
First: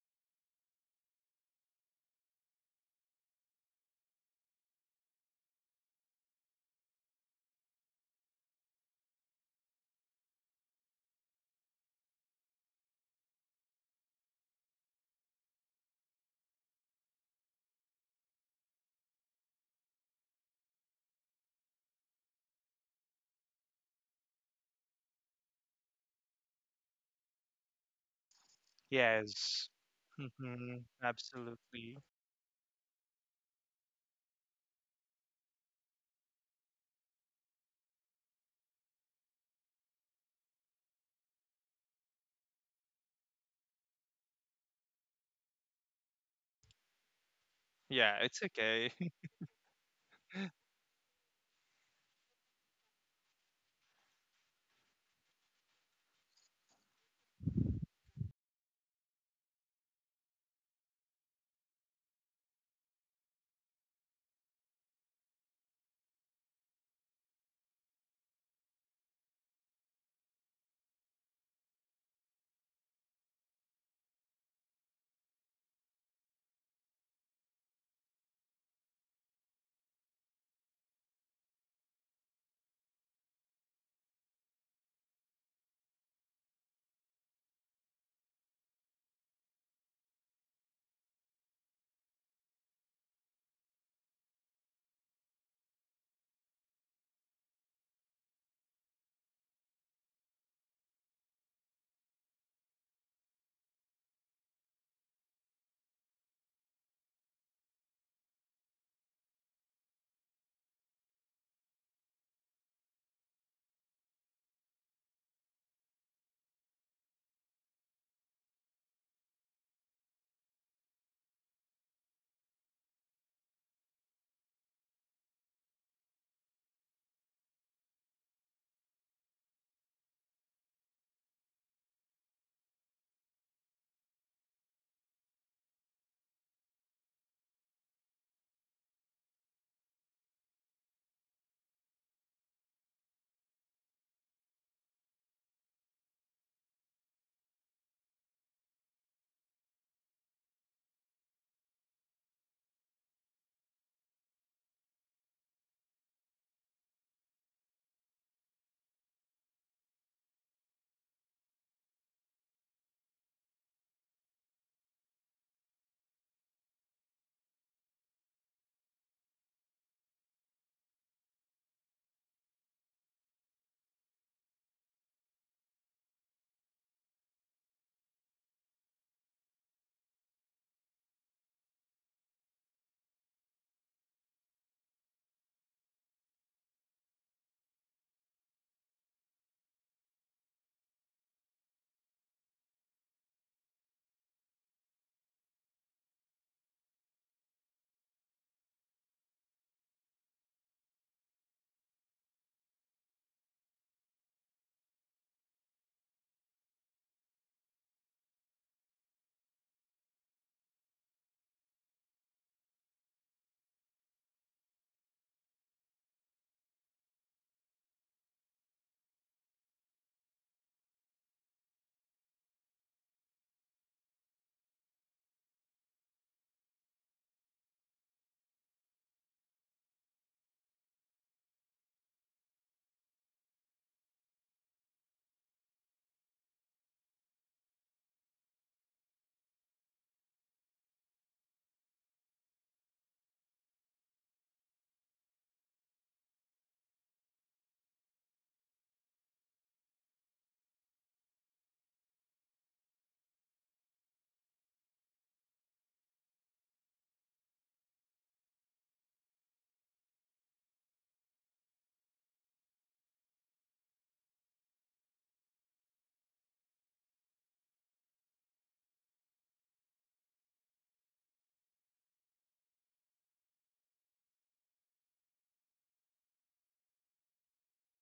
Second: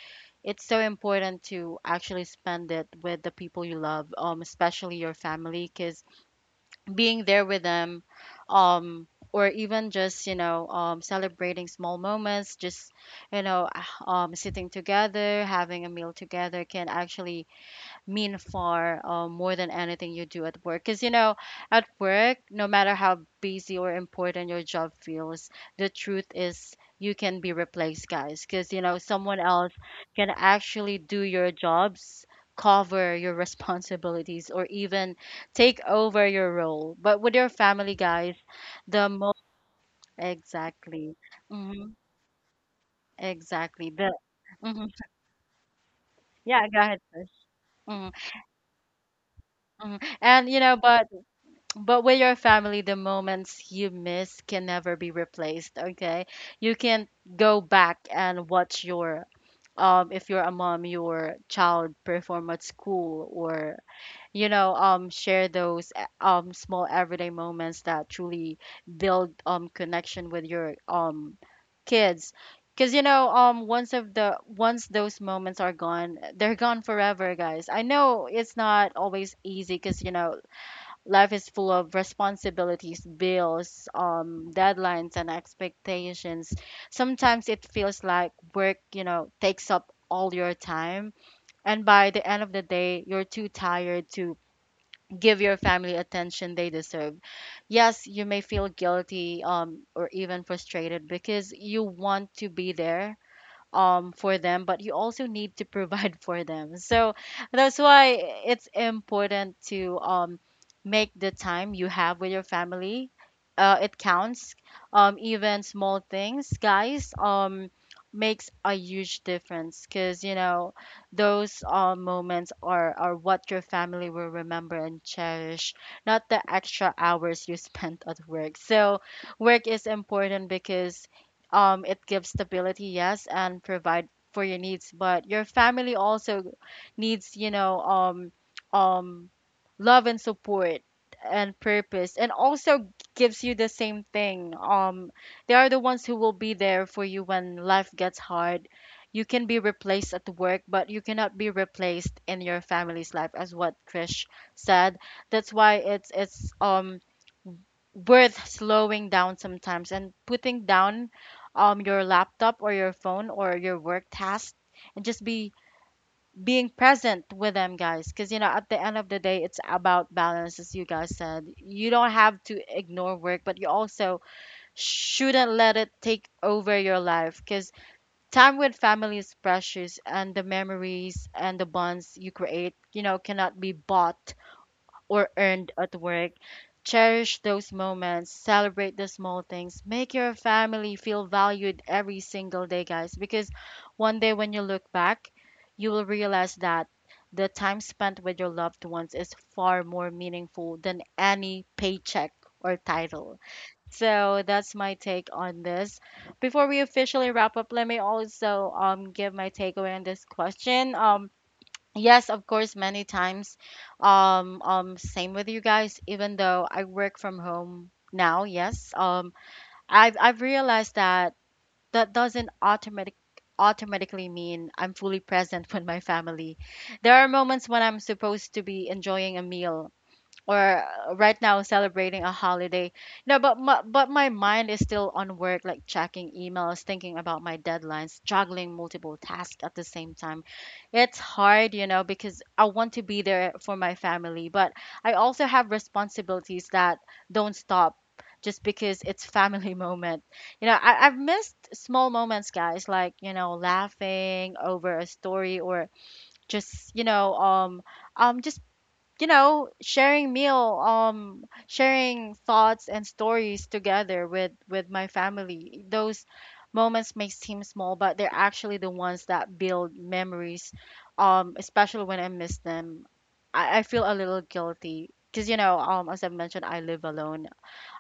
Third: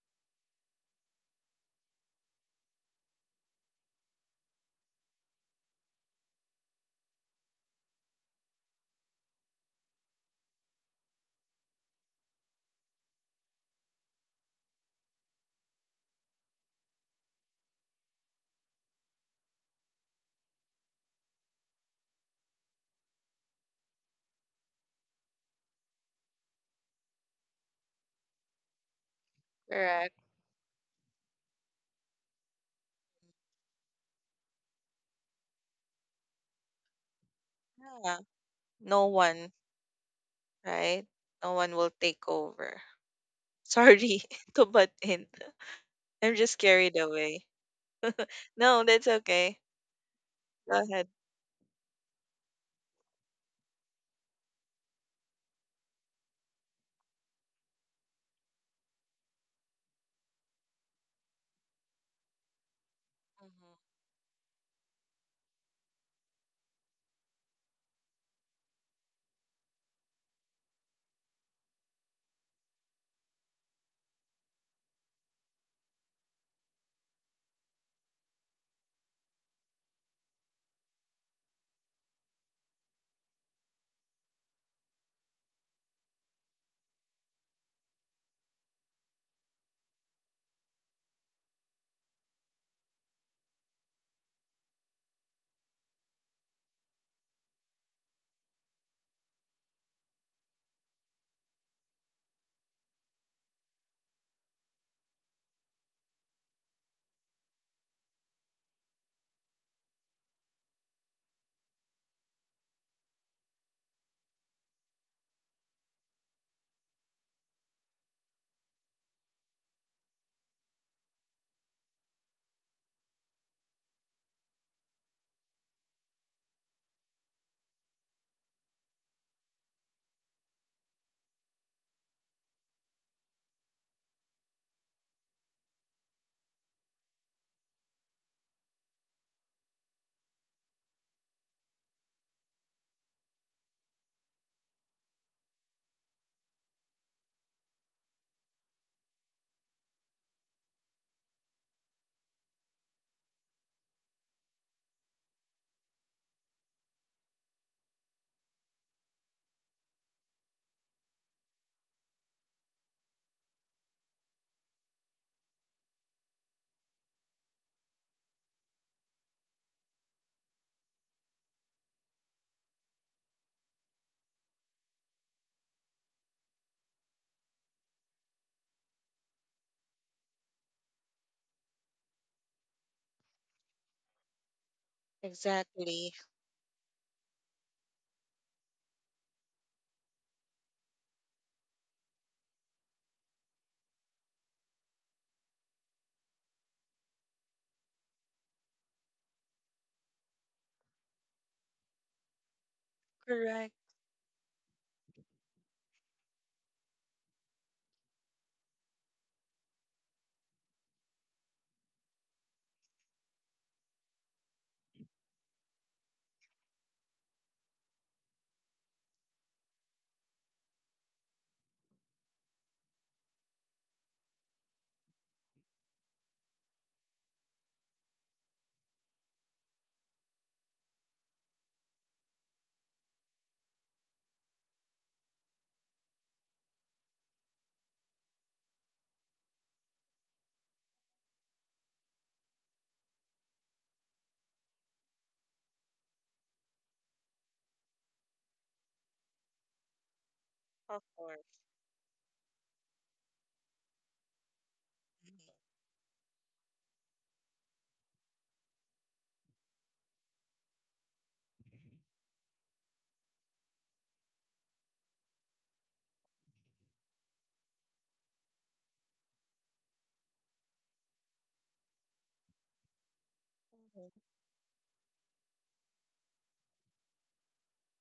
S1: it's so important to actually spend it with the people you love, especially your family, because being there with them, um or even just, you know, celebrating small moments, just, you know, sitting together, having a meal together, can actually mean far more than anything you do at work. Because, you know, at work, no matter how busy or important your job feels, the truth is you can be replaced, guys. Because, you know, someone
S3: Yes.
S1: else
S2: Correct.
S1: can
S3: Hmm.
S1: actually do your
S3: Absolutely.
S1: jobs, cover your responsibilities, or even take over your role. But with your family,
S2: Yeah,
S1: guys,
S2: no
S1: the most,
S2: one, right?
S1: exactly,
S2: No one will
S1: hmm,
S2: take over.
S1: exactly. The
S2: Sorry to
S1: hmm,
S2: butt in. I'm just
S1: yeah, go
S2: carried
S1: ahead first.
S2: away.
S1: Mm-hmm.
S3: Yeah, it's
S2: No,
S3: okay.
S2: that's okay.
S1: Mm-hmm. And you know,
S2: Go
S1: but
S2: ahead.
S1: But with your family, the moments you miss can never be replaced, okay? You can go back and watch your, if you're a mom, your child perform at school,
S2: Mhm.
S1: or, you know, share those small everyday moments that truly build connection with your kids. Because, you know, once of the once those moments are gone, they're gone forever, guys. I know it's not always easy, because, you know, life is full of responsibilities, bills, deadlines, and expectations. Sometimes it feels like work, you know, takes up all your time, and by the end of the day, you're too tired to give your family attention they deserve. Yes, you may feel guilty, or even frustrated, because you want to be there for them, but you also need to provide for them. So that's why it's important to make the time you have with your family it counts. Even small things, guys, makes a huge difference, because those moments are what your family will remember and cherish, not the extra hours you spent at work. So work is important because it gives stability, yes, and provide for your needs, but your family also needs, you know, um, love and support and purpose, and also gives you the same thing. They are the ones who will be there for you when life gets hard. You can be replaced at work, but you cannot be replaced in your family's life, as what Krish said. That's why it's worth slowing down sometimes and putting down your laptop or your phone or your work task, and just be being present with them, guys. Because, at the end of the day, it's about balance, as you guys said. You don't have to ignore work, but you also shouldn't let it take over your life, because time with family is precious, and the memories and the bonds you create, you know, cannot be bought or earned at
S2: Exactly.
S1: work. Cherish those moments, celebrate the small things, make your family feel valued every single day, guys. Because one day when you look back, you will realize that the time spent with your loved ones is far more meaningful than any paycheck or title.
S2: Correct.
S1: So that's my take on this. Before we officially wrap up, let me also give my takeaway on this question. Yes, of course, many times. Same with you guys, even though I work from home now, yes. I've realized that that doesn't automatically mean I'm fully present with my family. There are moments when I'm supposed to be enjoying a meal, or right now celebrating a holiday. No, but my mind is still on work, like checking emails, thinking about my deadlines, juggling multiple tasks at the same time. It's hard, you know, because I want to be there for my family, but I also have responsibilities that don't stop just because it's family moment. You know,
S2: Of
S1: I've
S2: course.
S1: missed small moments, guys, like, you know, laughing over a story, or just, um, just sharing meal, sharing thoughts and stories together with my family. Those moments may seem small, but they're actually the ones that build memories. Especially when I miss them, I feel a
S2: Mm-hmm.
S1: little guilty, because, you know, as I mentioned, I live alone.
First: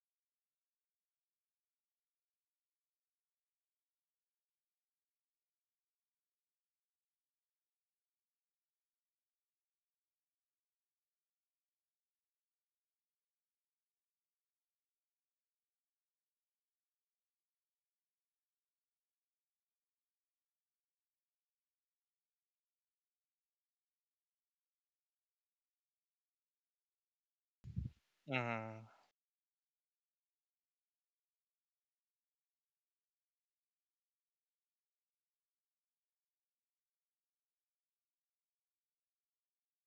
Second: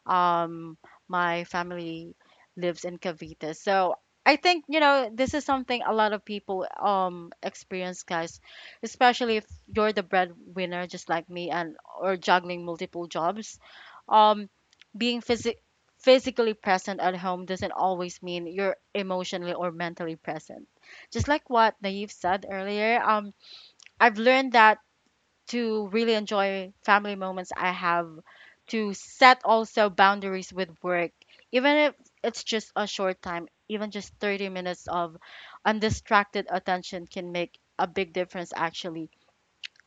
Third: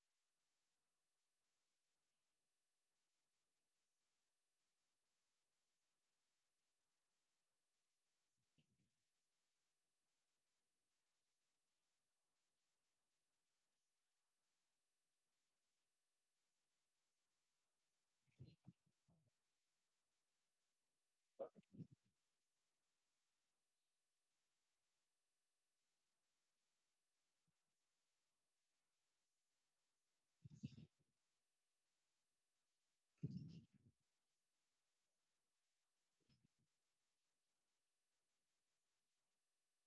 S1: Um, my family lives in Cavite. So I think, this is something a lot of people experience, guys, especially if you're the breadwinner just like me, and or juggling multiple jobs. Um, Being physically present at home doesn't always mean you're emotionally or mentally present. Just like what Naive said earlier, I've learned that to really enjoy family moments I have, to
S3: Mhm.
S1: set also boundaries with work, even if it's just a short time, even just 30 minutes of undistracted attention can make a big difference, actually.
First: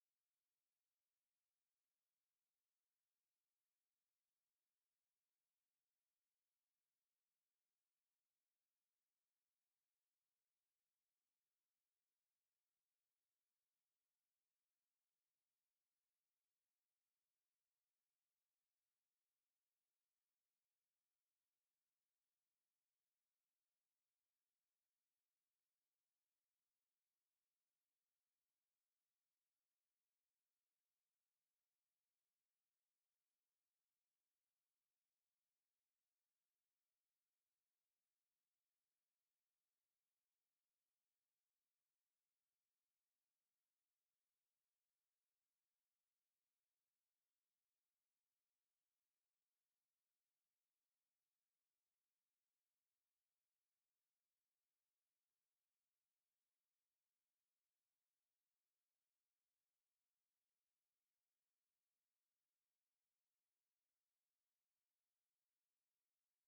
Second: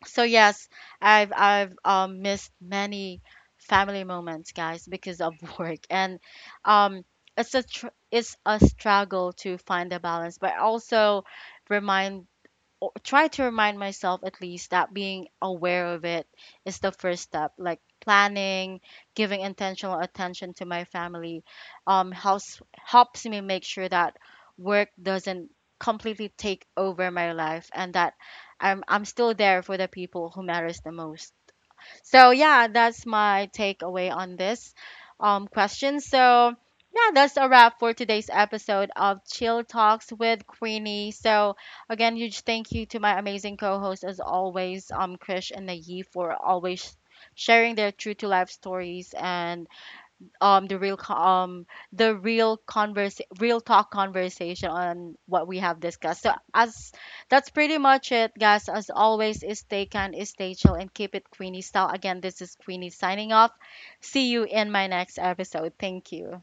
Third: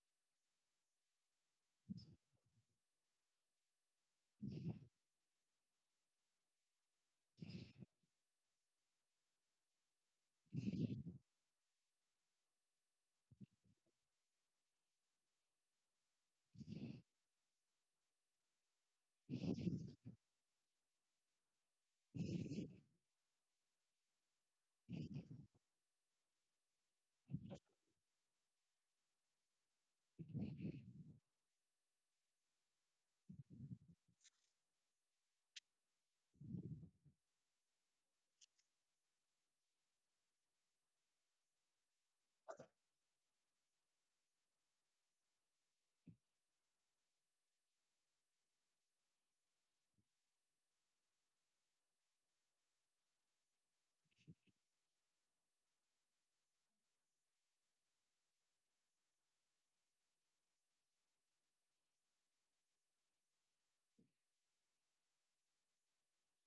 S1: So yes, I've missed many family moments, guys, because of work, and um it's a tr- it's a struggle to find a balance, but I also remind try to remind myself, at least, that being aware of it is the first step, like planning, giving intentional attention to my family, helps me make sure that work doesn't completely take over my life, and that I'm still there for the people who matters the most. So yeah, that's my takeaway on this question. So yeah, that's a wrap for today's episode of Chill Talks with Queenie. So again, huge thank you to my amazing co-hosts, as always, Krish and Nayi, for always sharing their true to life stories, and the real co- the real converse real talk conversation on what we have discussed. So as that's pretty much it, guys. As always, is stay kind, is stay chill, and keep it Queenie style. Again, this is Queenie signing off. See you in my next episode. Thank you.